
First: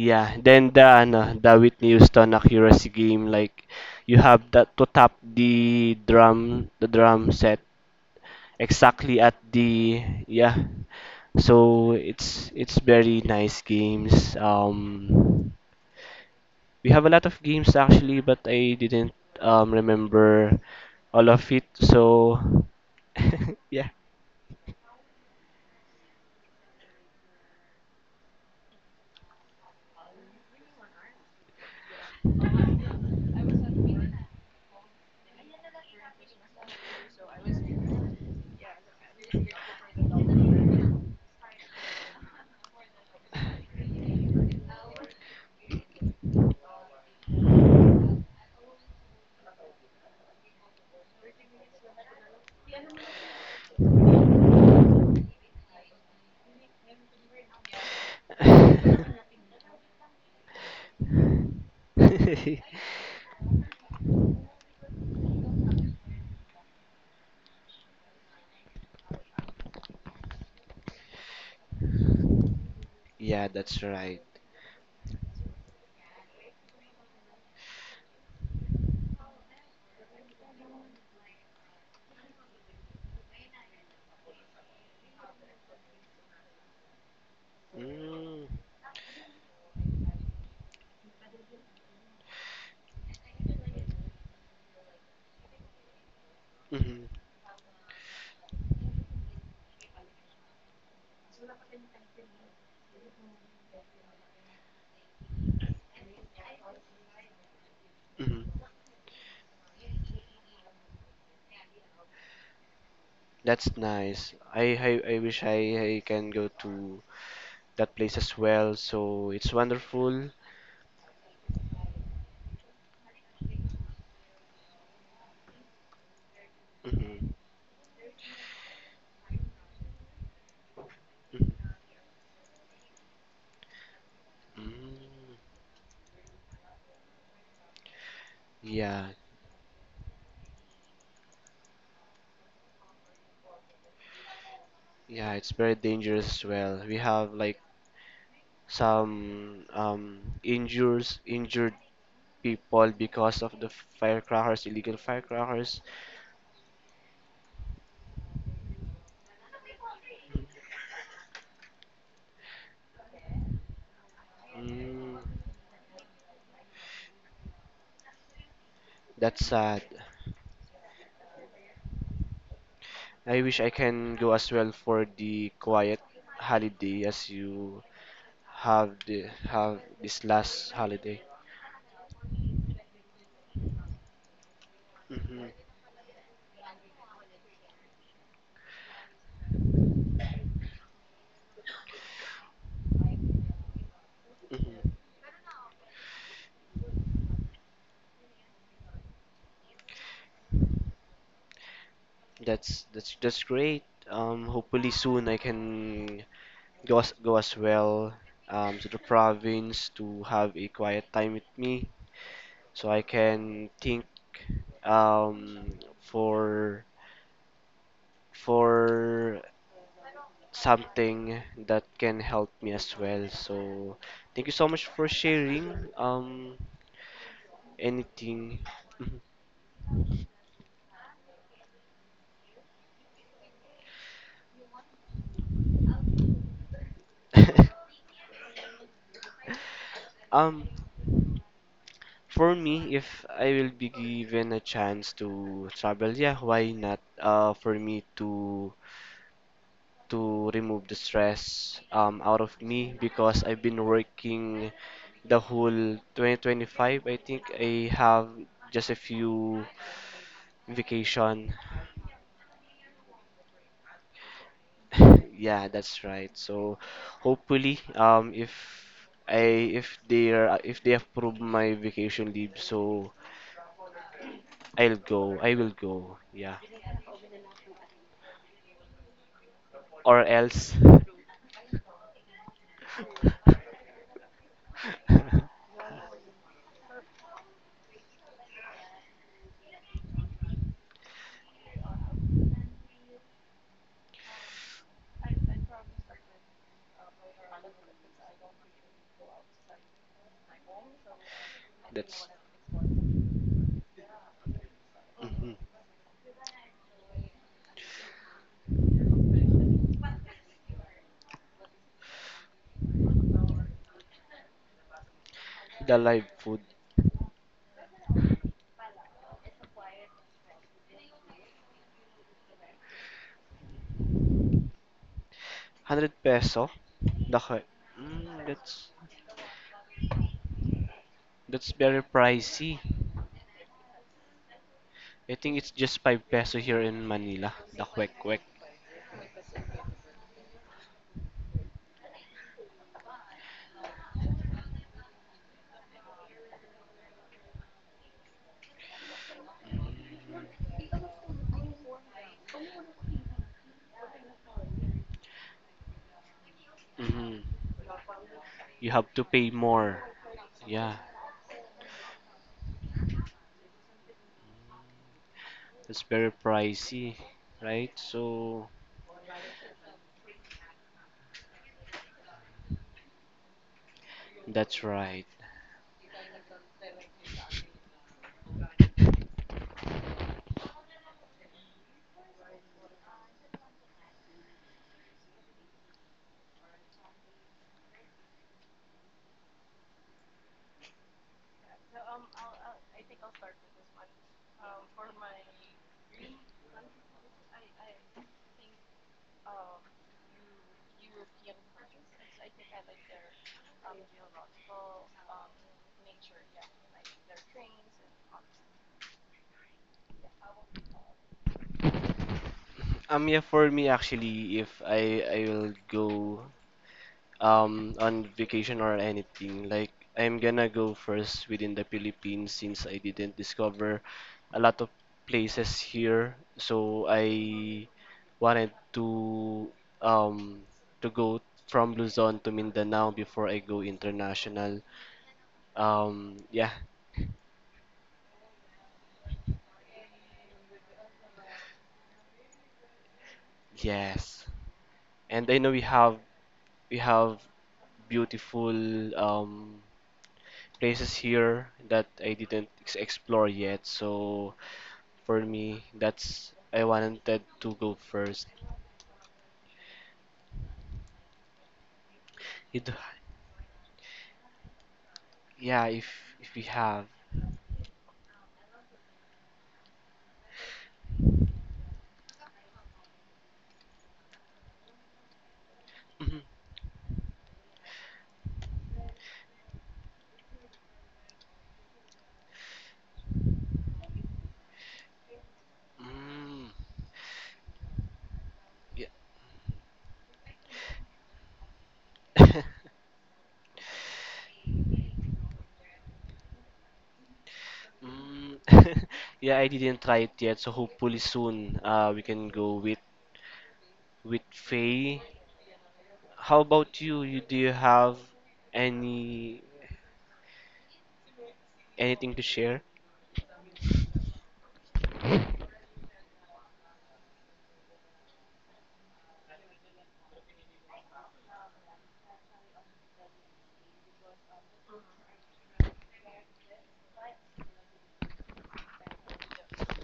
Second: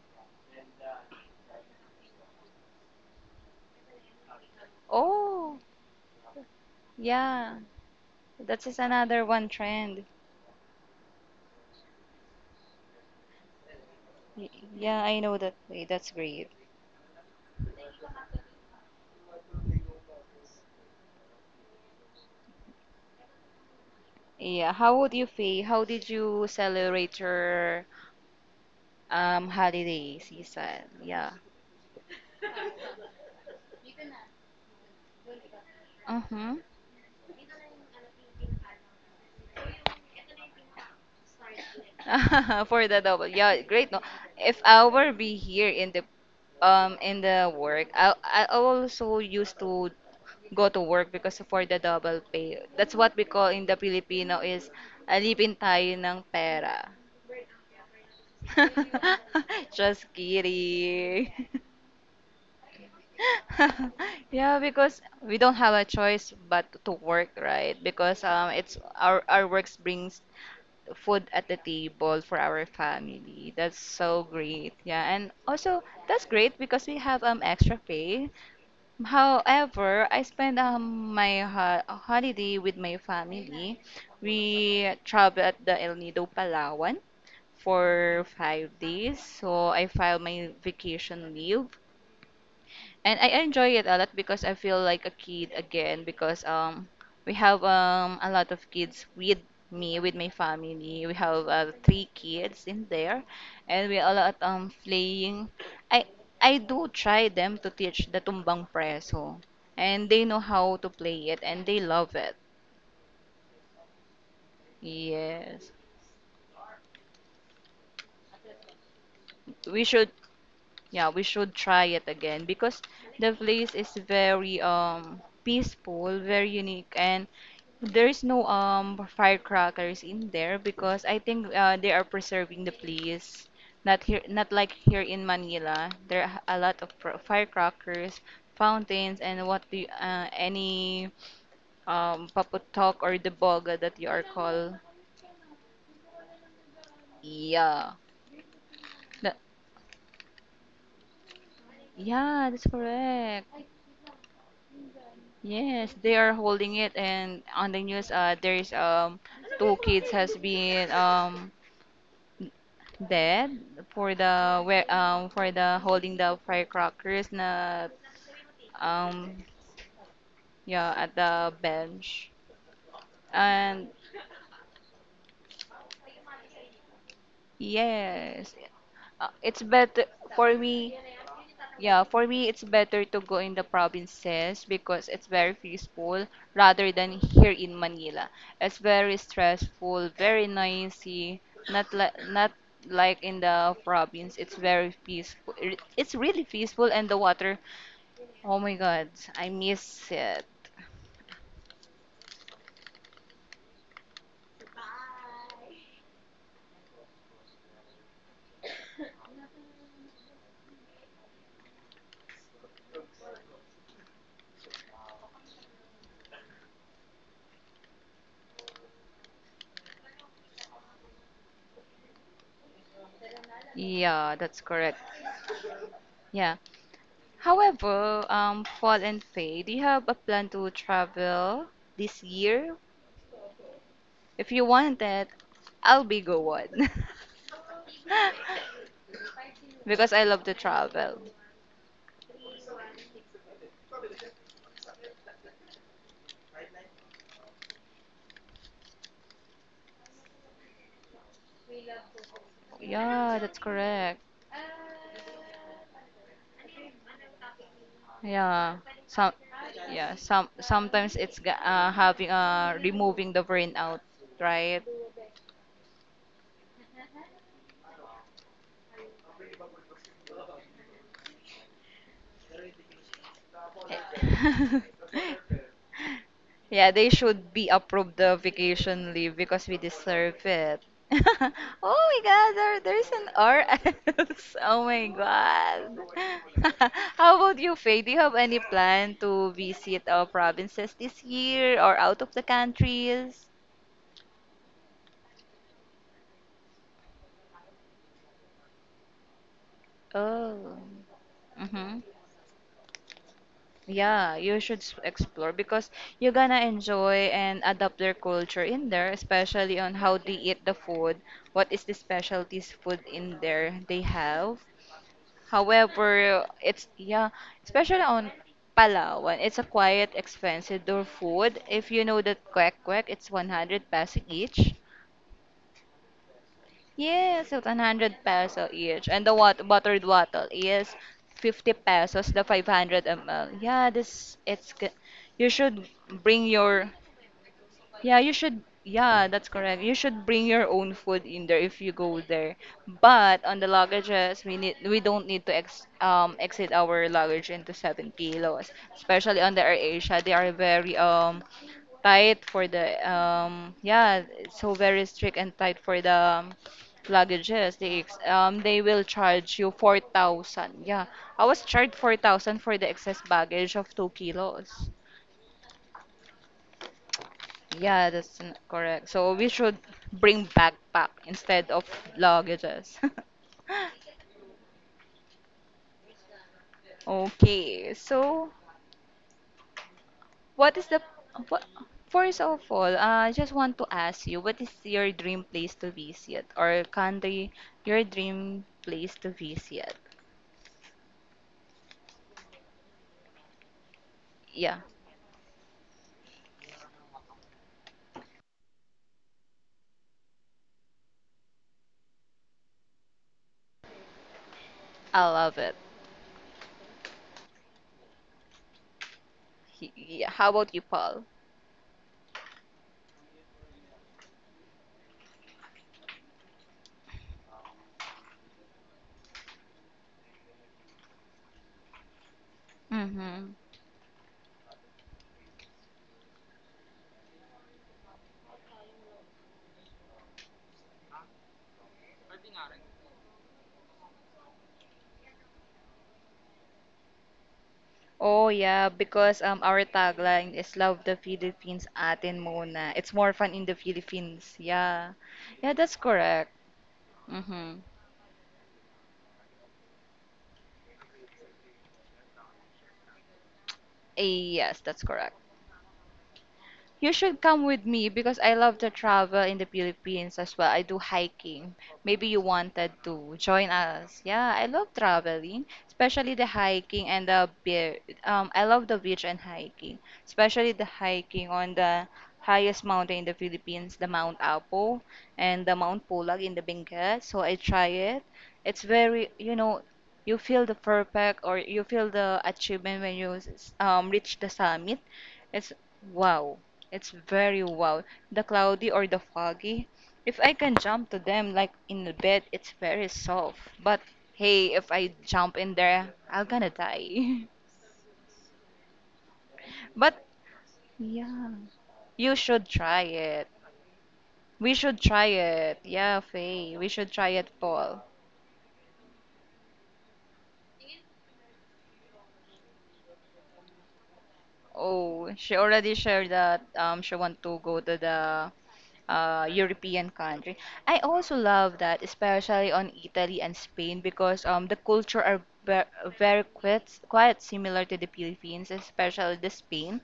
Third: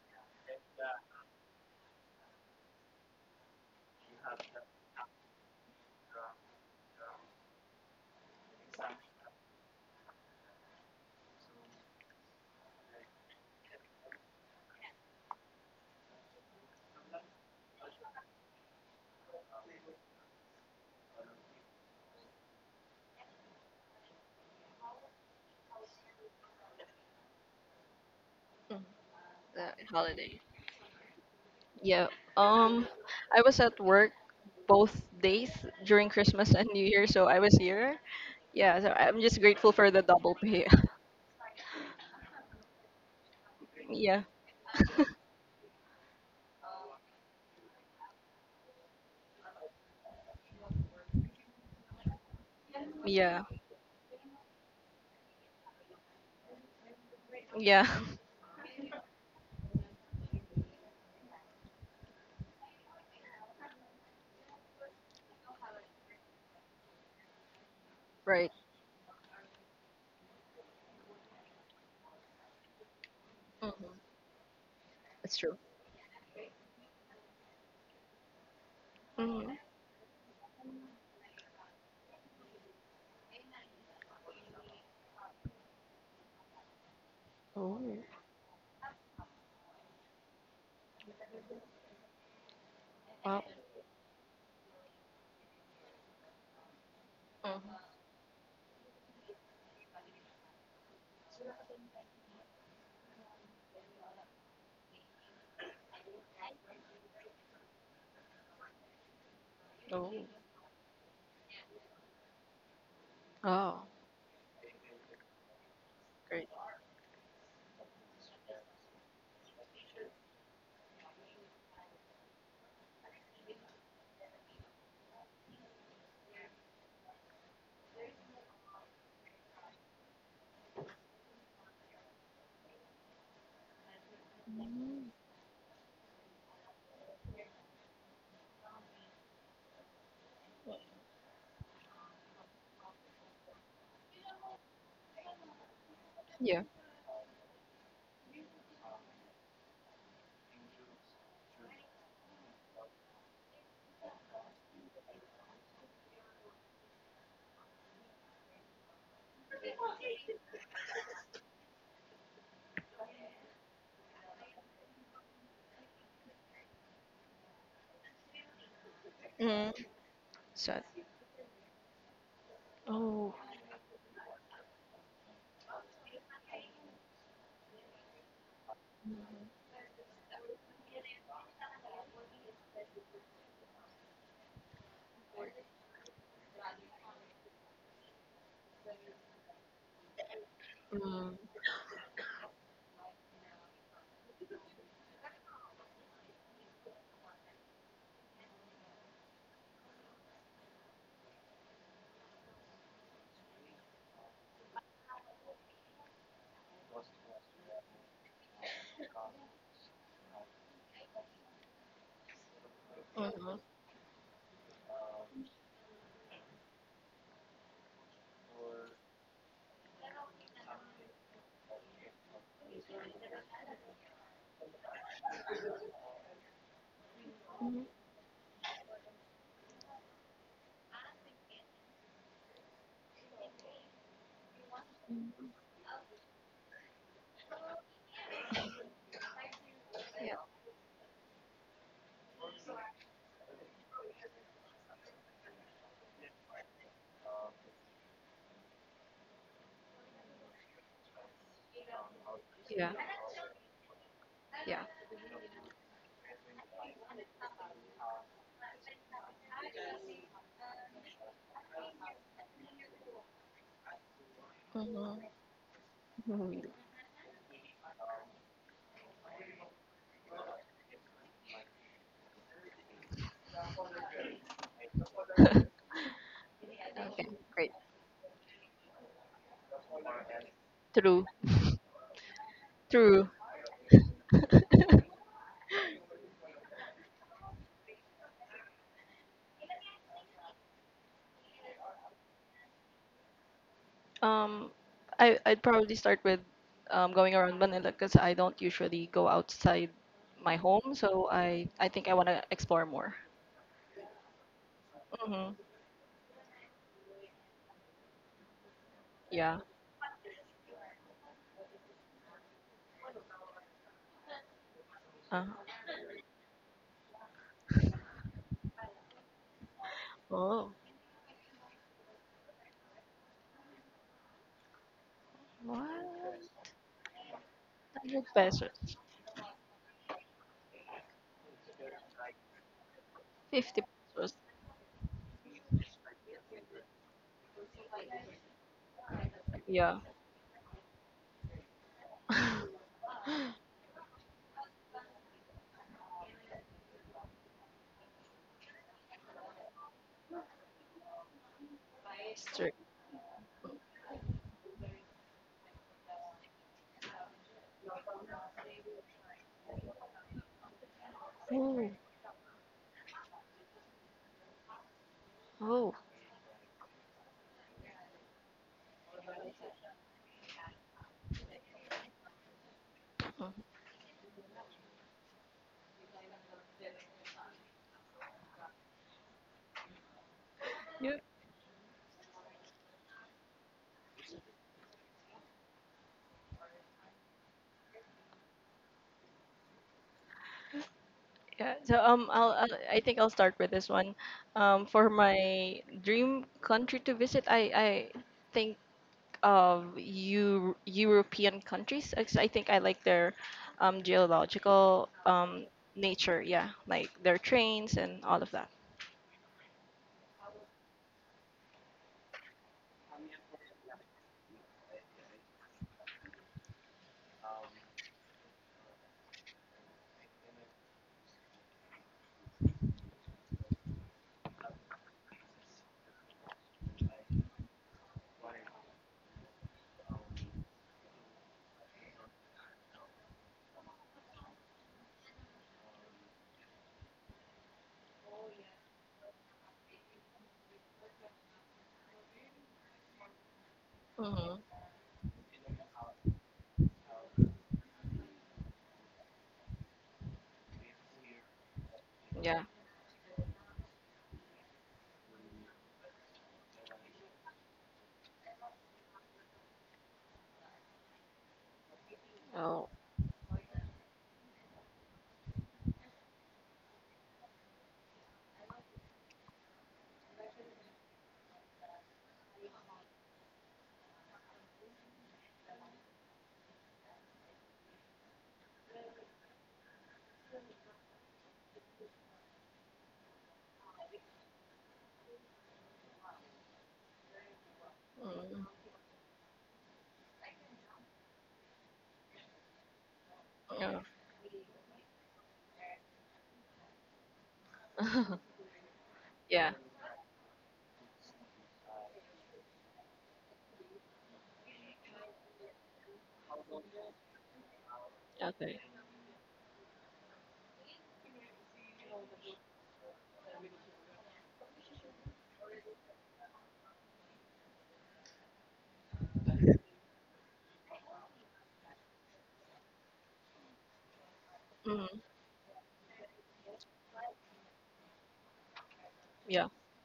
S2: Yeah, then the ano, the Whitney Houston accuracy game, like you have that to tap
S1: Oh,
S2: the drum
S1: yeah.
S2: set
S1: That's just
S2: exactly
S1: another
S2: at
S1: one
S2: the
S1: trend.
S2: yeah. So it's very nice games.
S1: Y- Yeah, I know that. Wait, that's great.
S2: We have a lot of games actually, but I didn't remember all of it. So yeah.
S1: Yeah, how would you feel? How did you celebrate your
S3: The
S1: holiday
S3: holiday.
S1: season? Yeah.
S3: Yeah. Um, I was at work both days during Christmas
S1: Uh-huh.
S3: and New Year, so I was here. Yeah, so I'm just grateful for the double pay.
S1: For the double. Yeah, great. No,
S3: yeah.
S1: if I were be here in the work, I also used to go to work because for the double pay. That's what we
S3: Yeah.
S1: call in the Filipino is alipin tayo ng pera.
S3: Yeah.
S1: Just kidding. Yeah, because we don't have a choice but to work, right? Because
S3: Right.
S1: it's our works brings food at the table for our
S2: Yeah,
S1: family. That's
S2: that's
S3: hmm
S2: right.
S1: so great. Yeah, and
S3: That's true.
S1: also that's great because we have extra pay.
S3: Hmm
S1: However, I spend my ho holiday with my family. We travel at the El Nido, Palawan
S3: Oh.
S1: for
S2: Mm,
S1: 5 days. So I file my vacation leave, and I
S3: Wow.
S1: enjoy it a lot because I feel like a kid again, because
S2: mhm,
S1: we have
S3: hmm
S1: a lot of kids with me, with my family, we have three kids in there, and we a lot playing. I I do try them to teach the
S2: mhm.
S1: tumbang preso, and
S3: Oh.
S1: they know how to play it and they love it.
S2: That's
S3: Oh.
S2: nice. I wish
S1: Yes,
S2: I can
S3: Great.
S2: go to that place as well. So it's
S1: we should
S2: wonderful.
S1: yeah we should try it again because the place is very peaceful, very unique, and
S2: Mhm.
S1: there is no firecrackers in there because I think they are preserving the place. Not here, not like here in
S2: Mm.
S1: Manila. There are a lot of firecrackers,
S2: Yeah,
S1: fountains, and what do you, any paputok or the boga that you are called.
S2: yeah, it's very dangerous as
S3: Yeah.
S2: well. We have like
S1: Yeah. That,
S2: some injures injured
S1: yeah, that's
S2: people because
S1: correct.
S2: of the firecrackers, illegal firecrackers.
S1: Yes, they are holding it, and on the news, there's two kids has been dead for the where
S2: Mm,
S1: for the holding the firecrackers na um
S2: that's
S3: mm
S2: sad.
S3: Sad.
S1: yeah at the bench,
S3: Oh.
S2: I wish I
S1: and
S2: can go as well for the quiet holiday as you
S1: yes.
S2: have the
S1: It's
S2: have
S1: better
S2: this
S1: for
S2: last
S1: me.
S2: holiday.
S1: Yeah, for me it's better to go in the provinces because it's
S2: Mhm.
S1: very peaceful rather than here in Manila. It's very stressful, very
S3: Mm-hmm.
S1: noisy, not like in the province. It's
S2: Hmm.
S1: very peaceful. It's really peaceful and the water. Oh my God, I miss it.
S2: That's great. Hopefully soon I can go as well to the province to have a quiet time with me, so I can think um, for for something that can help me as well. So
S1: Yeah,
S2: thank you
S1: that's
S2: so much
S1: correct.
S2: for sharing
S1: Yeah. However,
S2: anything.
S1: Paul
S2: Mhm.
S1: and Faye, do you have a plan to travel this year? If you want it, I'll be going. Because I
S3: Yeah.
S1: love to
S2: Um,
S1: travel.
S2: For me, if I will be given a chance to travel, yeah, why not? For me to remove the stress out of
S3: Yeah.
S2: me
S1: Yeah,
S2: because I've
S1: that's
S2: been
S1: correct.
S2: working
S3: Yeah.
S2: the whole 2025. I think I have
S1: Yeah.
S2: just a
S1: Some
S2: few
S1: Yeah, sometimes it's
S2: vacation.
S1: having removing the burnout, right?
S3: hmm
S2: Yeah, that's right. So hopefully, if I if they are if they approve my vacation leave, so I'll go. I
S3: okay.
S2: will go. Yeah.
S1: Yeah, they should be
S3: Great.
S1: approved the vacation leave because we
S2: Or
S1: deserve
S2: else
S1: it.
S3: True.
S1: Oh my God, there's
S3: True.
S1: an RS. Oh my God. How about you, Faye? Do you have any plan to visit our provinces this year or out of the countries?
S3: Um, I'd probably start with going around Manila, because I don't usually go outside my
S1: Oh.
S3: home, so I
S1: Mm-hmm.
S3: think I
S2: that's
S3: want to explore more.
S1: Yeah, you should
S2: mhm.
S1: explore
S3: Mm-hmm.
S1: because you're gonna enjoy and adapt their culture in there,
S3: Yeah.
S1: especially on how they eat the food, what is the specialties food in there they have.
S3: Uh,
S2: The live
S1: However,
S2: food
S1: it's yeah, especially on Palawan, it's a quiet,
S3: oh,
S1: expensive door food. If you know that kwek kwek, it's 100 pesos each.
S3: what?
S2: 100 peso
S3: one
S2: the
S1: Yes, it's 100
S3: Hundred
S2: mm,
S1: peso
S3: pesos,
S1: each. And the wat buttered wattle is
S2: that's
S1: 50
S2: very
S1: pesos, the
S2: pricey.
S1: 500 ml.
S3: 50
S1: Yeah,
S3: pesos.
S2: I
S1: you
S2: think it's
S1: should
S2: just 5
S1: bring
S2: peso here
S1: your
S2: in Manila, the kwek
S1: yeah, you
S2: kwek.
S1: should. Yeah, that's correct. You
S3: Yeah.
S1: should bring your own food in there if you go there. But on the luggages, we don't need to ex exit our luggage into 7 kilos. Especially on the AirAsia, they are very tight for
S3: Strict.
S1: the yeah, so very strict and tight for the um,
S2: Hmm.
S1: luggages. They
S2: You
S1: will
S2: have to pay
S1: charge you four
S2: more,
S1: thousand.
S2: yeah,
S1: Yeah, I was
S3: Oh,
S1: charged 4,000 for the excess baggage of 2 kilos.
S3: oh.
S2: that's very pricey, right?
S1: Yeah,
S2: So
S1: correct. So we should bring backpack instead of luggages.
S3: Mhm.
S2: that's right.
S1: Okay, so what is the
S3: Yeah.
S1: what first of all, I just want to ask you, what is your dream place to visit or country, your dream place to visit?
S3: Yeah, so I'll I think I'll start with this one.
S1: Yeah,
S3: For my dream country to visit, I think of European countries. I think I like their geological
S1: I love it.
S3: nature. Yeah, like their trains and all of that.
S1: Yeah, how about you, Paul?
S2: Yeah, for me actually if I will go on vacation or anything. Like I'm gonna go first within the Philippines since I didn't
S1: Mm-hmm.
S2: discover a lot of places here. So I wanted to um go from Luzon to Mindanao before I go international. Yeah,
S1: Oh yeah, because our tagline is love the Philippines atin muna. It's more fun in the
S2: yes.
S1: Philippines.
S3: Mm-hmm.
S1: Yeah.
S2: And I know
S1: Yeah,
S2: we
S1: that's
S2: have
S1: correct.
S2: we have
S1: Mhm.
S2: beautiful um places here that I
S3: Yeah.
S2: didn't explore yet.
S1: Eh,
S2: So
S1: yes, that's correct.
S2: for me, that's I
S1: You
S2: wanted to
S1: should come with
S2: go
S1: me because
S2: first.
S1: I love to travel in the Philippines as well. I do hiking. Maybe you
S3: Oh.
S2: It,
S1: wanted to join us. Yeah, I love traveling,
S2: yeah,
S1: especially the
S2: if we have.
S1: hiking and the beach. I love the beach and hiking, especially the hiking on the highest mountain in the Philippines, the Mount Apo and the Mount
S2: Mhm.
S1: Pulag in the Benguet. So I try it. It's very, you know, you feel the perfect or you feel the achievement when you reach the summit. It's wow.
S2: Mm,
S1: It's very wild. The
S3: Mm,
S1: cloudy or the foggy. If I can jump to them like in the bed,
S2: yeah.
S1: it's very soft.
S3: yeah.
S1: But hey, if I jump in there, I'm gonna die.
S2: Mm. Yeah, I
S3: Yeah.
S2: didn't try
S1: But
S2: it yet, so hopefully
S1: yeah,
S2: soon we
S1: you
S2: can
S1: should
S2: go
S1: try it.
S2: with
S1: We should
S2: Faye.
S1: try it. Yeah,
S2: How
S1: Faye, we
S2: about
S1: should
S2: you?
S1: try
S2: You
S1: it,
S2: do you
S1: Paul.
S2: have
S3: Okay.
S2: any anything to share?
S1: Oh, she already shared that she want to go to the European country. I also love that, especially on Italy and Spain, because the
S3: Mm-hmm.
S1: culture are very quite similar to the Philippines, especially the
S3: Yeah.
S1: Spain.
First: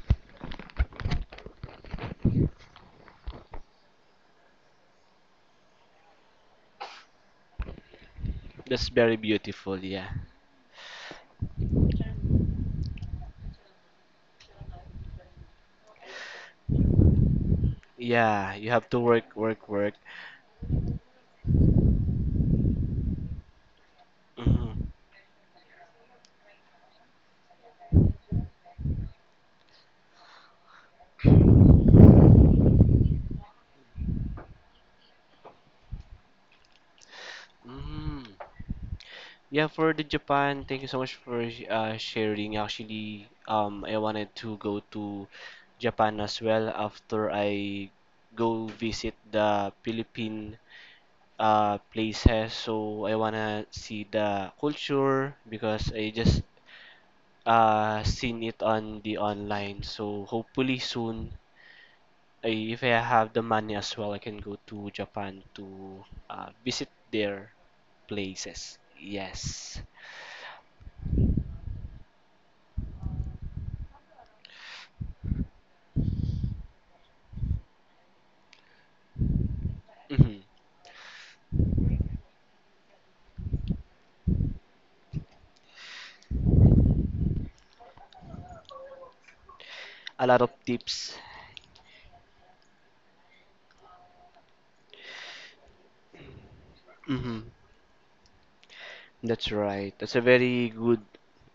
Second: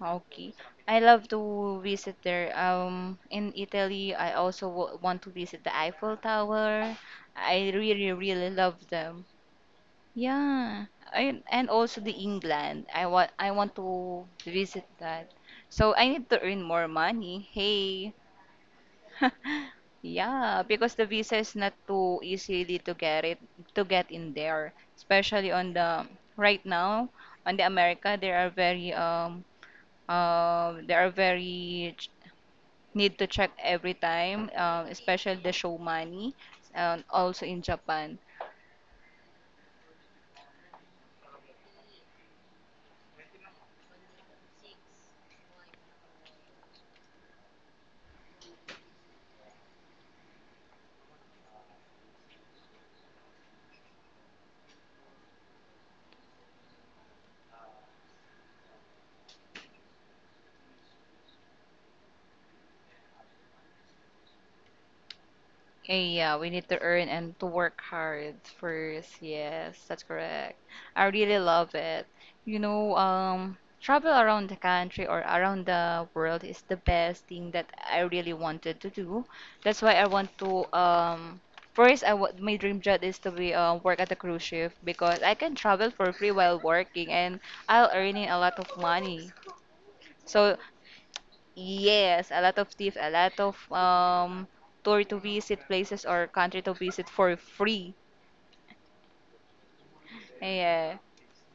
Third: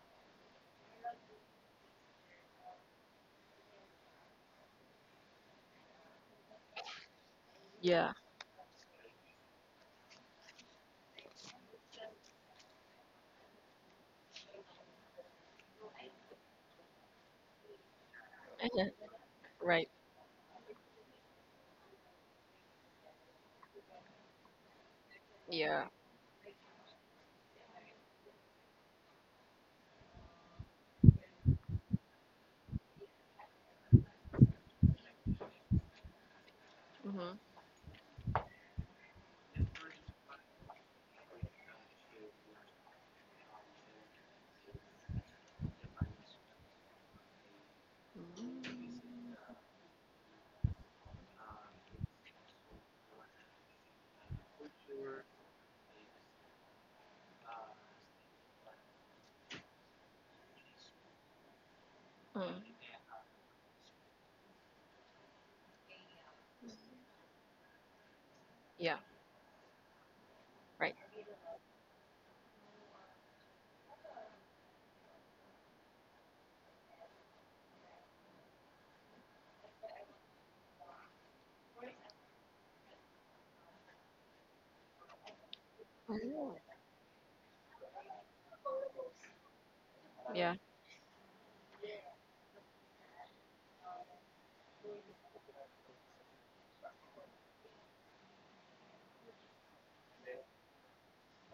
S1: Okay, I love to visit there. In Italy, I also want to visit the Eiffel Tower. I really,
S3: Yeah.
S1: really love
S2: That's very
S1: them.
S2: beautiful, yeah.
S1: Yeah, and also the England. I want to visit that. So I need to earn more money. Hey.
S2: Yeah, you have to work, work,
S3: Right.
S2: work.
S1: Yeah, because the visa is not too easily to get in there,
S2: Mhm.
S1: especially on
S3: Yeah.
S1: the right now on the America there are very there are need to check every time, especially the show money, and also
S3: Mm-hmm.
S1: in Japan.
S2: Mm. Yeah, for the Japan, thank you so much for sharing. Actually, I wanted to go to Japan as well after I go
S3: Mhm.
S2: visit the Philippine places. So I wanna see the culture because I just seen it on the online. So hopefully soon, I,
S3: Mm.
S2: if I have the money as well, I can go to Japan to
S1: Eh, yeah, we need to
S2: visit
S1: earn and to
S2: their
S1: work hard
S2: places.
S3: Yeah.
S1: first.
S2: Yes.
S1: Yes, that's correct.
S3: Right.
S1: I really love it. You know, travel around the country or around the world is the best thing that I really wanted to do. That's why I want
S2: Mhm.
S1: to first I want my dream job is to be work at a cruise ship because I can travel for free while
S3: Mhm.
S1: working and I'll earning a lot of money.
S2: A
S3: Oh.
S2: lot of
S1: So
S2: tips.
S1: yes, a lot of tips, a lot of tour to visit places or country to visit for
S2: Hmm.
S1: free.
S2: That's right. That's a very
S1: Yeah.
S2: good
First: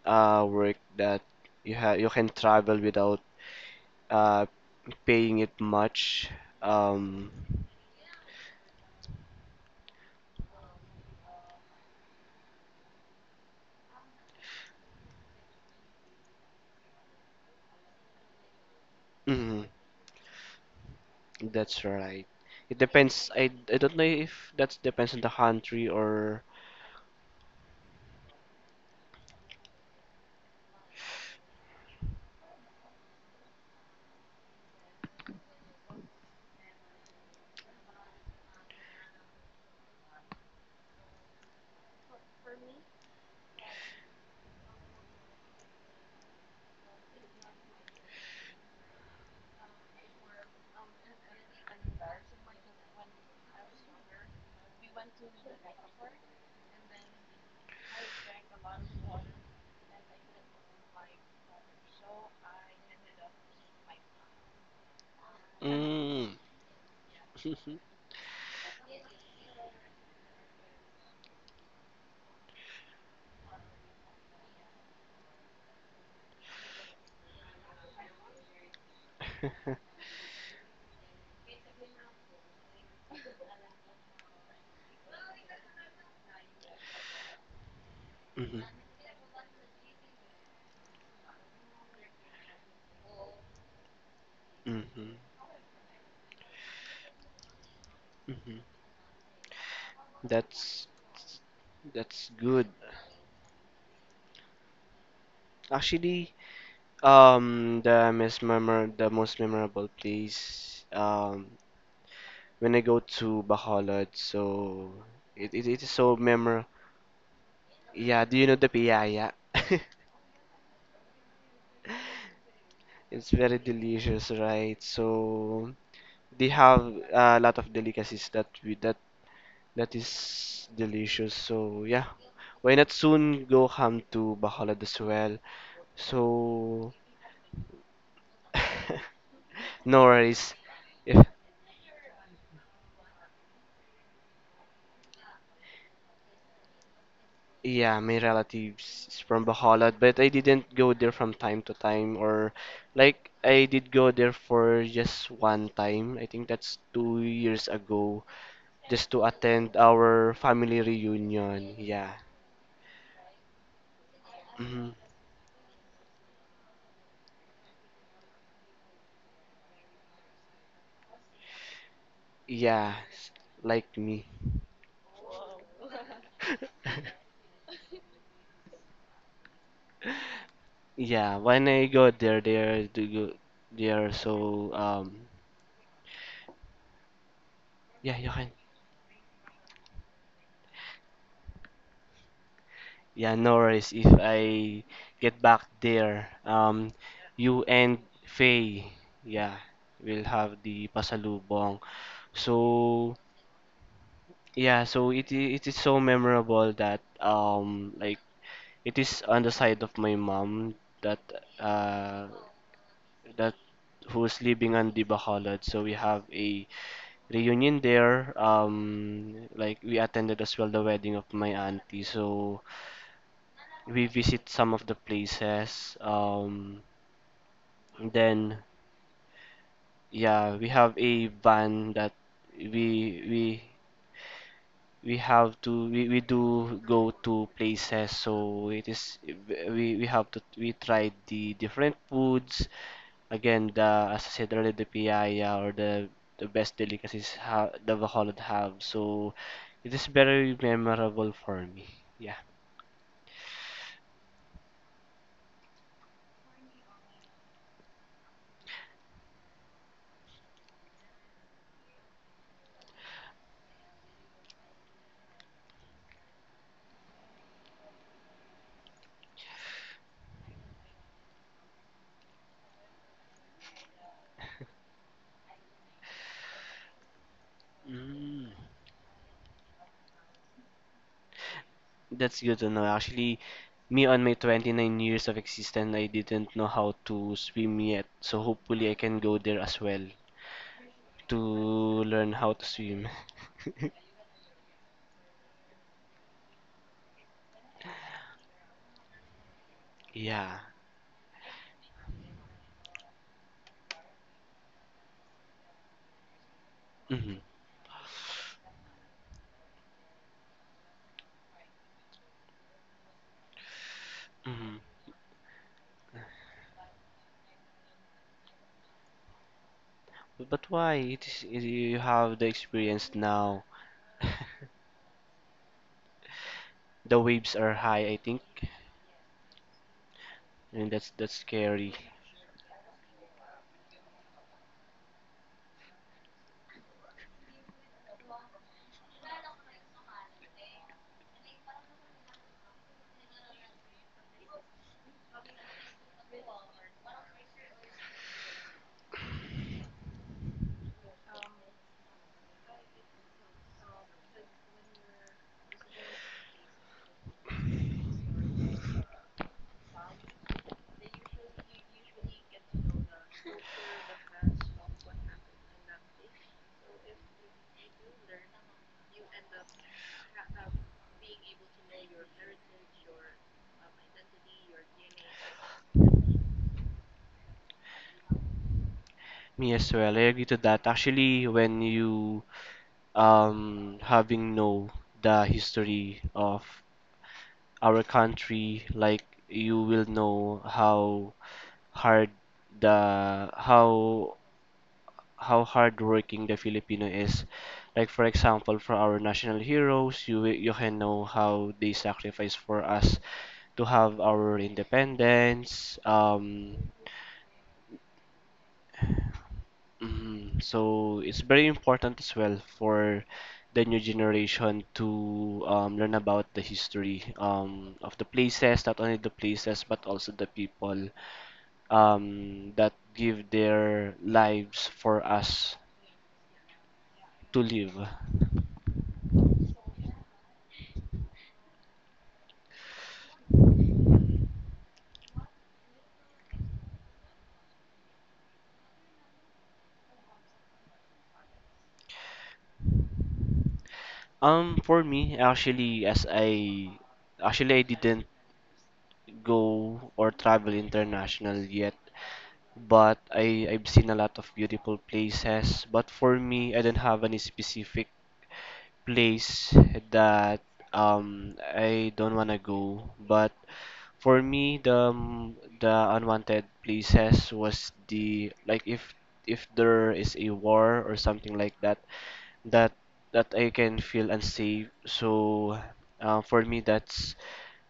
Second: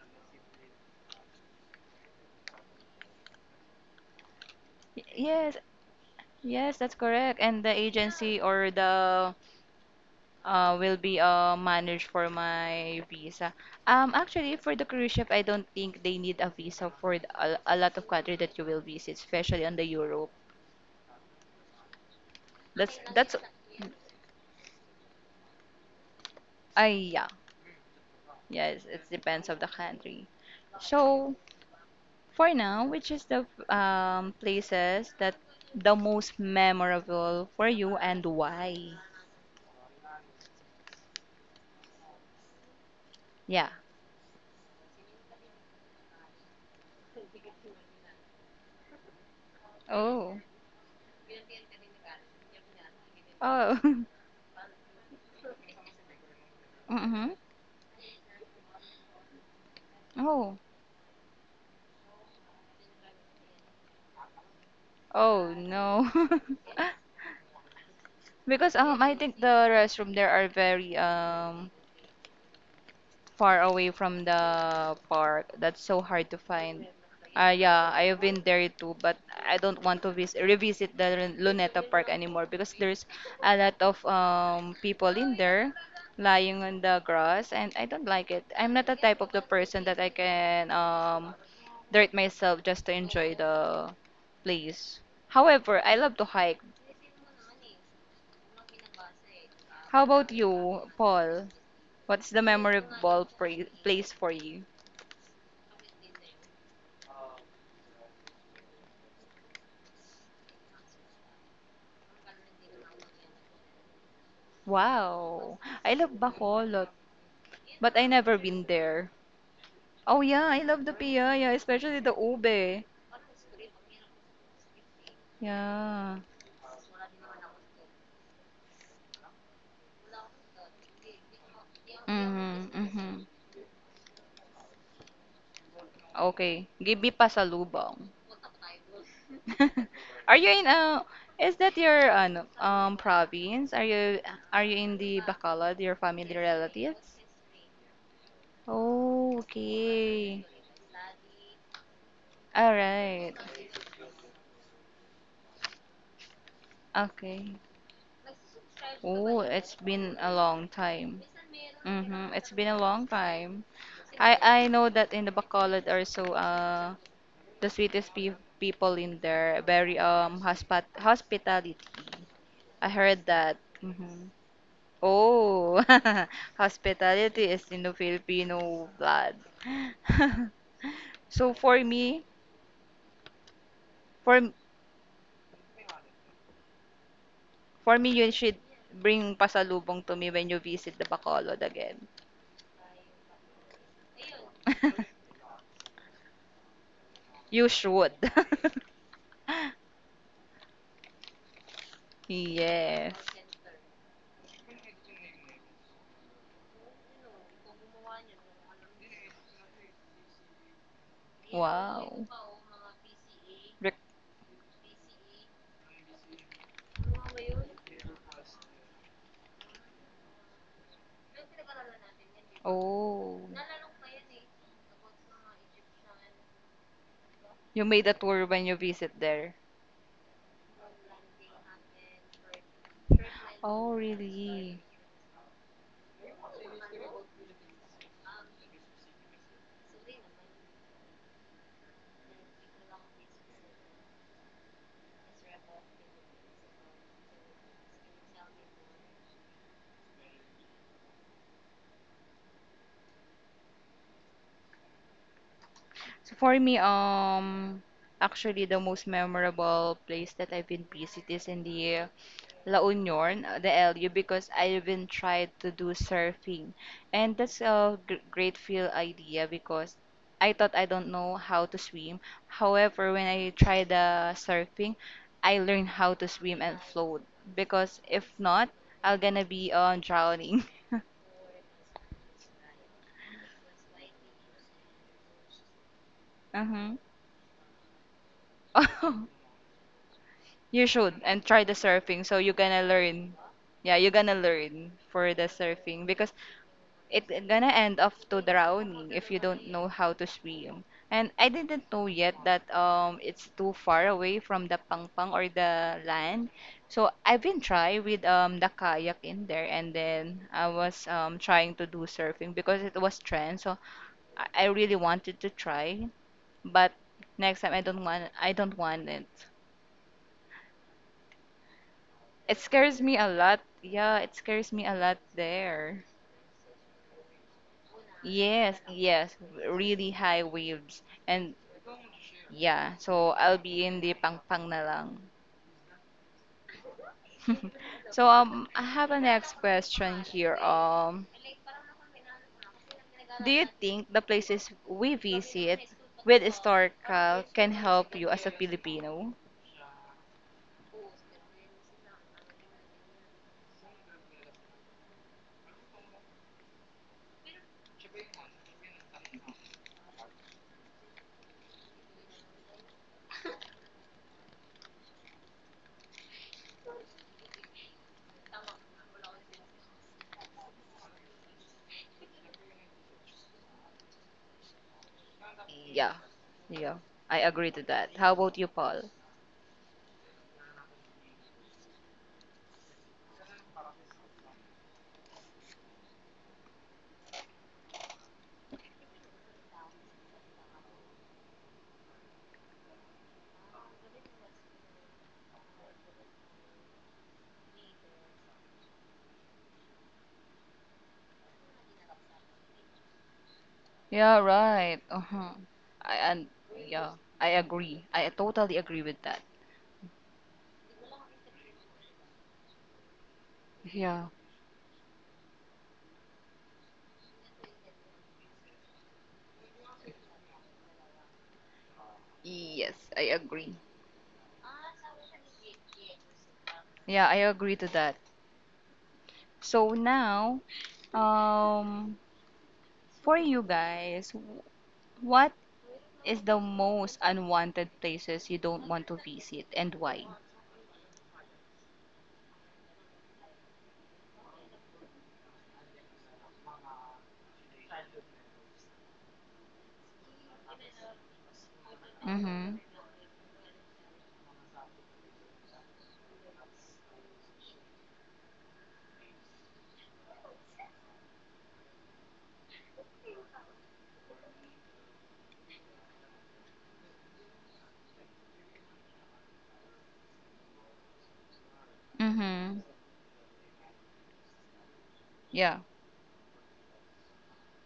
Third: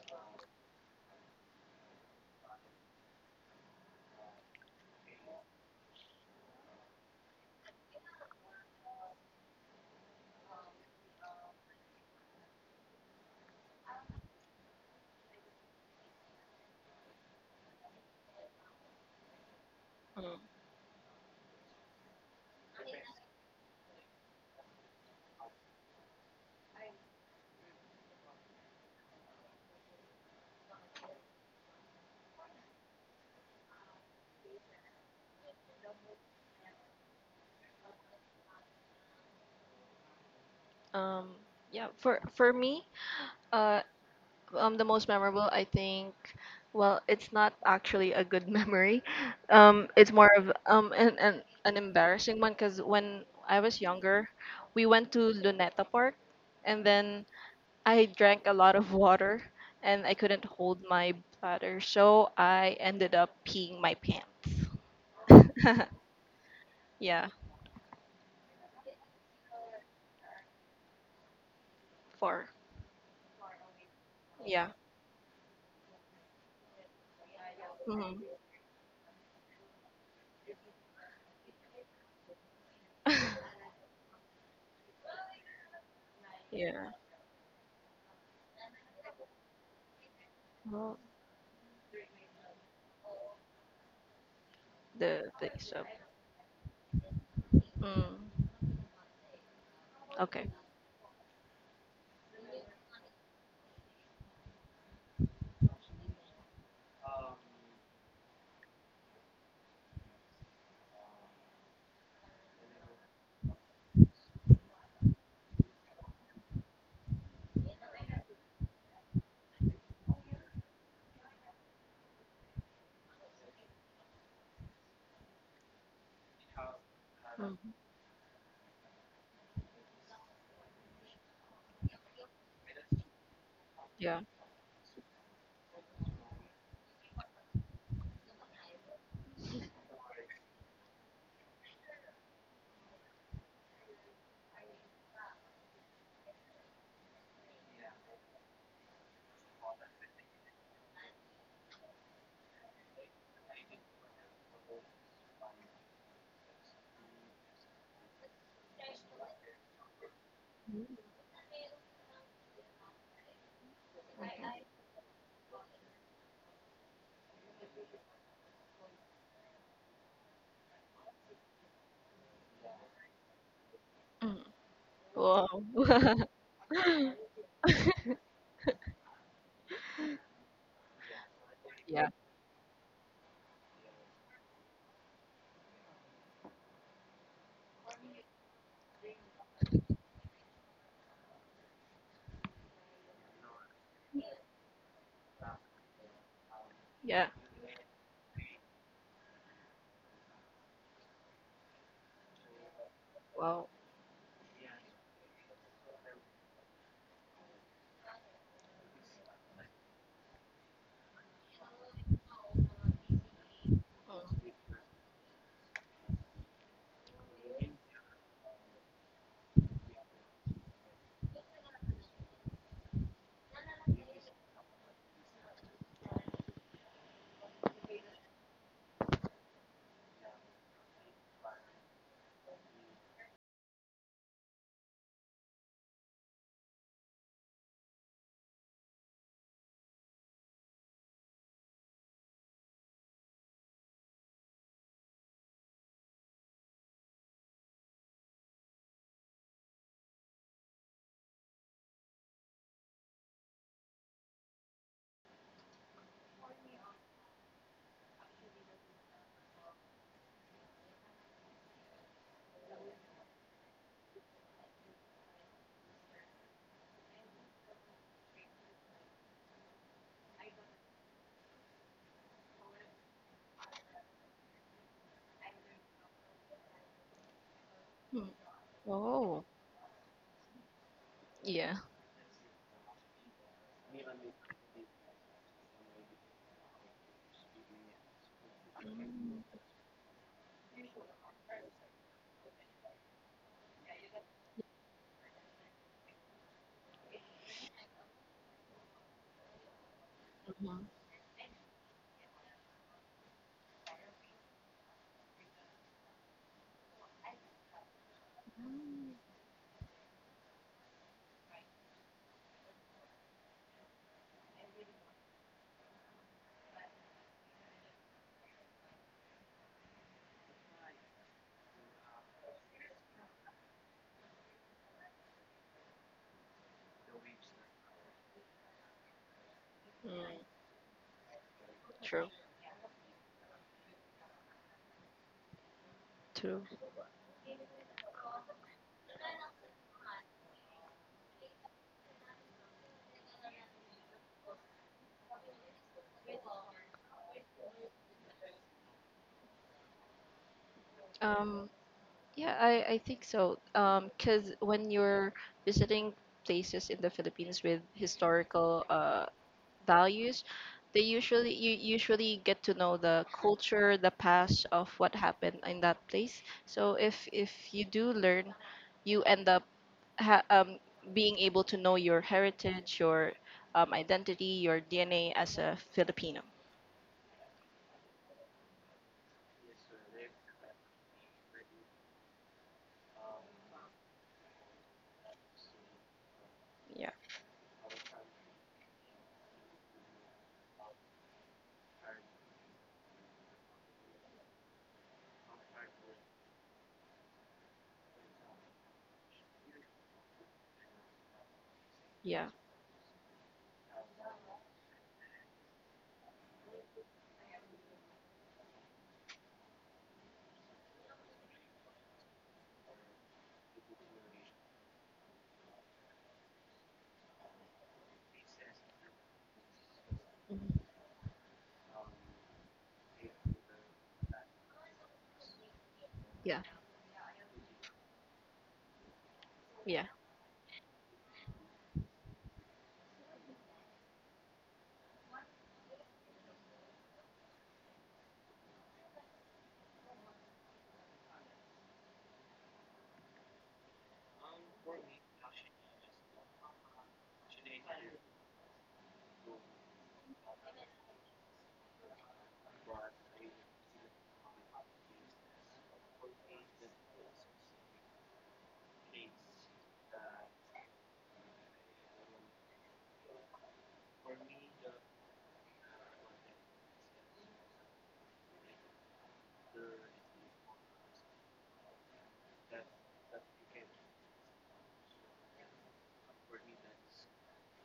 S2: work that you have you can travel without uh paying it
S1: Yes,
S2: much.
S1: yes, that's
S2: Um,
S1: correct. And the agency or the will be managed for my visa. Actually, for the cruise ship, I don't think they need a visa for a lot of country that you will visit,
S2: mhm,
S1: especially on the Europe.
S3: Mm.
S2: that's right. It
S1: That's
S2: depends.
S1: that's.
S2: I don't know if that depends on the country or
S1: Ay, yeah. Yes, it depends of the country. So. For now, which is the places that the most memorable for you and why?
S3: Um, yeah, for me,
S1: Yeah.
S3: uh, the most memorable, I think, well, it's not actually a good memory. It's more
S1: Oh.
S3: of an embarrassing one, because when I
S1: Oh.
S3: was younger, we went to Luneta Park, and then
S1: Mm-hmm.
S3: I drank a lot of water, and I couldn't
S1: Oh.
S3: hold my bladder, so I ended up peeing my pants.
S1: Oh no.
S2: mm.
S3: Yeah,
S2: Hmm.
S1: Because I think the restroom there are very
S3: for
S1: far away from
S3: yeah,
S1: the park. That's so hard to find. Ah, yeah, I have been
S3: hmm
S1: there too, but I don't want to vis revisit the Luneta Park anymore because there's a lot of people in there lying on
S3: yeah.
S1: the grass, and I don't like it. I'm not the type of the person that I can
S3: Well,
S1: dirt myself just to enjoy the place.
S2: Hmm.
S3: the
S1: However,
S3: so
S1: I love to hike.
S3: Mm.
S2: Hmm.
S1: How about
S3: Okay.
S2: That's
S1: you, Paul? What's
S2: that's
S1: the
S2: good.
S1: memorable place for you?
S2: Actually, the most memor the most memorable place when I go to Bacolod. So
S1: Wow.
S2: it is
S1: I
S2: so
S1: love
S2: memorable.
S1: Bacolod, but I
S2: Yeah,
S1: never
S2: do you know
S1: been
S2: the
S1: there.
S2: piyaya?
S1: Oh yeah, I love the piyaya, especially the ube.
S2: It's very delicious, right? So
S1: Yeah.
S2: they have a lot
S3: Mm.
S2: of delicacies that we that that is delicious. So yeah, why
S1: Mm-hmm,
S2: not
S1: mm-hmm.
S2: soon go come
S3: Yeah.
S2: to Bacolod as well?
S1: Okay.
S2: So
S1: Give me pasalubong.
S2: no
S1: Are you
S2: worries.
S1: in
S2: If
S1: is that your ano, province? Are you in the Bacolod, your family relatives?
S2: yeah, my relatives is
S1: Oh,
S2: from Bacolod, but I
S1: okay.
S2: didn't go there from time to time, or
S1: All
S2: like
S1: right.
S2: I did go there for just one time. I think that's two
S1: Okay.
S2: years ago, just to
S1: Oh,
S2: attend
S1: it's been
S2: our
S1: a long
S2: family
S1: time.
S2: reunion. Yeah,
S1: Mm-hmm. It's been a long time. I know
S2: hmm.
S1: that in the Bacolod also the sweetest pe people in there very hospat hospitality. I
S2: Yeah,
S1: heard
S2: s-
S1: that.
S2: like me.
S1: Mm-hmm.
S3: Mm. Wow.
S1: Oh, hospitality is in the Filipino blood.
S2: Yeah,
S1: So
S2: when
S1: for
S2: I go
S3: Yeah.
S1: me,
S2: there, they are do go there.
S1: for m-
S2: So
S1: for me,
S2: yeah,
S1: you
S2: you can.
S1: should bring pasalubong to me when you visit the Bacolod again.
S2: Yeah, no worries. If I get back there,
S3: Yeah.
S2: you
S1: You
S2: and
S1: should.
S2: Faye, yeah, will have the pasalubong. So
S1: Yes.
S3: Wow.
S2: yeah, so it is so memorable that like it is on the side of my mom that uh
S1: Wow.
S2: that
S1: Rec-
S2: who's
S3: Mm.
S2: living on the Bacolod. So we have a reunion there. Like we attended as well the wedding of my auntie. So
S1: oh.
S2: we visit some of the places.
S1: You made a tour
S2: Then
S1: when you visit there.
S2: yeah, we have a van that we we
S1: Oh, really?
S2: we have to we do go to places so it is we have to we try the different foods again the as I said earlier the piaya or the best delicacies ha the Bacolod have, so it is very memorable for me, yeah.
S1: So for me, actually the most memorable place that I've been visit is in the La Union, the LU, because I've been tried to do surfing, and that's a great feel idea because I thought I don't know how to swim. However, when I tried the surfing, I learned how to swim and float because
S3: Mm.
S1: if
S2: Mm.
S1: not, I'm gonna
S3: Oh.
S1: be drowning.
S3: Yeah.
S2: That's good to know. Actually, me on my 29 years of existence, I didn't know how
S1: Uh-huh.
S2: to swim yet. So hopefully I can go
S3: Mm.
S2: there as well
S1: You should
S2: to
S1: and try the surfing
S2: learn
S1: so
S2: how
S1: you're
S2: to
S1: gonna
S2: swim.
S1: learn. Yeah, you're gonna learn for the surfing because it gonna end up to drowning if you don't know how to
S2: Yeah.
S1: swim.
S3: Mhm.
S1: And I didn't know yet that it's too far away from the pangpang or the land. So
S2: Hmm.
S1: I've been try with the kayak in there and then I was trying to do surfing because it was trend. So I
S2: Hmm.
S1: really wanted to try, but next time I don't want it.
S2: But why? It is, it- you have the
S1: It scares
S2: experience
S1: me a lot.
S2: now.
S1: Yeah, it scares me a lot there.
S2: The waves are high, I think,
S1: Yes, yes, really
S3: Mm.
S1: high
S2: and
S1: waves.
S2: that's
S1: And
S2: scary.
S3: True.
S1: yeah, so I'll be in the pang pang na lang.
S3: True.
S1: So I have a next question here. Do you think the places we visit with historical can help you as a Filipino?
S3: Um. Yeah, I think so. 'Cause when you're visiting places in the Philippines with historical values, they usually you usually get to know the culture, the past of what happened in that place. So if you do learn, you end up ha being able to know your heritage, your identity, your DNA as a
S1: Yeah.
S3: Filipino.
S1: Yeah. I agree to that. How about you, Paul?
S2: Me as well. I agree to that. Actually, when you having know the history of
S3: Yeah,
S2: our country, like you will know how hard the how hardworking the Filipino is. Like for example, for our national heroes, you will- you can know how they
S3: yeah,
S2: sacrifice for us to have
S1: Yeah,
S2: our
S1: right. Uh-huh.
S2: independence.
S1: I and yeah, I agree. I totally agree with that.
S2: Mhm. So it's very important as well for the new
S1: Yeah.
S2: generation to learn about the history of the places, not only the places but also the
S3: Mhm.
S2: people, that
S1: Yes, I
S2: give
S1: agree.
S2: their lives for us
S3: yeah,
S1: Yeah, I
S2: to
S1: agree to
S2: live.
S1: that. So
S3: yeah,
S1: now, um, for you guys, what is the most unwanted places you don't want to visit and why?
S2: For me, actually, as I actually I didn't go or travel international yet,
S1: Mm-hmm.
S2: but I I've seen a lot of beautiful places. But for me, I don't have any specific place that I don't wanna go, but for me the unwanted places was the like if there is a war or something like that
S1: Mm-hmm.
S2: that that I can feel unsafe. So
S1: Yeah.
S2: for me that's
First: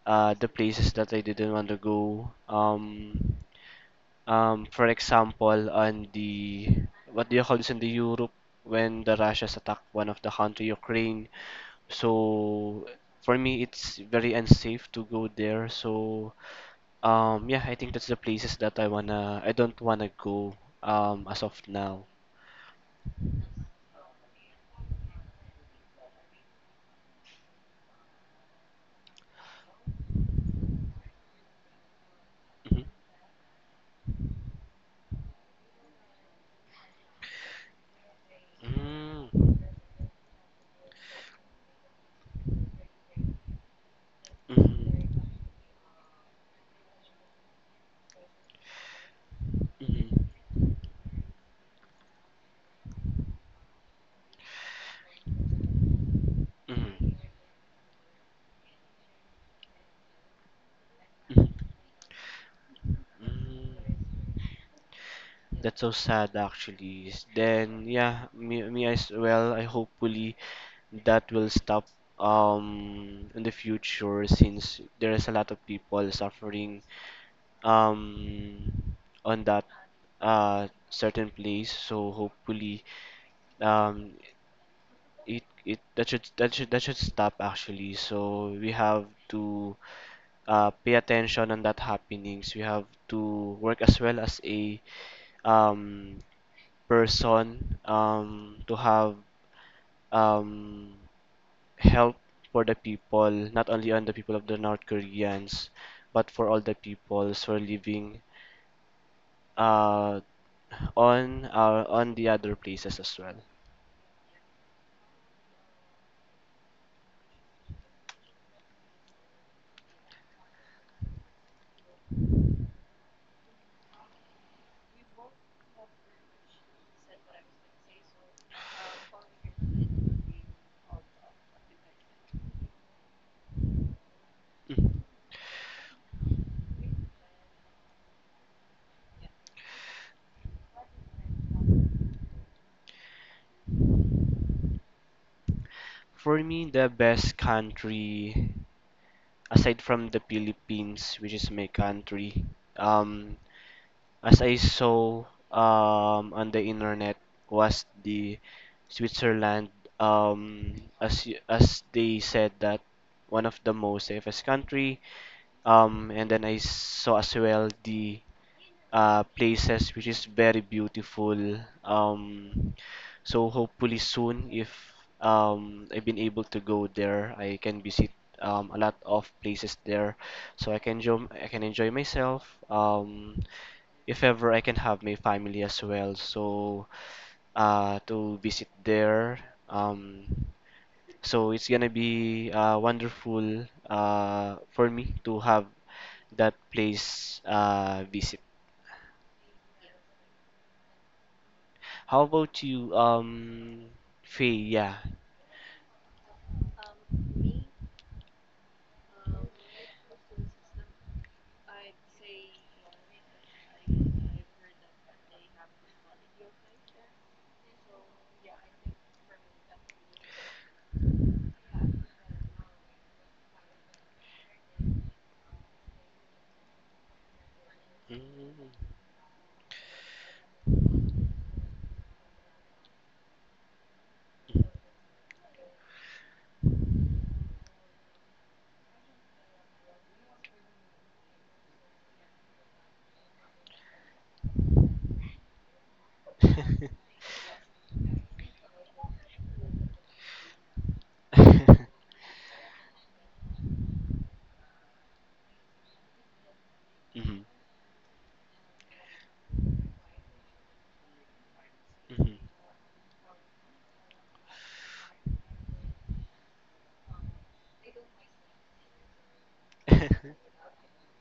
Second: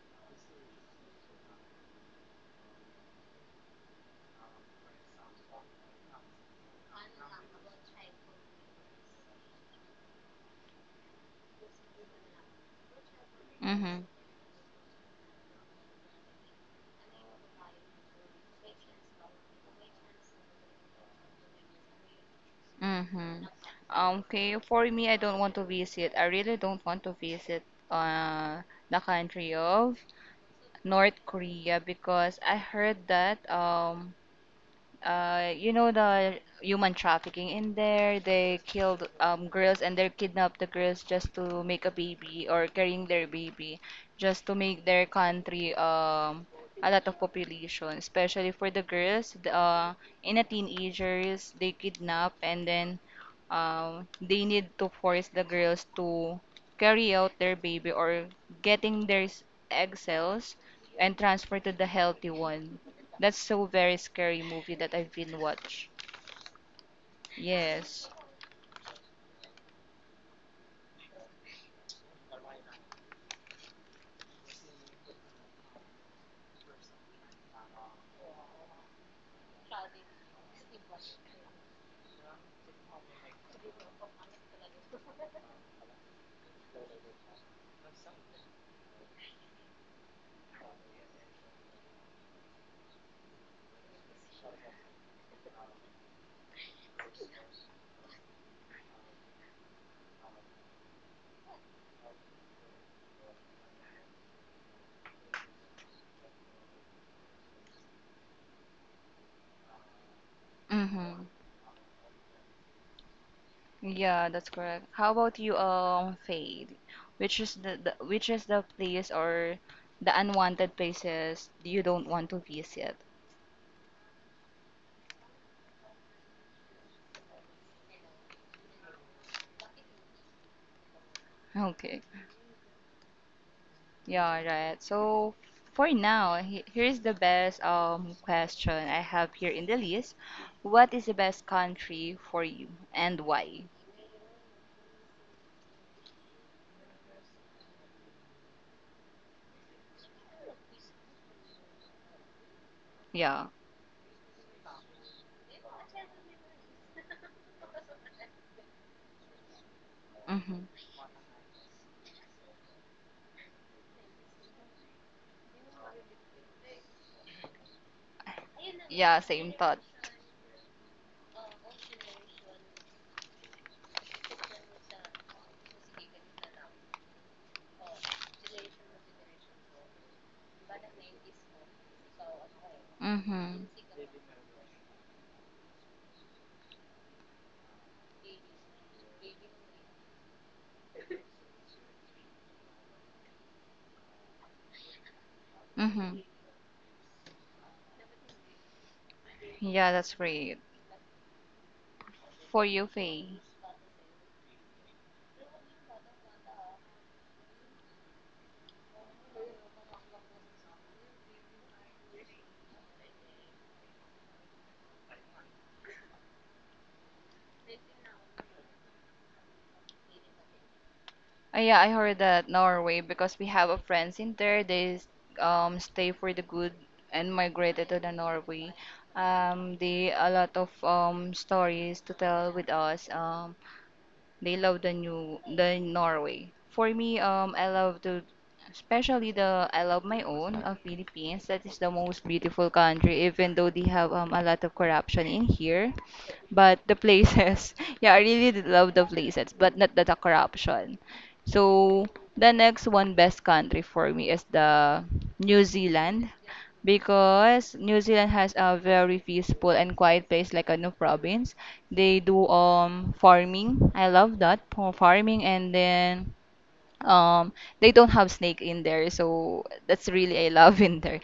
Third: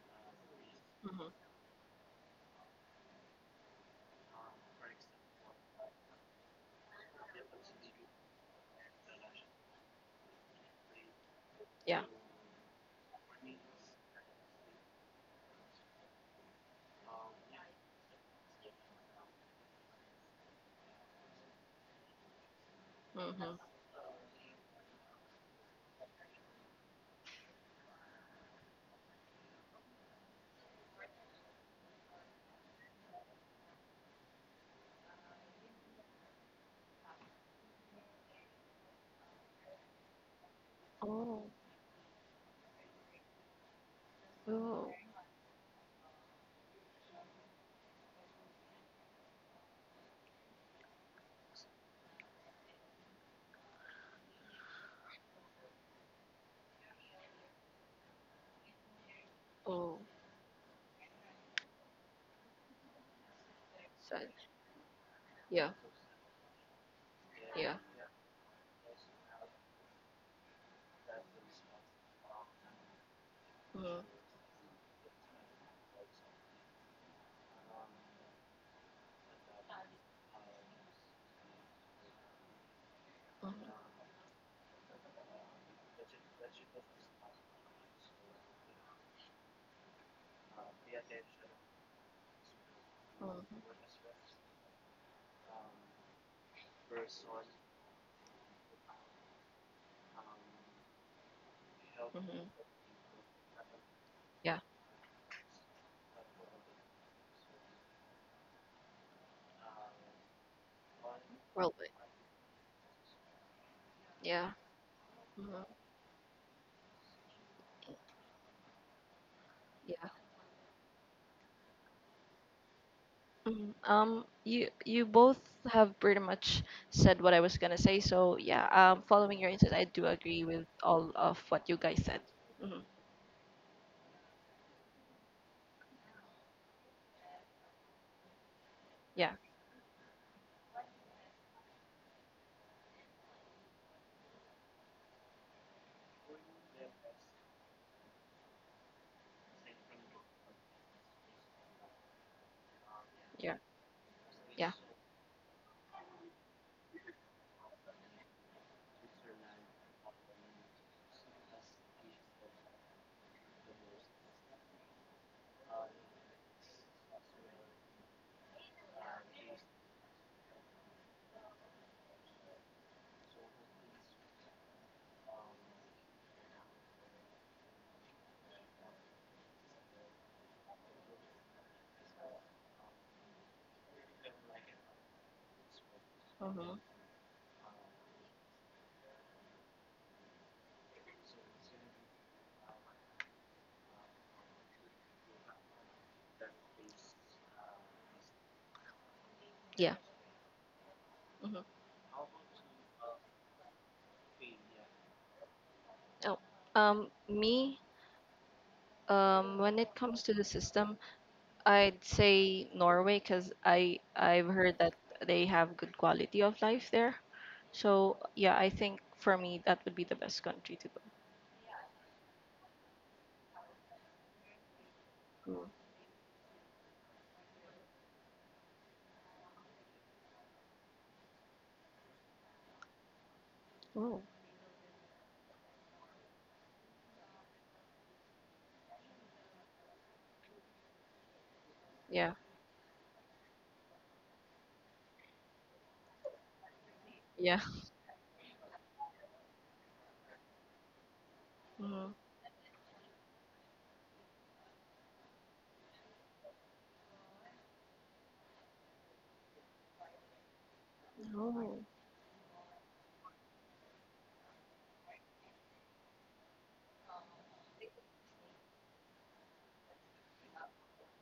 S2: the places that I
S3: hmm
S2: didn't want to go. For example, on the what do you call this in the Europe when the Russians attacked one of the country, Ukraine.
S3: yeah.
S2: So for me,
S1: Mm-hmm.
S2: it's very unsafe to go there. So yeah, I think that's the places that I wanna, I don't wanna go as of now.
S1: Mm-hmm.
S3: hmm
S1: Okay, for me, I really don't want to visit uh the country of North Korea because I
S2: Mhm.
S1: heard that you know the human trafficking in there they killed
S2: Mm,
S1: girls and they kidnapped the girls just
S3: Oh.
S1: to make a baby or carrying their baby just to make
S3: Oh,
S1: their
S2: mhm,
S1: country a lot of population especially for the girls the,
S2: mhm,
S1: in the teenagers they kidnap and then they need to force the girls to
S2: mhm,
S1: carry out their baby or getting egg
S3: oh,
S1: cells and
S2: mhm,
S1: transfer to the healthy one. That's so very
S2: mm.
S3: sad.
S1: scary movie that I've been
S3: Yeah,
S2: That's
S1: watch.
S2: so sad, actually. S-
S3: yeah.
S2: Then
S1: Yes.
S2: yeah, me, me as well. I hopefully that will stop in the
S3: Mhm,
S2: future since there is a lot of people suffering um on that certain place, so hopefully
S3: mhm,
S2: um it it that should that should stop actually so we have to pay attention on that happenings we have to
S3: mhm,
S2: work as well as a um person to have um help
S3: mhm.
S2: for the people not only on the people of the
S3: Yeah,
S2: North Koreans but for all the peoples who are living uh
S1: Mm-hmm.
S3: worldwide.
S2: on the other places as well.
S1: Yeah, that's
S3: Yeah,
S1: correct. How about you,
S3: mhm,
S1: Faye? Which is the place or
S3: yeah.
S1: the unwanted places you don't want to visit?
S3: Mhm. You both have pretty much said what I was gonna say. So yeah, following your insight, I do agree with all of what you
S1: Okay.
S3: guys said. Hmm
S1: Yeah, right.
S2: Mm-hmm.
S1: So for now, here is the best question I have
S3: Yeah,
S1: here in the list. What is the best country for you and why?
S2: For me, the best country aside from the Philippines, which is my country, um,
S1: Yeah.
S3: yeah,
S2: as I
S3: yeah.
S2: saw on the internet, was the Switzerland.
S1: Mm-hmm.
S2: Um, as as they said that one of the most safest country. And then I saw as well the
S1: Yeah, same thought.
S2: places which is very beautiful. Um, so hopefully soon, if I've been able to go there, I can visit a lot of places there, so I can enjoy myself.
S1: Mm-hmm.
S2: If ever I can have my family as well,
S3: hmm
S2: so to visit there. Um, so it's gonna be wonderful for me to have
S1: Mm-hmm.
S2: that place visit.
S1: Yeah,
S3: Yeah.
S1: that's great.
S3: hmm
S2: How about
S1: For you,
S2: you,
S1: Faye.
S2: Faye? Yeah.
S3: Oh, me, when it comes to the system, I'd say Norway, because I've heard that they have good quality of life there. So yeah, I think for me that would be the best country to
S1: Yeah, I heard that Norway because we have a friends in there. They
S3: go. Mm.
S1: stay for the good and migrated to the Norway.
S2: Mhm.
S1: They a lot of stories to tell with us.
S3: Oh.
S1: They love the Norway. For me, I love to, especially the I love my own Philippines. That is the most
S3: Yeah,
S1: beautiful country, even though they have a lot of corruption in here. But the
S3: yeah.
S1: places, yeah, I really did love the places, but not the corruption. So
S3: Mm.
S1: the next one best country for me is the New Zealand
S2: Mhm.
S1: because New Zealand has a very peaceful and quiet place like a new province.
S3: No.
S1: They
S2: Mhm.
S1: do farming. I love that for farming and then um they don't have snake in there, so that's really I love in there.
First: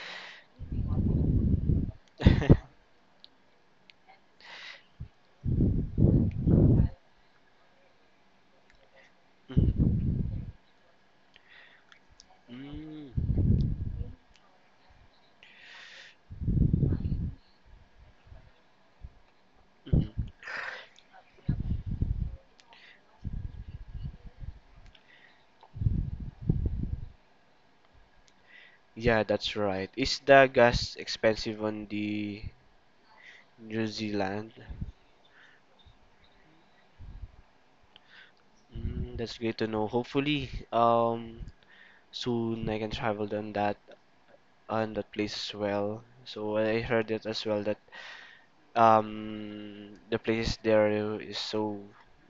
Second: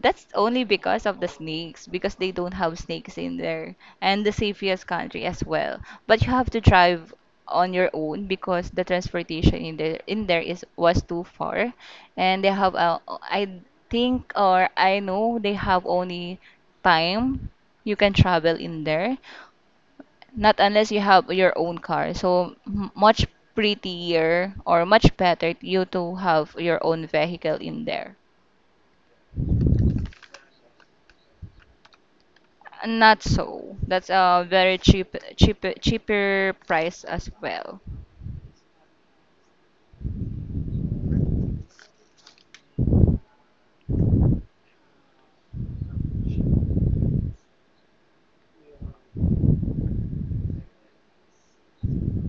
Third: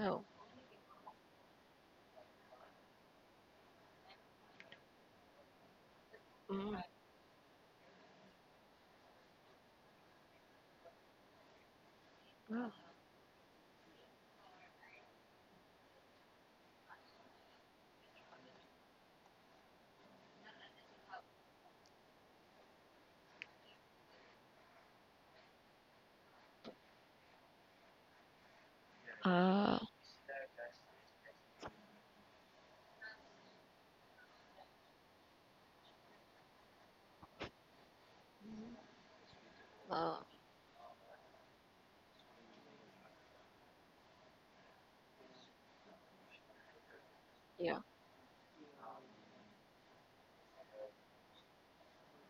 S3: Oh,
S1: only because of the snakes, because they don't have snakes in there, and the safest country as well. But you have to
S3: mm.
S1: drive on your own because the transportation
S2: Mhm.
S1: in there is was too far, and they
S3: Oh,
S1: have a
S2: Mm, mhm.
S1: I think or I know they have only time you can travel in there. Not unless you have your own car. So much prettier or much better you to have your own vehicle in there.
S2: Yeah, that's
S3: Uh,
S2: right. Is the gas expensive on the
S1: Not so.
S2: New
S1: That's a
S2: Zealand?
S1: very cheaper price as well.
S2: Mm, that's great to know.
S3: uh,
S2: Hopefully, soon I can travel on that place as well. So I heard it as well
S3: yeah,
S2: that the place there is so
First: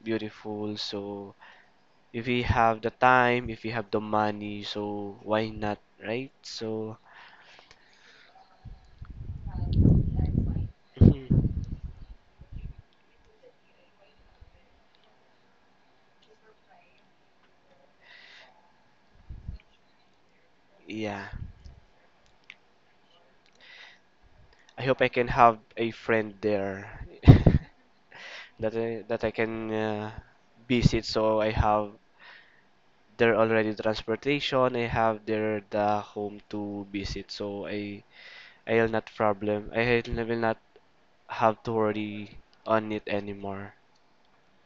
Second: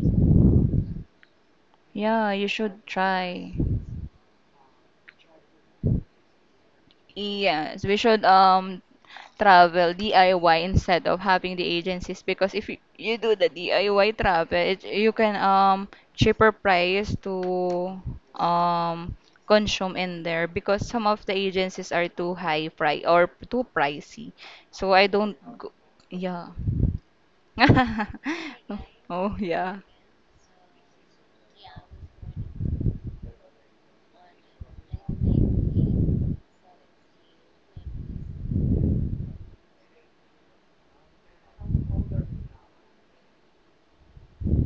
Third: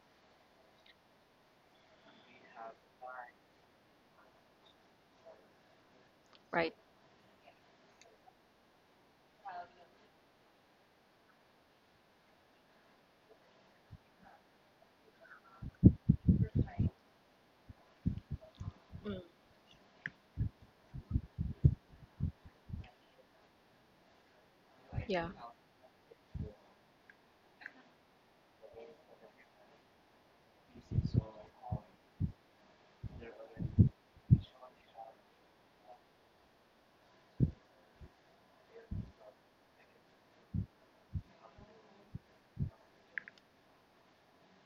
S2: beautiful. So if
S1: Yeah,
S2: we
S1: you
S2: have
S1: should
S2: the time,
S1: try.
S2: if we have the money, so why not, right?
S3: right.
S2: So,
S1: Yes, we should travel DIY instead of having the agencies because if you, you do the DIY travel, it, you can cheaper price to um
S3: Mm.
S1: consume in there because some of
S2: yeah.
S1: the agencies are too high price or too pricey.
S2: I
S1: So
S2: hope
S1: I
S2: I
S3: Yeah.
S2: can
S1: don't
S2: have
S1: go,
S2: a friend
S1: yeah.
S2: there that that I
S1: Oh
S2: can
S1: yeah.
S2: visit. So I have there already transportation. I have there the home to visit. So I I'll not problem. I will not have to worry on it anymore.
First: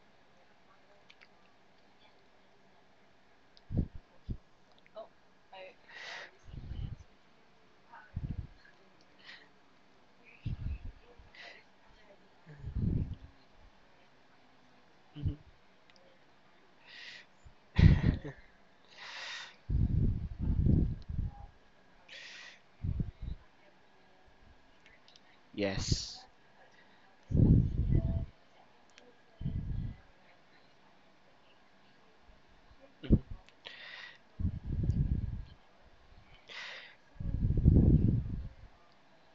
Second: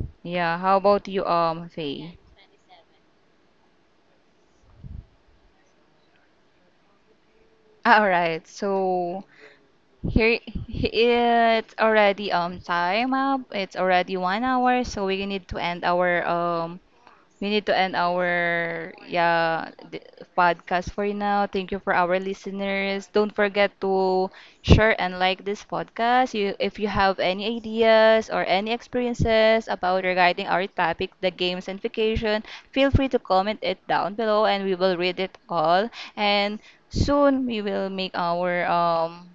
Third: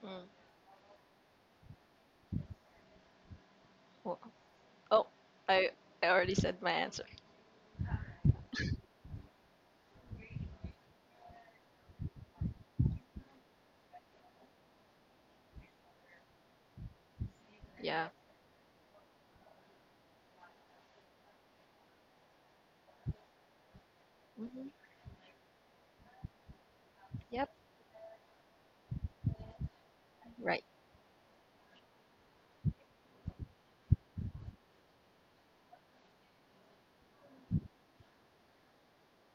S3: Mm.
S1: Yeah, how about you Faye?
S3: Oh, oh, I I already said my answer.
S1: All right. So here, it's already time up. It's already 1 hour, so we
S2: Mhm.
S1: need to end our
S3: Yeah.
S1: yeah the podcast for now. Thank you for our listeners. Don't forget to
S3: hmm
S1: share and like this
S2: Yes.
S1: podcast. You, if you have
S3: Yep.
S1: any ideas or any experiences about regarding
S3: Right.
S1: our topic, the games and vacation, feel free
S2: Mhm.
S1: to comment it down below, and we will read it all. And soon we will make our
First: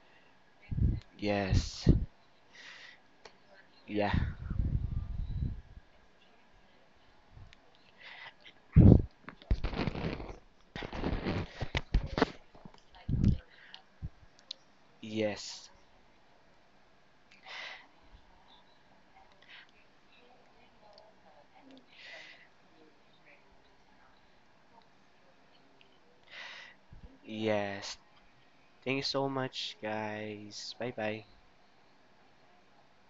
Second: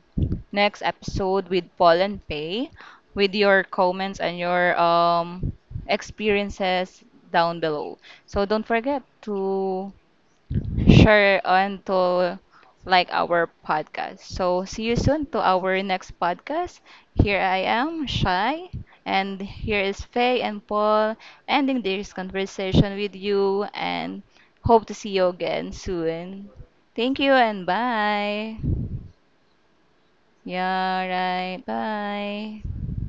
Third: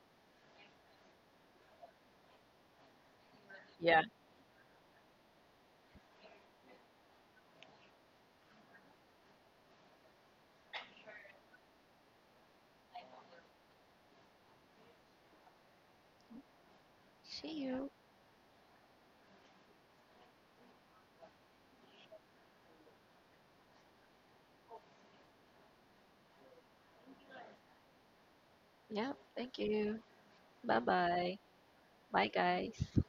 S1: next episode with
S2: Yes.
S1: Paul and Pay with your
S3: Yeah.
S2: Yeah.
S1: comments and your experiences down below. So don't forget to share and to like our podcast. So see you soon to
S2: Yes.
S1: our next podcast. Here
S3: See
S1: I
S3: you.
S1: am, Shai, and here is Faye and Paul ending this conversation with you and hope to see you again soon. Thank you and
S2: Yes.
S1: bye.
S2: Thank you
S3: Yeah.
S2: so
S3: Thank
S2: much,
S3: you.
S2: guys.
S3: Bye
S2: Bye
S1: Yeah,
S2: bye.
S3: bye.
S1: right.
S3: Bye
S1: Bye.
S3: guys.